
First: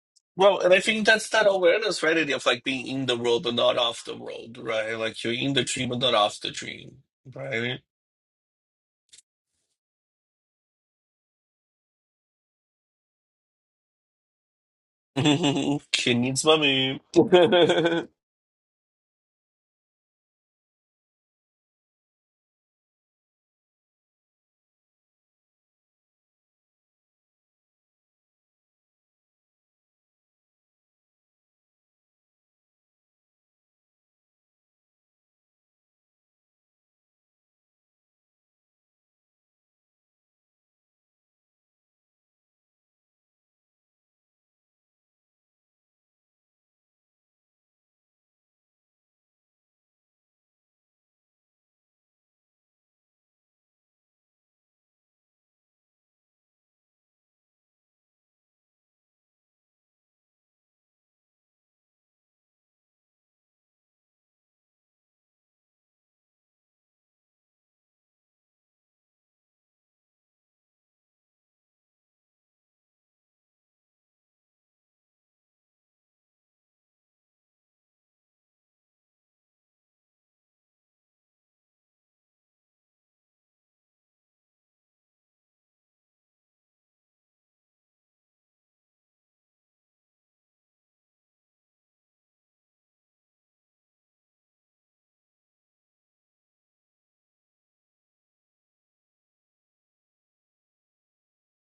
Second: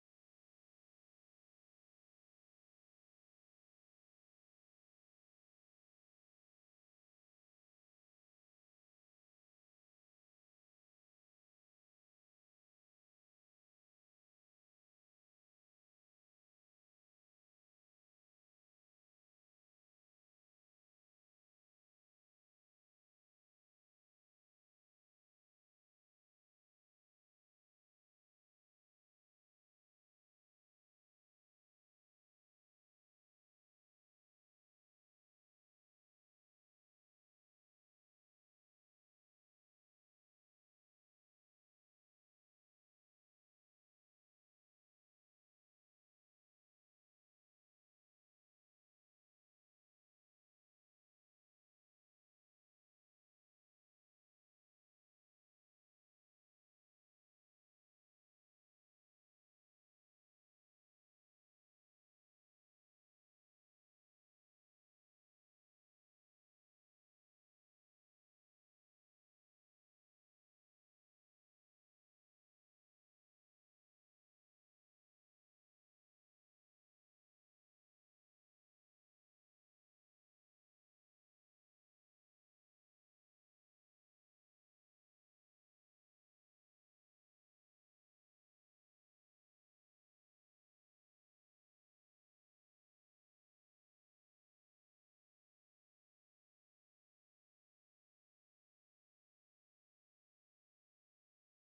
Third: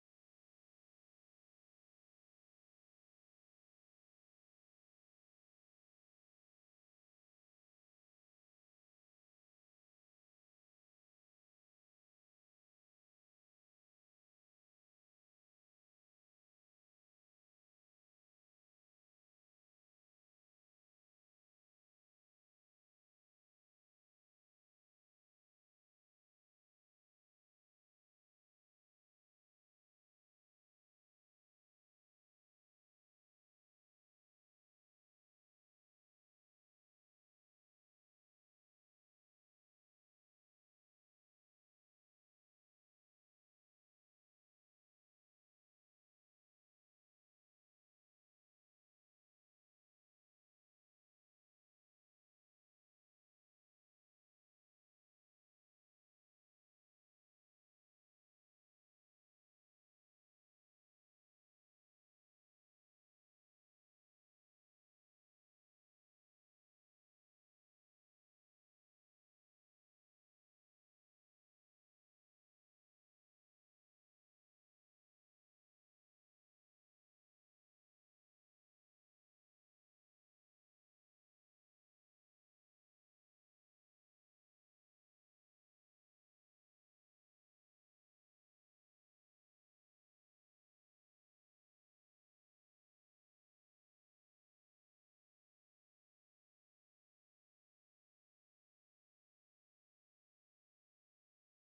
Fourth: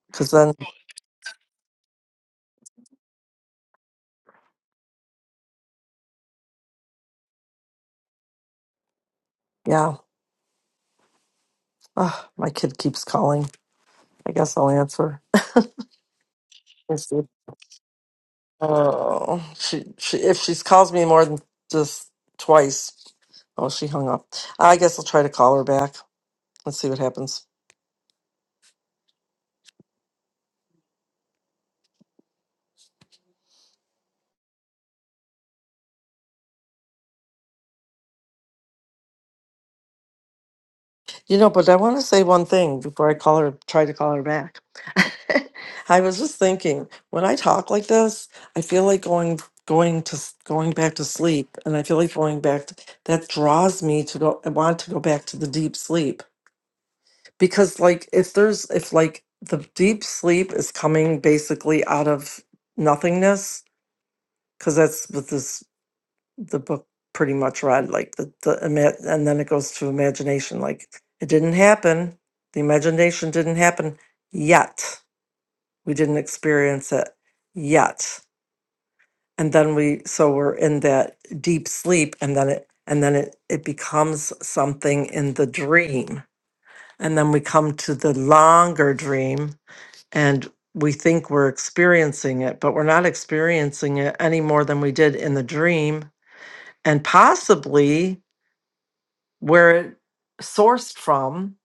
A: because then,
B: Well, and I think that's that awareness, right? idea Of like being in the world but not off the world, right? Like you're in the dream but not off the dream, right?
A: yeah, ugh, my kid keeps calling. I guess I'll answer.
B: Kid needs mommy.
A: Let's see. Oh, she, she if she calls me more than just twice, oh, she hung up. I guess I'll try to call her back and see what happens. You know, but I want to say one thing before I call her, try to call her back. I was just thinking, when I talk like this, I feel like going going to s- going back to sleep, and I feel like going back to, that draws me to go. I want to go back to the deep sleep because, like, if there's if like the deep sleep is coming basically out of nothingness, because that's what this the book pretty much read like the the ima- and then it goes to imagination like it didn't happen the imagination didn't happen yet we didn't experience it yet and then we so we're in that deep sleep and then it and then it it becomes something in the dream and then we come to the longer dream and we think we're experiencing it but we're not experiencing it any more than we did in the dream and possibly where it sourced from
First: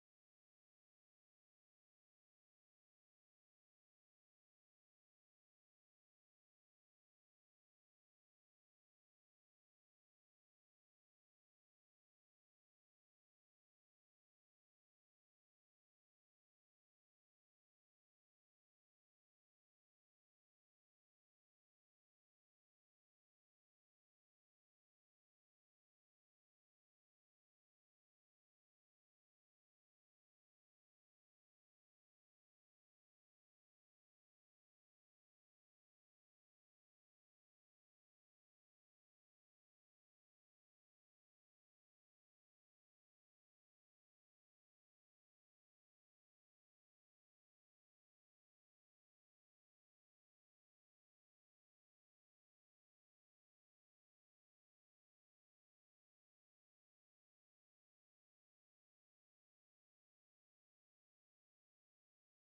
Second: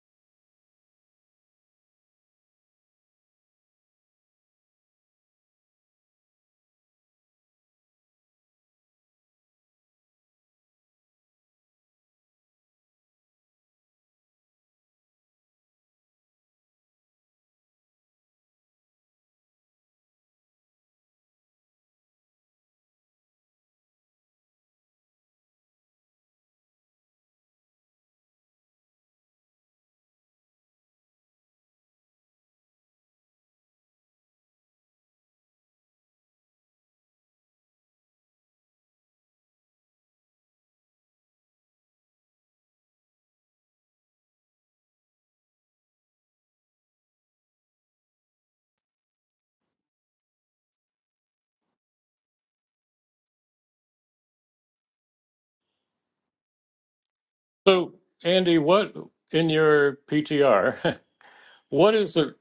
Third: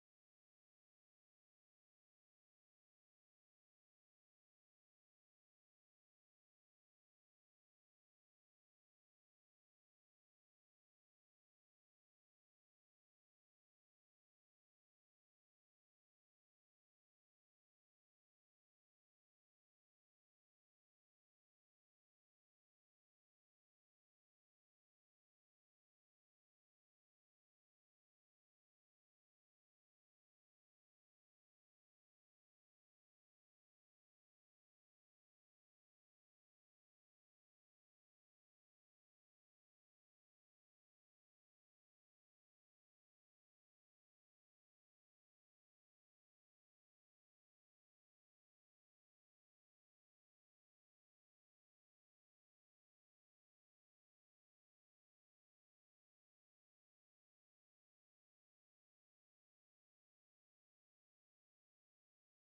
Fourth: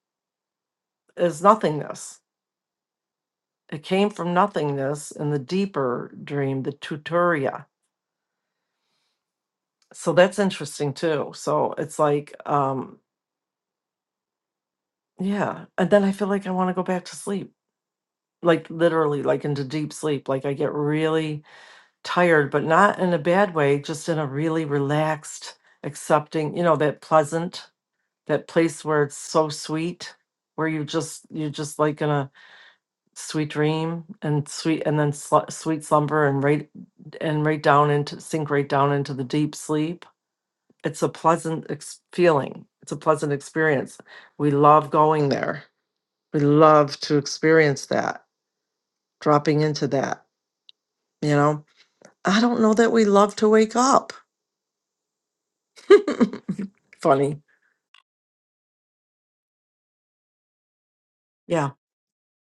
A: is nothingness. It came from nothingness in the deeper dream, the tuturia. So that's interesting too. So it's like, um, yeah. And then I feel like I want to go back to sleep, like literally, like into deep sleep. Like I get really tired, but not in a bad way, just in a really relaxed, accepting, you know, that pleasant, that place where it's so sweet, where you just, you're just like in a sweet dream and sweet and then sl- sweet slumber and right and right down into sink right down into the deep sleep it's a pleasant ex- feeling it's a pleasant experience we love going there we love to experience that dropping into that you know i don't know that we love to wake up funny
C: So Andy, what in your PTR?
A: yeah
C: What is the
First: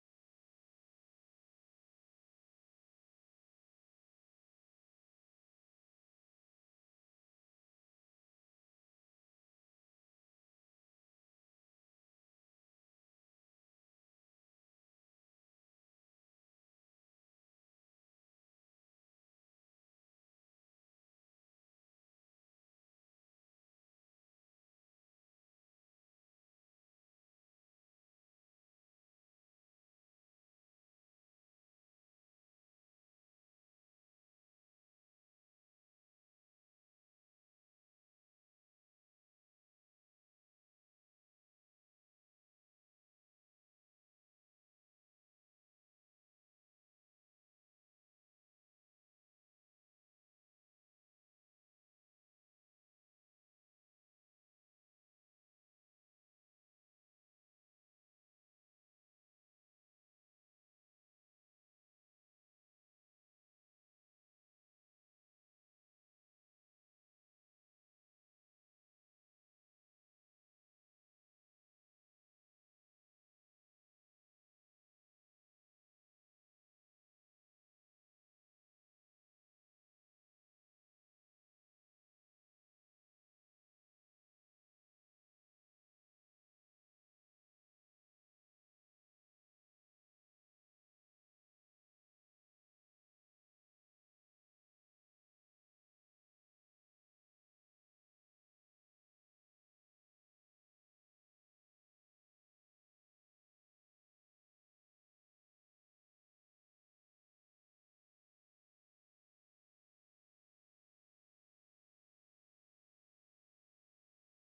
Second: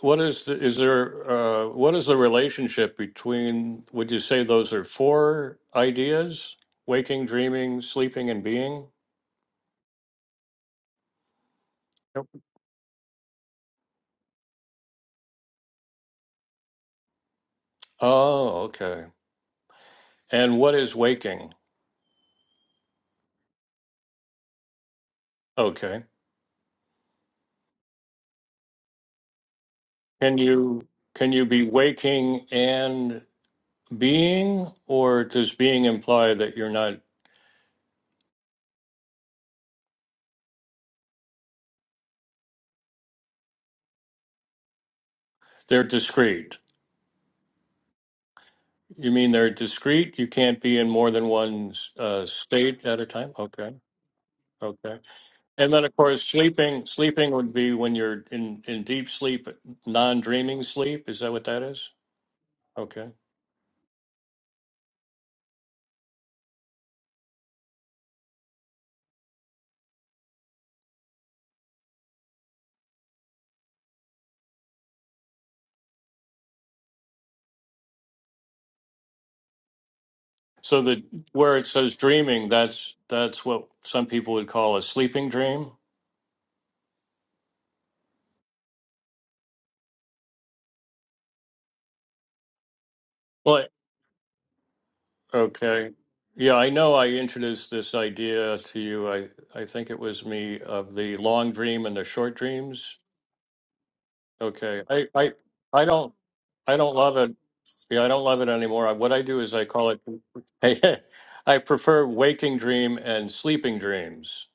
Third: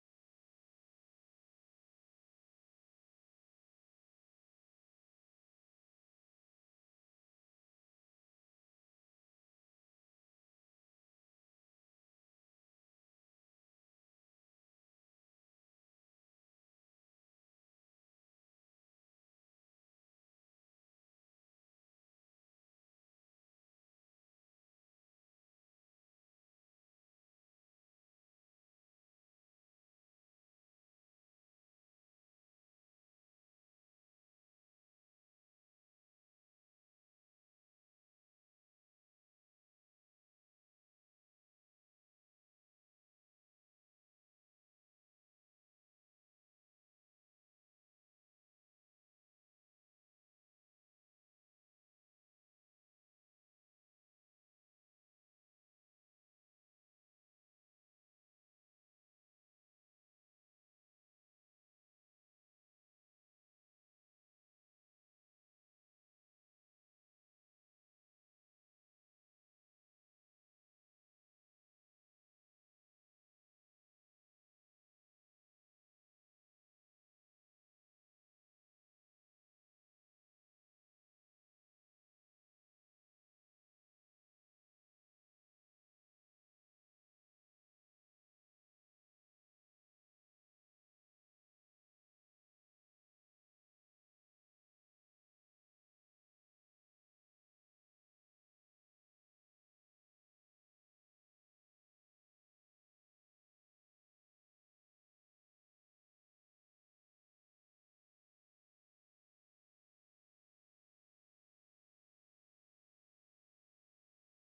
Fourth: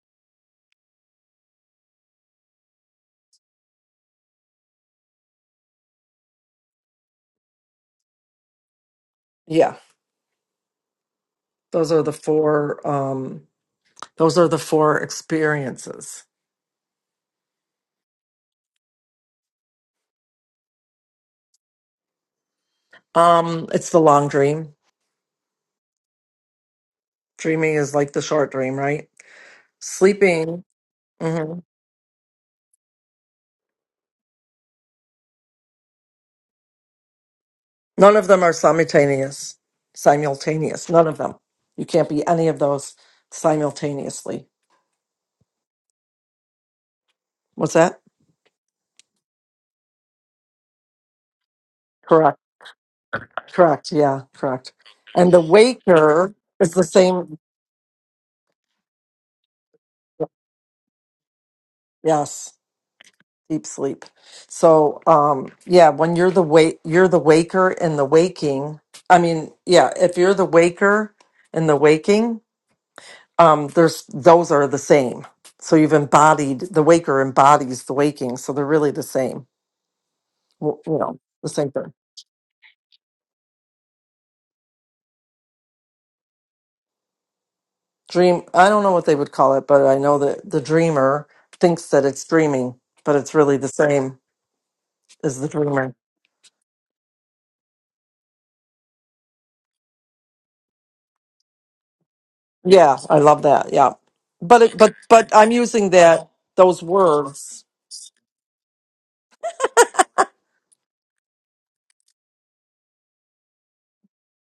C: what is the is there uh, what is the relationship between would you say those are four ideas waking dreaming sleeping and being
A: yeah those are the
C: Yep.
A: four um those are the four experiences
C: oh okay and what is waking
A: um it's the long dream
C: okay
A: dreaming is like the short dream right
C: can
A: sleeping
C: you can you
A: hmm
C: be waking and being or does being imply that you're not
A: None of them are simultaneous. Simultaneous. None of them. You can't be any of those simultaneously.
C: they're discrete
A: What's that?
C: you mean they're discrete you can't be in more than one uh,
A: Correct.
C: state at a time okay
A: Correct. Yeah. Correct.
C: okay
A: And the
C: And then, of course,
A: waker is the
C: sleeping sleeping
A: same.
C: would be when you're in in deep sleep, non dreaming sleep. Is that what that is?
A: Yes.
C: Okay.
A: Deep sleep. So, um, yeah, when you're the wake, you're the waker and the waking. I mean, yeah, if you're the waker and the waking, um, there's those are the same. So you've embodied the waker embodies the waking, so they're really the same. w-
C: So
A: you
C: the
A: know, the
C: where it
A: same thing.
C: says dreaming, that's that's what some people would call a sleeping dream.
A: Dream. I don't know what they would call it, but I know that the dreamer thinks that it's dreaming, but it's really
C: Well,
A: the same as the
C: okay.
A: dreamer.
C: Yeah, I know. I introduced this idea to you. I I think it was me of the long dream and the short dreams.
A: Yeah, I love that. Yeah, but it,
C: Okay.
A: but
C: I,
A: but
C: I,
A: I'm
C: I
A: using
C: don't,
A: that
C: I
A: those
C: don't love it.
A: words.
C: Yeah, I don't love it anymore. I- What I do is I call it, I, prefer waking dream and sleeping dreams.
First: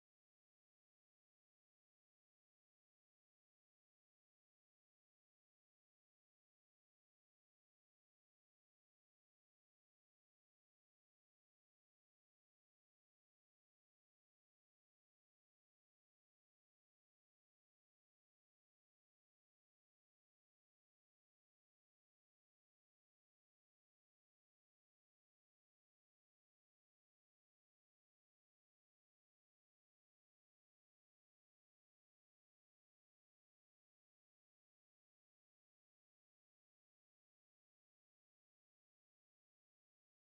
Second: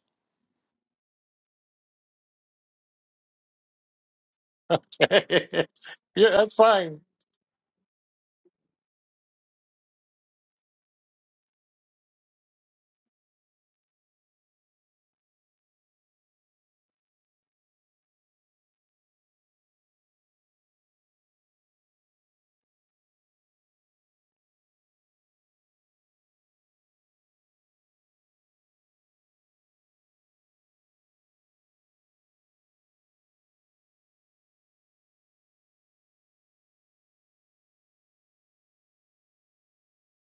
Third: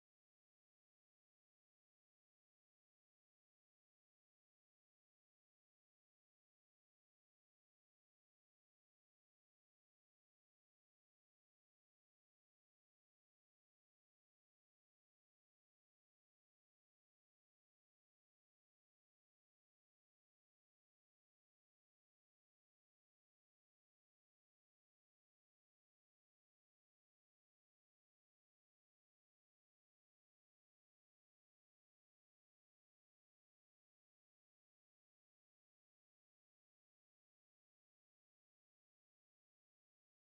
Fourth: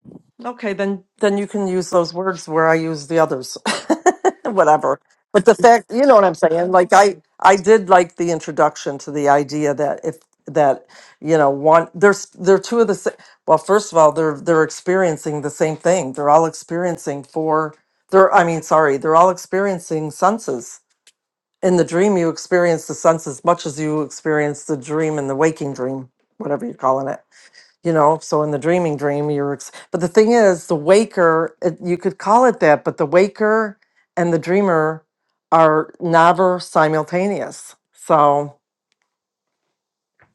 A: Okay, then then you can use those words where I use the others. Whatever. But the
C: yeah,
A: fact, you know what I'm
C: that's
A: saying? Like
C: fine.
A: I I did like the introduction to the idea that if that you know one there's they're two of the same well first of all they're they're experiencing the same thing they're all experiencing four they're i mean sorry they're all experiencing senses in the dream you experience the sense as much as you experience the dream in the waking dream whatever you're calling it you know so in the dreaming dream you're ex- but the thing is the waker it, you could call it that but the waker and the dreamer are never simultaneous so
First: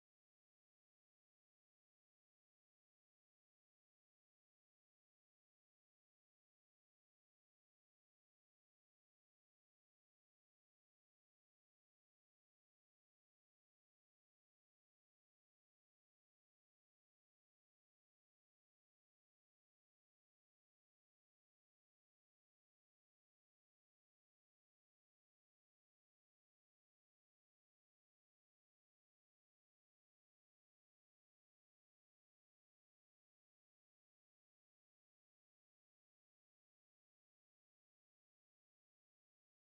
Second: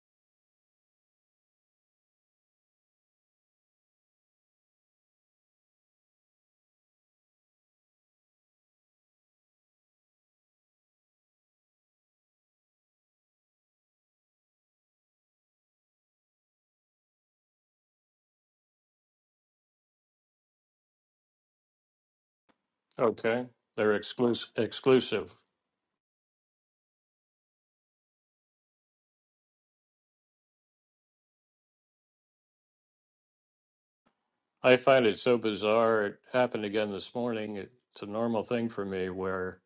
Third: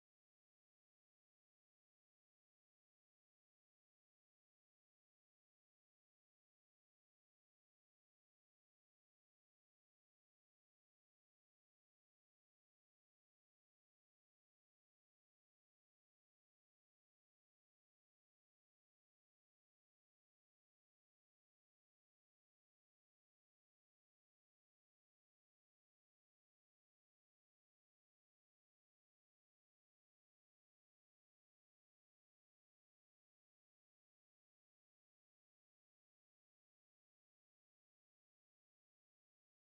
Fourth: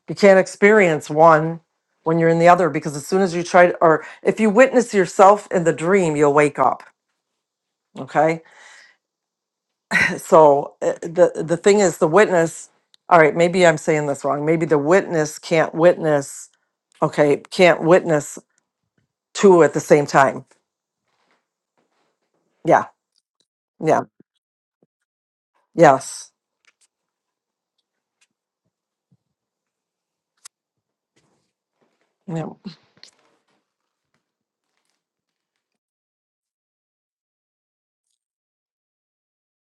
A: you can't experience one when you're in the other because as soon as you try to, or if you witness yourself in the dream you'll wake up okay so uh, the the thing is the witness all right maybe i'm saying this wrong maybe the witness can't witness okay can't witness two at the same time yeah
C: Okay. They're
A: yeah
C: exclusive. exclusive.
A: Yes. Yeah.
C: I find it so bizarre. It happened again this morning. It's a normal thing for me where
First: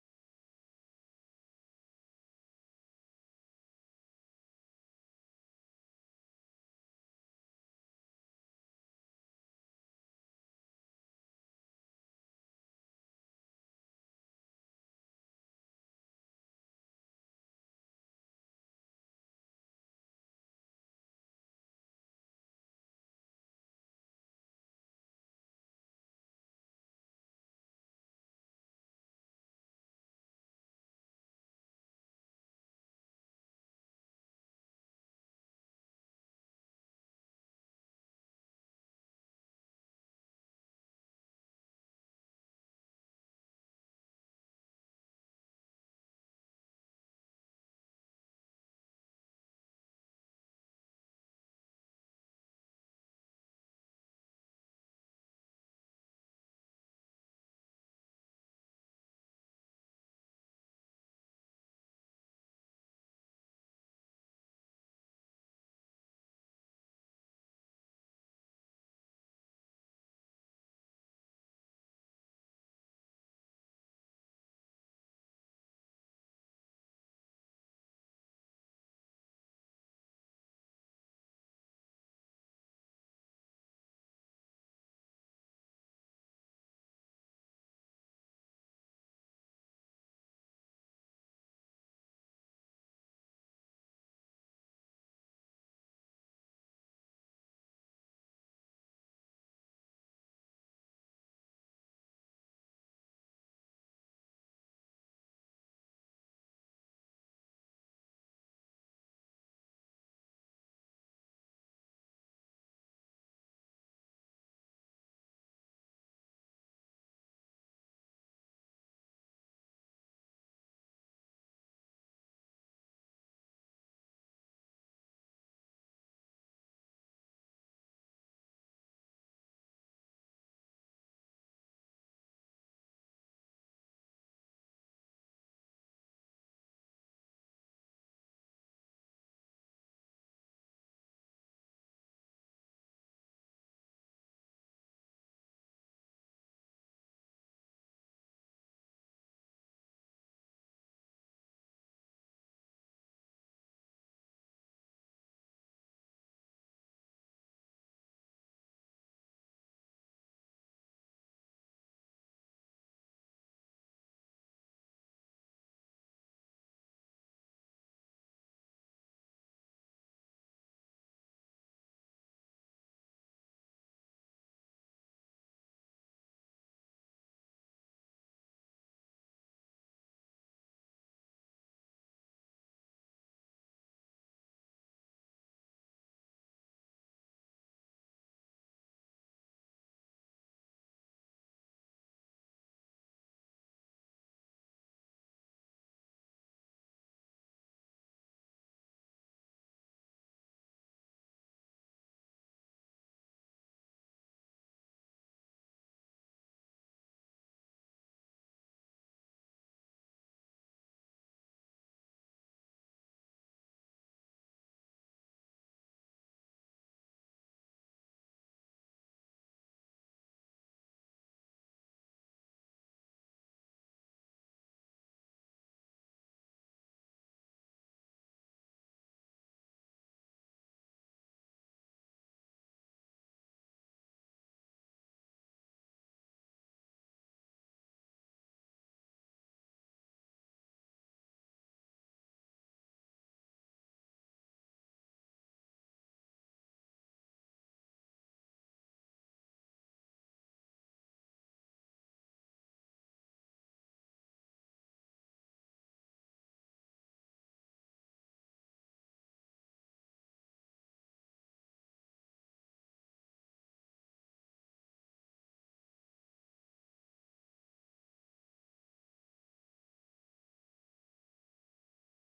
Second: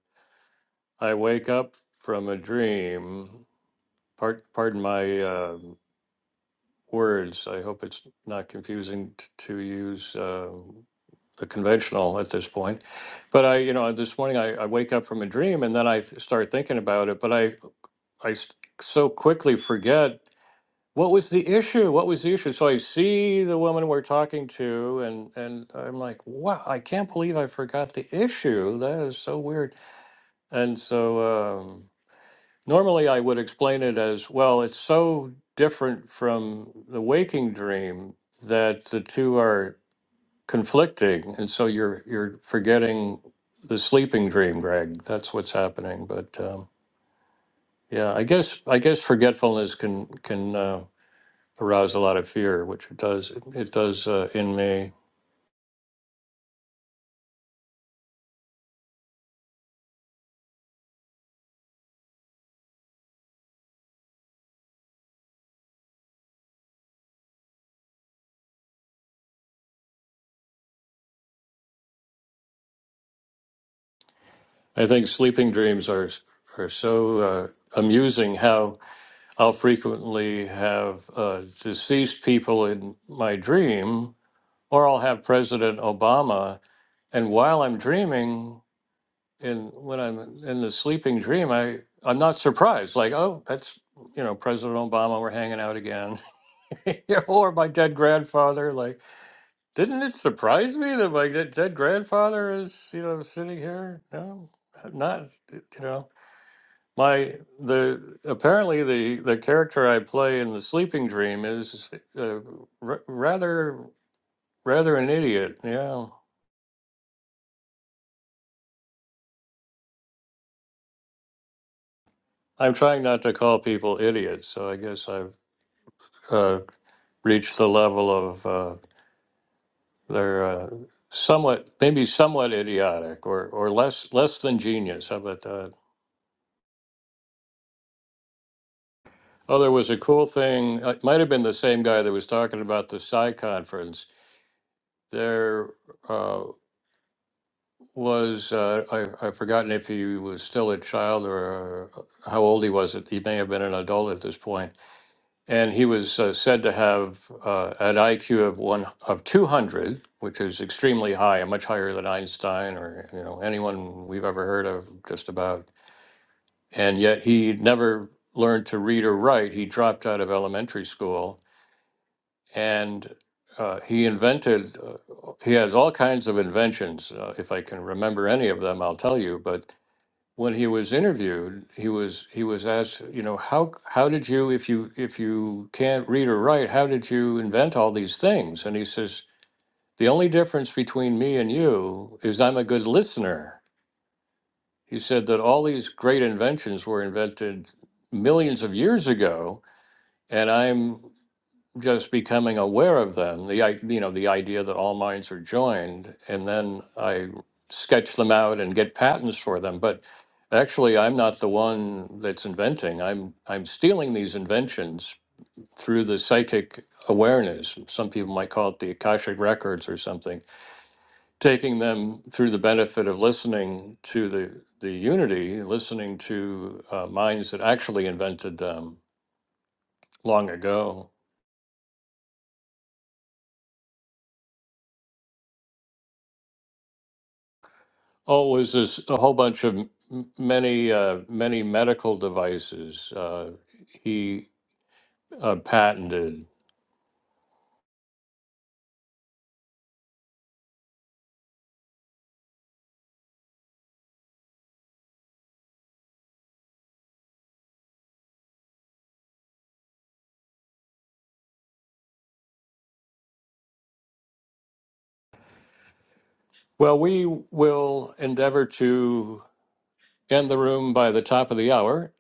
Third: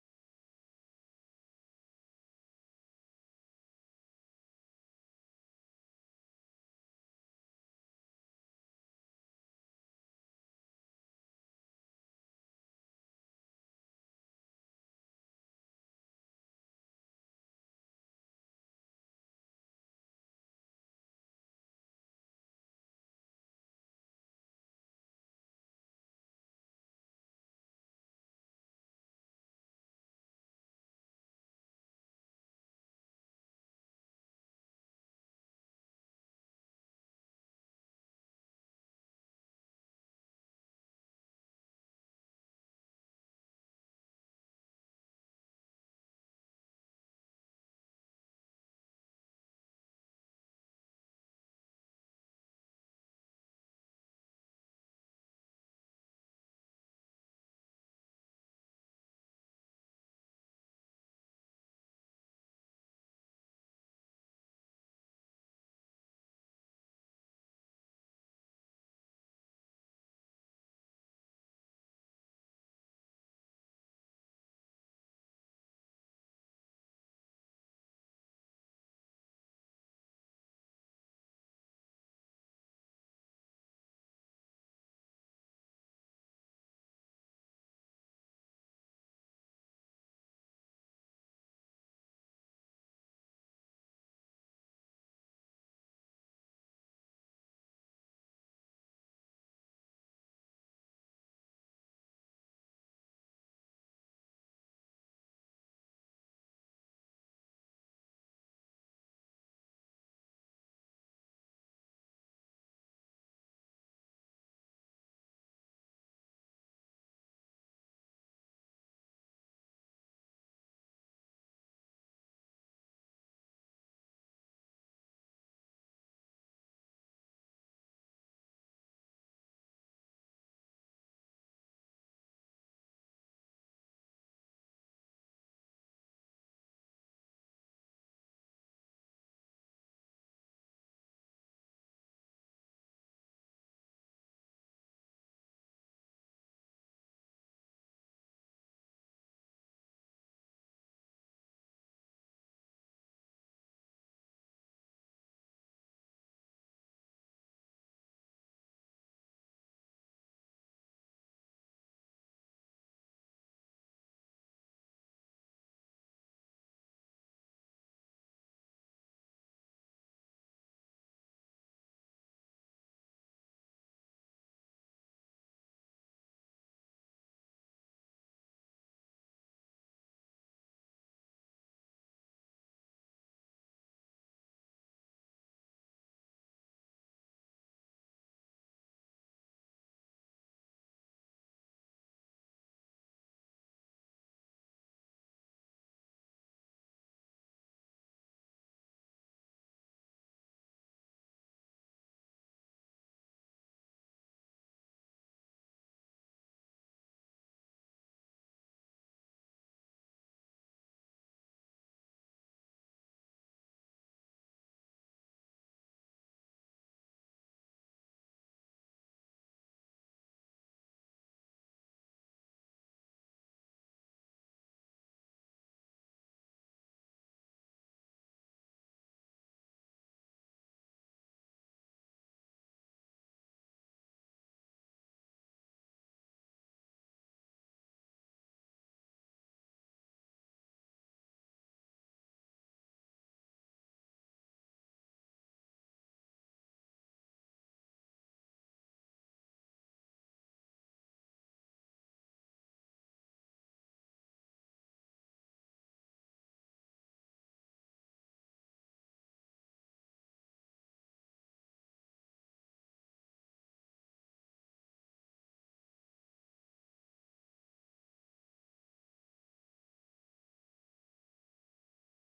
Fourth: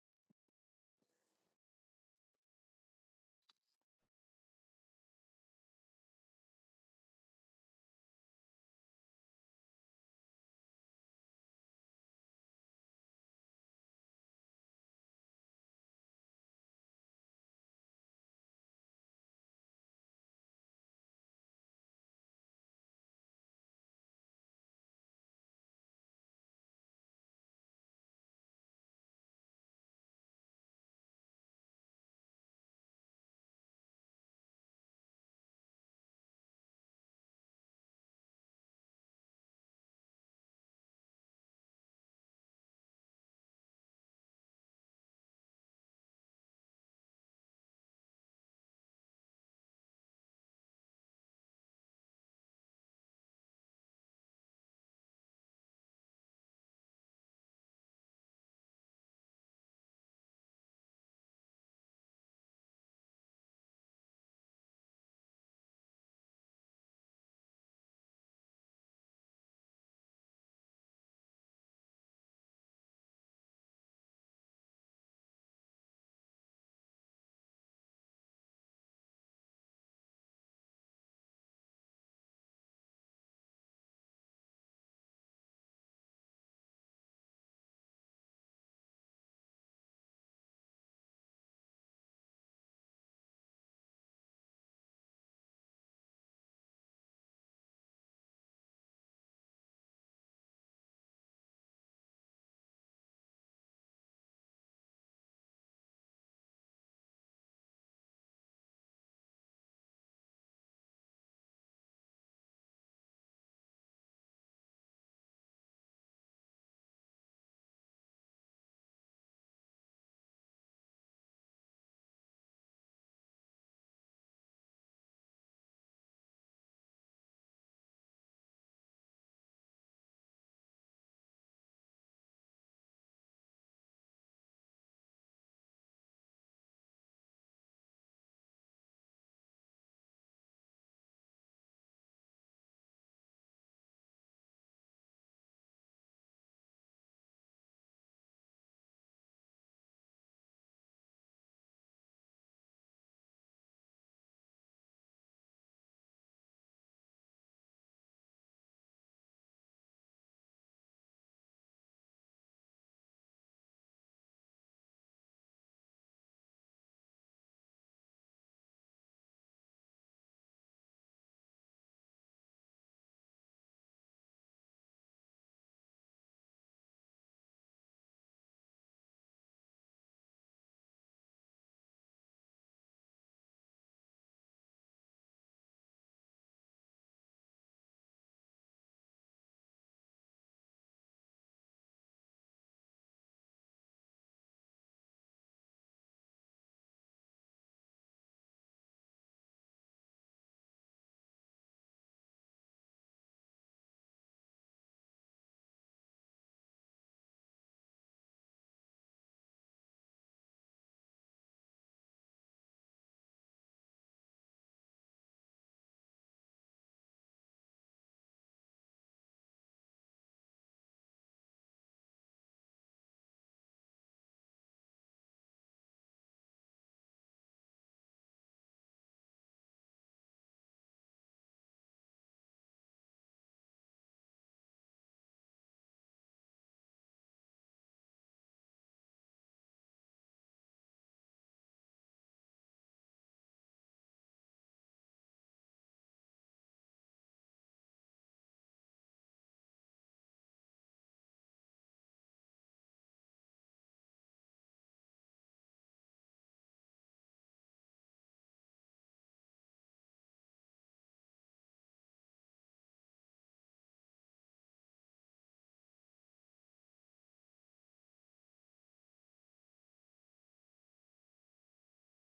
C: I wake up from a dream. Part, pardon my um words. I hope it's not confusing t- to use. Um the conventional at this point. But I, you know, this morning I, I wake up from a dream and then I th- start thinking about it, but I, I s- so quickly forget what was the issue? What was the issue? So I see the woman we're talking to and, and I'm like, wow, I can't believe I forgot the issue. That is so weird. And so, um, normally I would explain it as, well, it's so different from the waking dream that the two are conflicting and so you're you're forgetting the sleeping dream greg that's what's happening but um, yeah i guess i guess forgetfulness can can uh, arouse a lot of fear which it does it does uh, in me i think sleeping dreams are are so uh, amusing how i'll frequently have uh, deceased people in my dream or i'll have president obama and while i'm dreaming and when I'm in the sleeping dream, I I'm not surprised. Like, oh, that's you know President Obama. We're hanging out again, Yeah, or my dead grandfather. Like, didn't it surprise me that my dead dead grandfather is you know sitting here? No, not you know my the apparently the the character I play in the sleeping dream is uh, r- rather rather an idiot. Yeah, I'm trying not to call people idiots, so I guess I've. uh, reach the level of uh, they're uh, somewhat, maybe somewhat idiotic or, or less less than genius. How about that? Oh, there was a cool thing. uh, It might have been the same guy that was talking about the Psi conference. There uh, was uh, I, I've forgotten if he was still a child or uh, how old he was. He may have been an adult at this point and he was uh, said to have uh, an IQ of one of 200, which is extremely high, much higher than Einstein or you know anyone we've ever heard of, just about. And yet he never learned to read or write. He dropped out of elementary school, and uh, he invented. Uh, he has all kinds of inventions. Uh, if I can remember any of them, I'll tell you. But when he was interviewed, he was he was asked, you know, how how did you if you if you can't read or write, how did you invent all these things? And he says, the only difference between me and you is I'm a good listener. He said that all these great inventions were invented millions of years ago, and I'm just becoming aware of them the i- you know the idea that all minds are joined and then i sketch them out and get patents for them but actually i'm not the one that's inventing i'm i'm stealing these inventions through the psychic awareness some people might call it the akashic records or something taking them through the benefit of listening to the the unity listening to uh, minds that actually invented them long ago Oh, it was this a whole bunch of m- many uh, many medical devices uh, he uh, patented. Well, we will endeavor to end the room by the top of the hour.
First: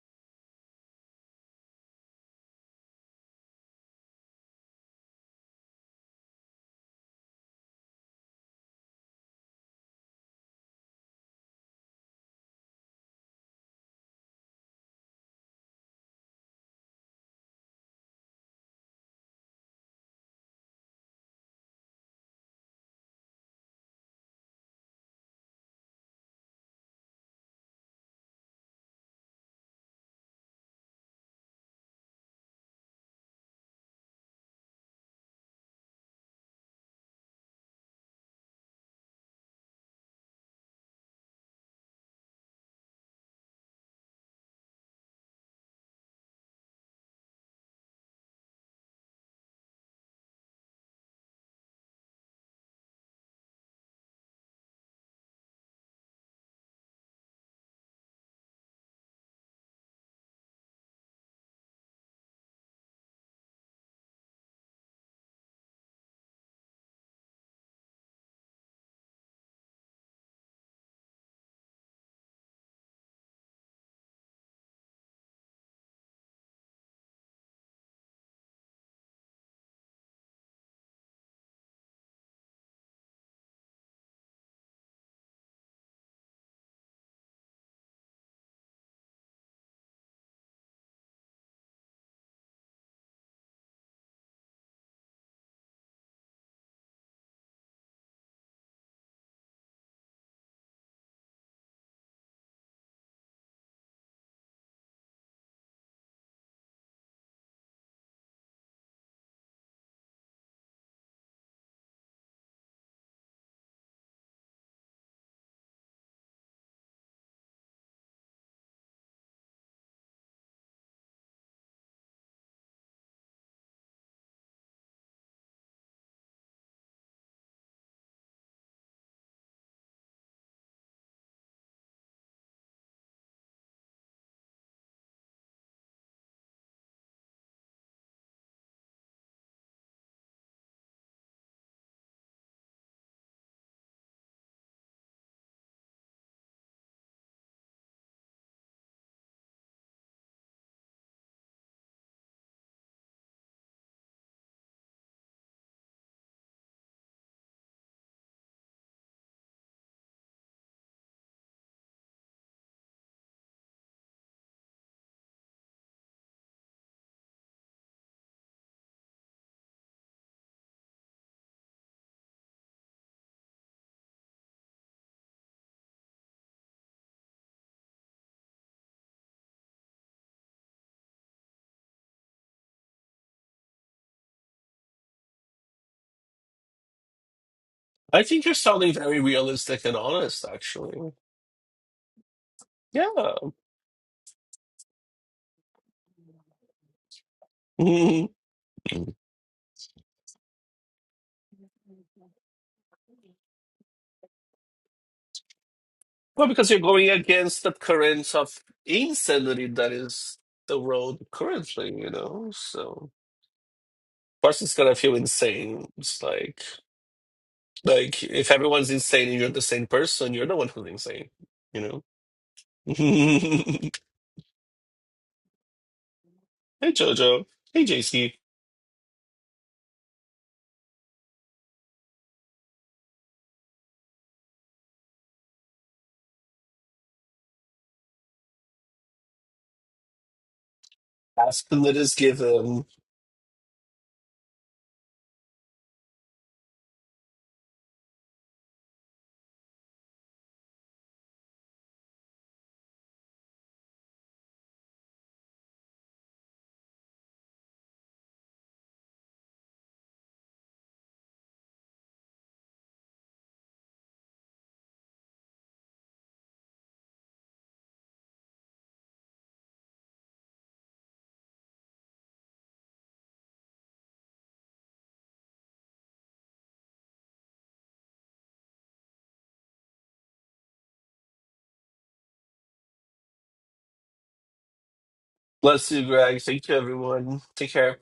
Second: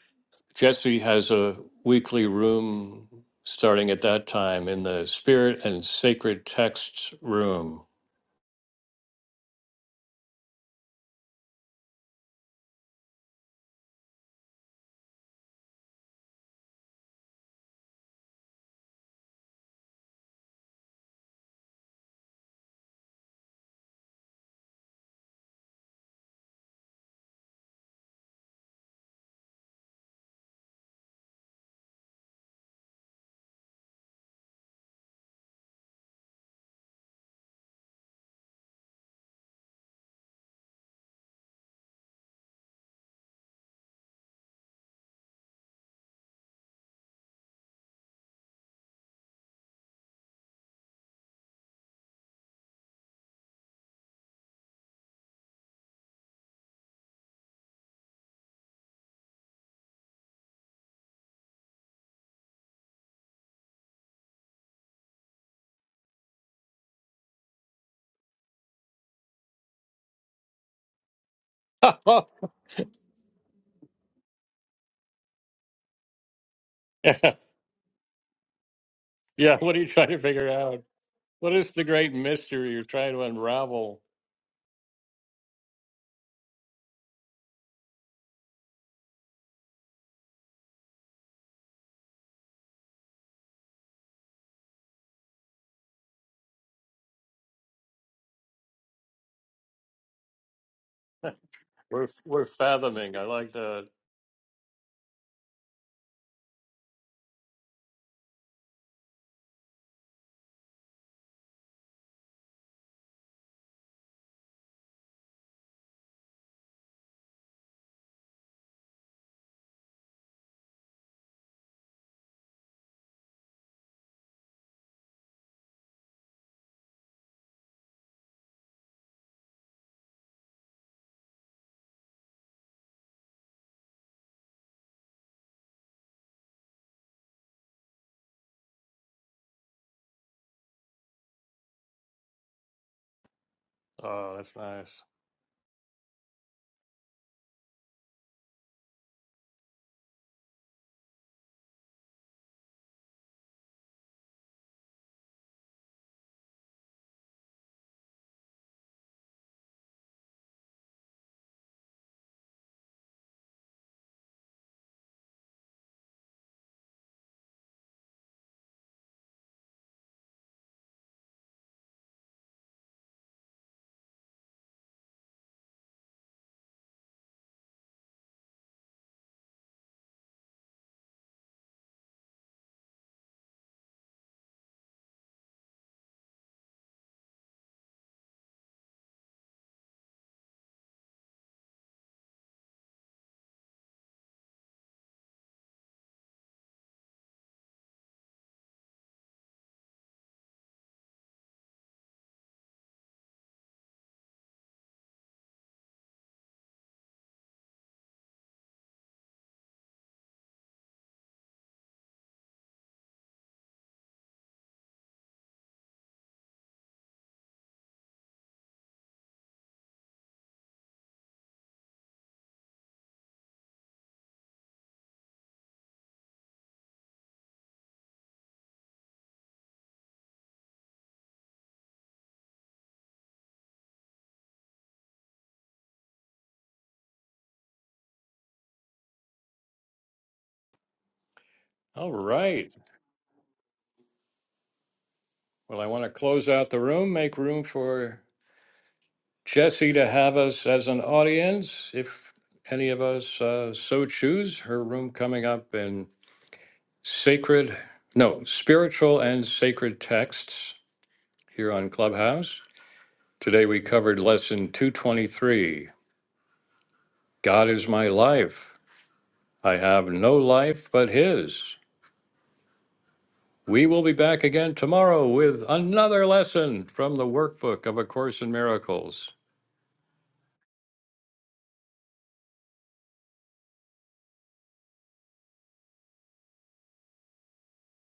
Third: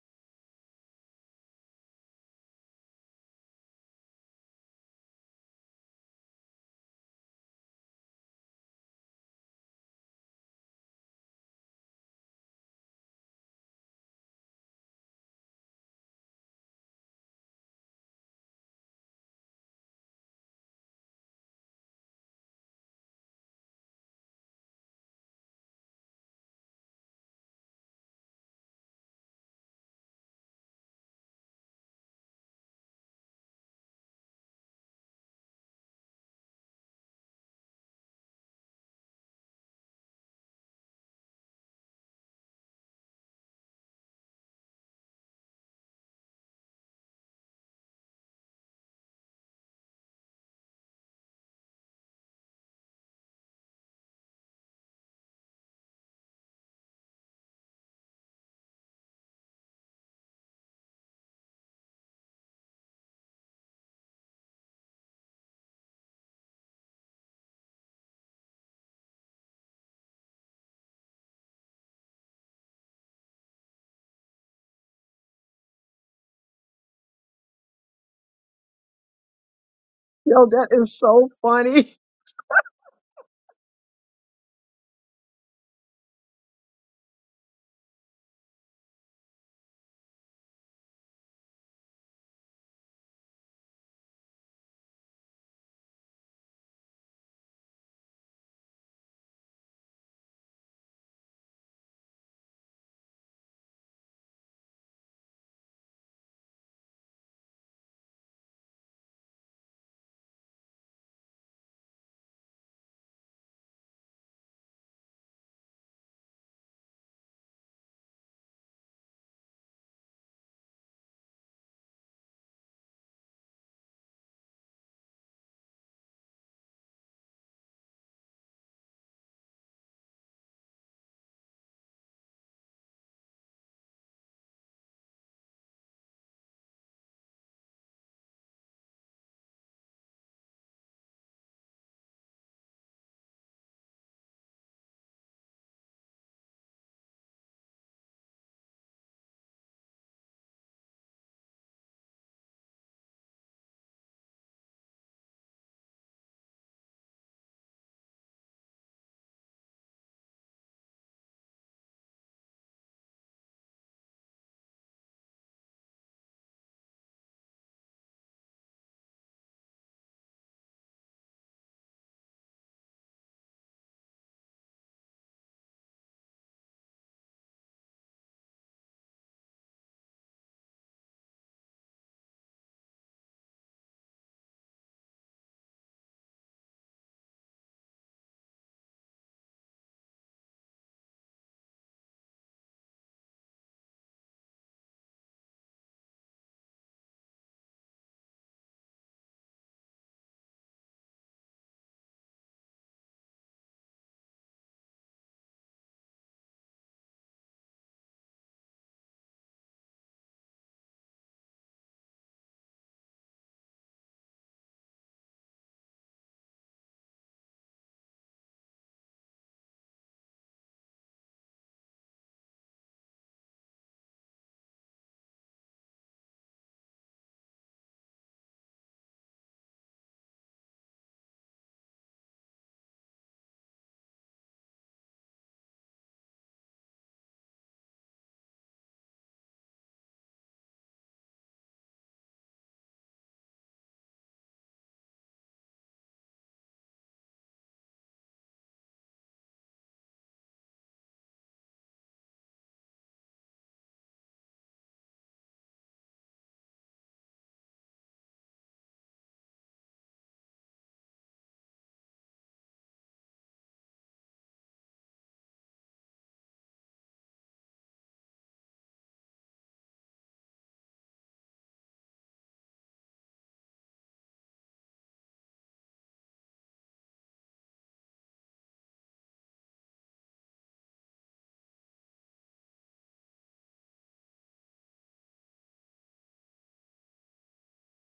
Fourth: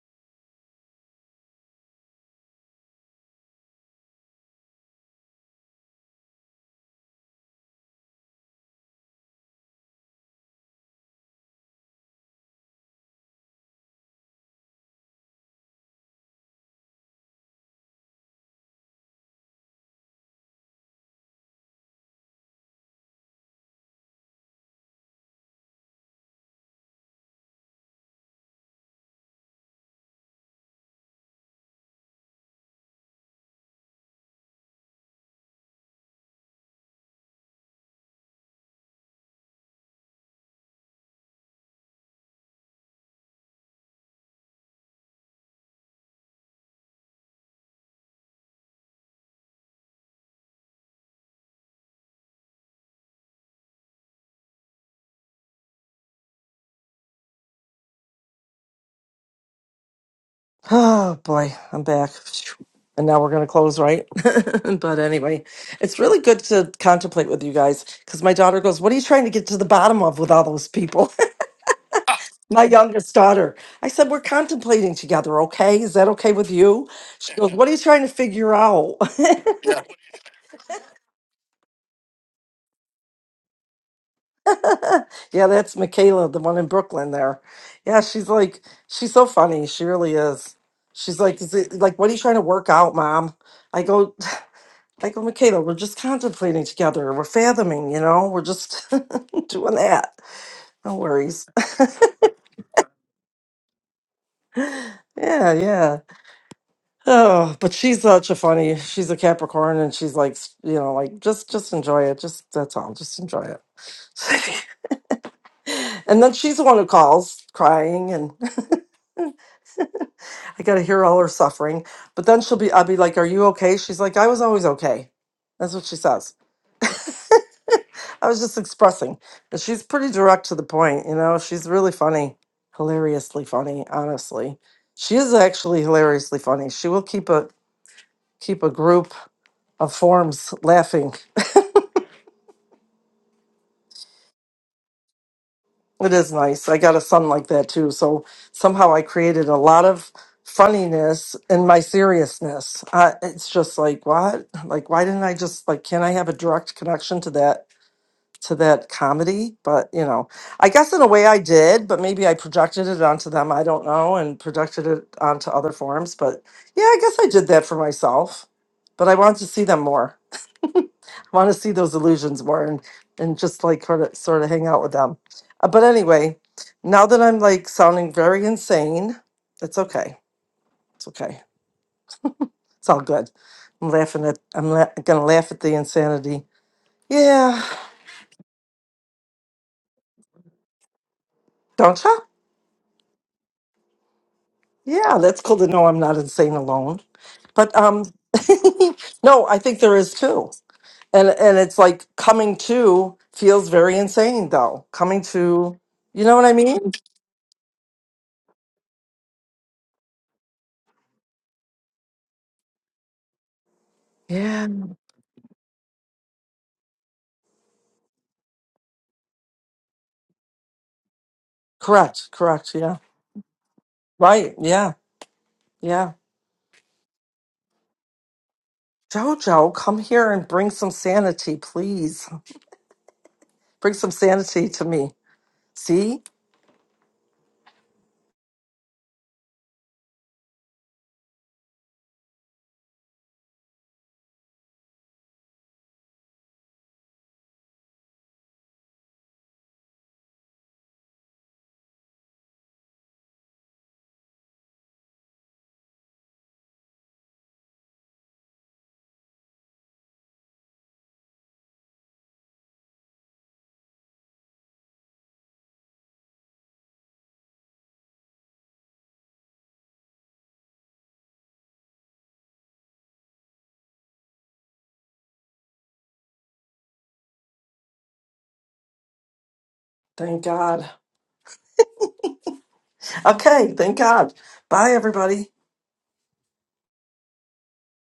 C: Jesse has a weekly room starting at that time in the Spirit and Sacred Texts room.
A: Oh boy, I'm back. And now we're going to close, right? but anyway, it's really good to contemplate with you guys because my daughter goes, What are you trying to get to the bottom of with all those people?
C: yeah,
A: my youngest daughter. I said, We're contemplating together, okay? Is that okay with you? She goes, What are you trying to figure out?
C: what are
A: yeah,
C: you trying to
D: Yo,
C: figure
D: that
C: out?
D: is so
C: What is
D: funny.
C: the great mystery you're trying to unravel?
A: Yeah, that's Michaela, the one in Brooklyn there. Yeah, she's like, she's so funny. She really is. She's like, is it like, what are you trying to work out, mom? I go, like with Michaela, we're just contemplating together. We're fathoming, you know, we're just doing that. No worries.
C: We're, we're fathoming. I like that.
A: Yeah, yeah. Oh, but she's such a funny. She's a Capricorn, and she's like, s- you know, like just, just enjoy it. Just that's all. Just enjoy it. and then she's the one who calls, crying, and I got to hear all her suffering. But then she'll be, I'll be like, "Are you okay?" She's like, "I was always okay." That's what she says. I was just expressing. But she's pretty direct to the point, you know. She's really funny, hilariously funny. Honestly, she is actually hilariously funny. She will keep a keep a group of forms laughing.
C: Oh, that's nice.
A: It is nice. I got a son like that too, so somehow I created a lot of funniness in my seriousness. Uh, it's just like what? Like why didn't I just like? Can I have a direct connection to that? to that comedy, but you know, I guess in a way I did, but maybe I projected it onto them. I don't know, and projected it onto other forums. But yeah, I guess I did that for myself. But I want to see them more. I want to see those illusions more, and and just like sort of sort of hang out with them. Uh, but anyway, now that I'm like sounding very insane, it's okay. It's okay. It's all good. I'm laughing at. I'm la- gonna laugh at the insanity. Yeah,
B: I think you're sounding very realistic and honest, actually.
A: don't you?
B: Yeah.
A: Yeah, that's cool to know I'm not insane alone. But um,
B: well,
A: no, I think there is too, and and it's like coming to feels very insane though. Coming to, you know what I
B: because you're
A: mean?
B: going against the currents of insanity that is the world currently, you know? So,
A: Yeah.
B: person's gonna feel insane. It's like. Like, if everyone's insane and you're the same person, you're the one who's insane, you know?
A: Correct, correct, yeah,
B: hey,
A: right, yeah, yeah.
B: Jojo. Hey, JC.
A: Jojo, come here and bring some sanity, please. Bring some sanity to me. See?
B: Ask the lit
C: All
B: is
C: right.
B: given.
C: Well, I want to close out the room, make room for Jesse to have us as an audience, if any of us uh, so choose. Her room coming up in sacred, no, spiritual and sacred texts here on Clubhouse. Today we covered lesson 223 God is my life. I have no life but His. We will be back again tomorrow with another lesson from the workbook of A Course in Miracles.
A: Thank God. Okay, thank God. Bye, everybody.
B: Bless you, Greg. Thank you, everyone. Take care.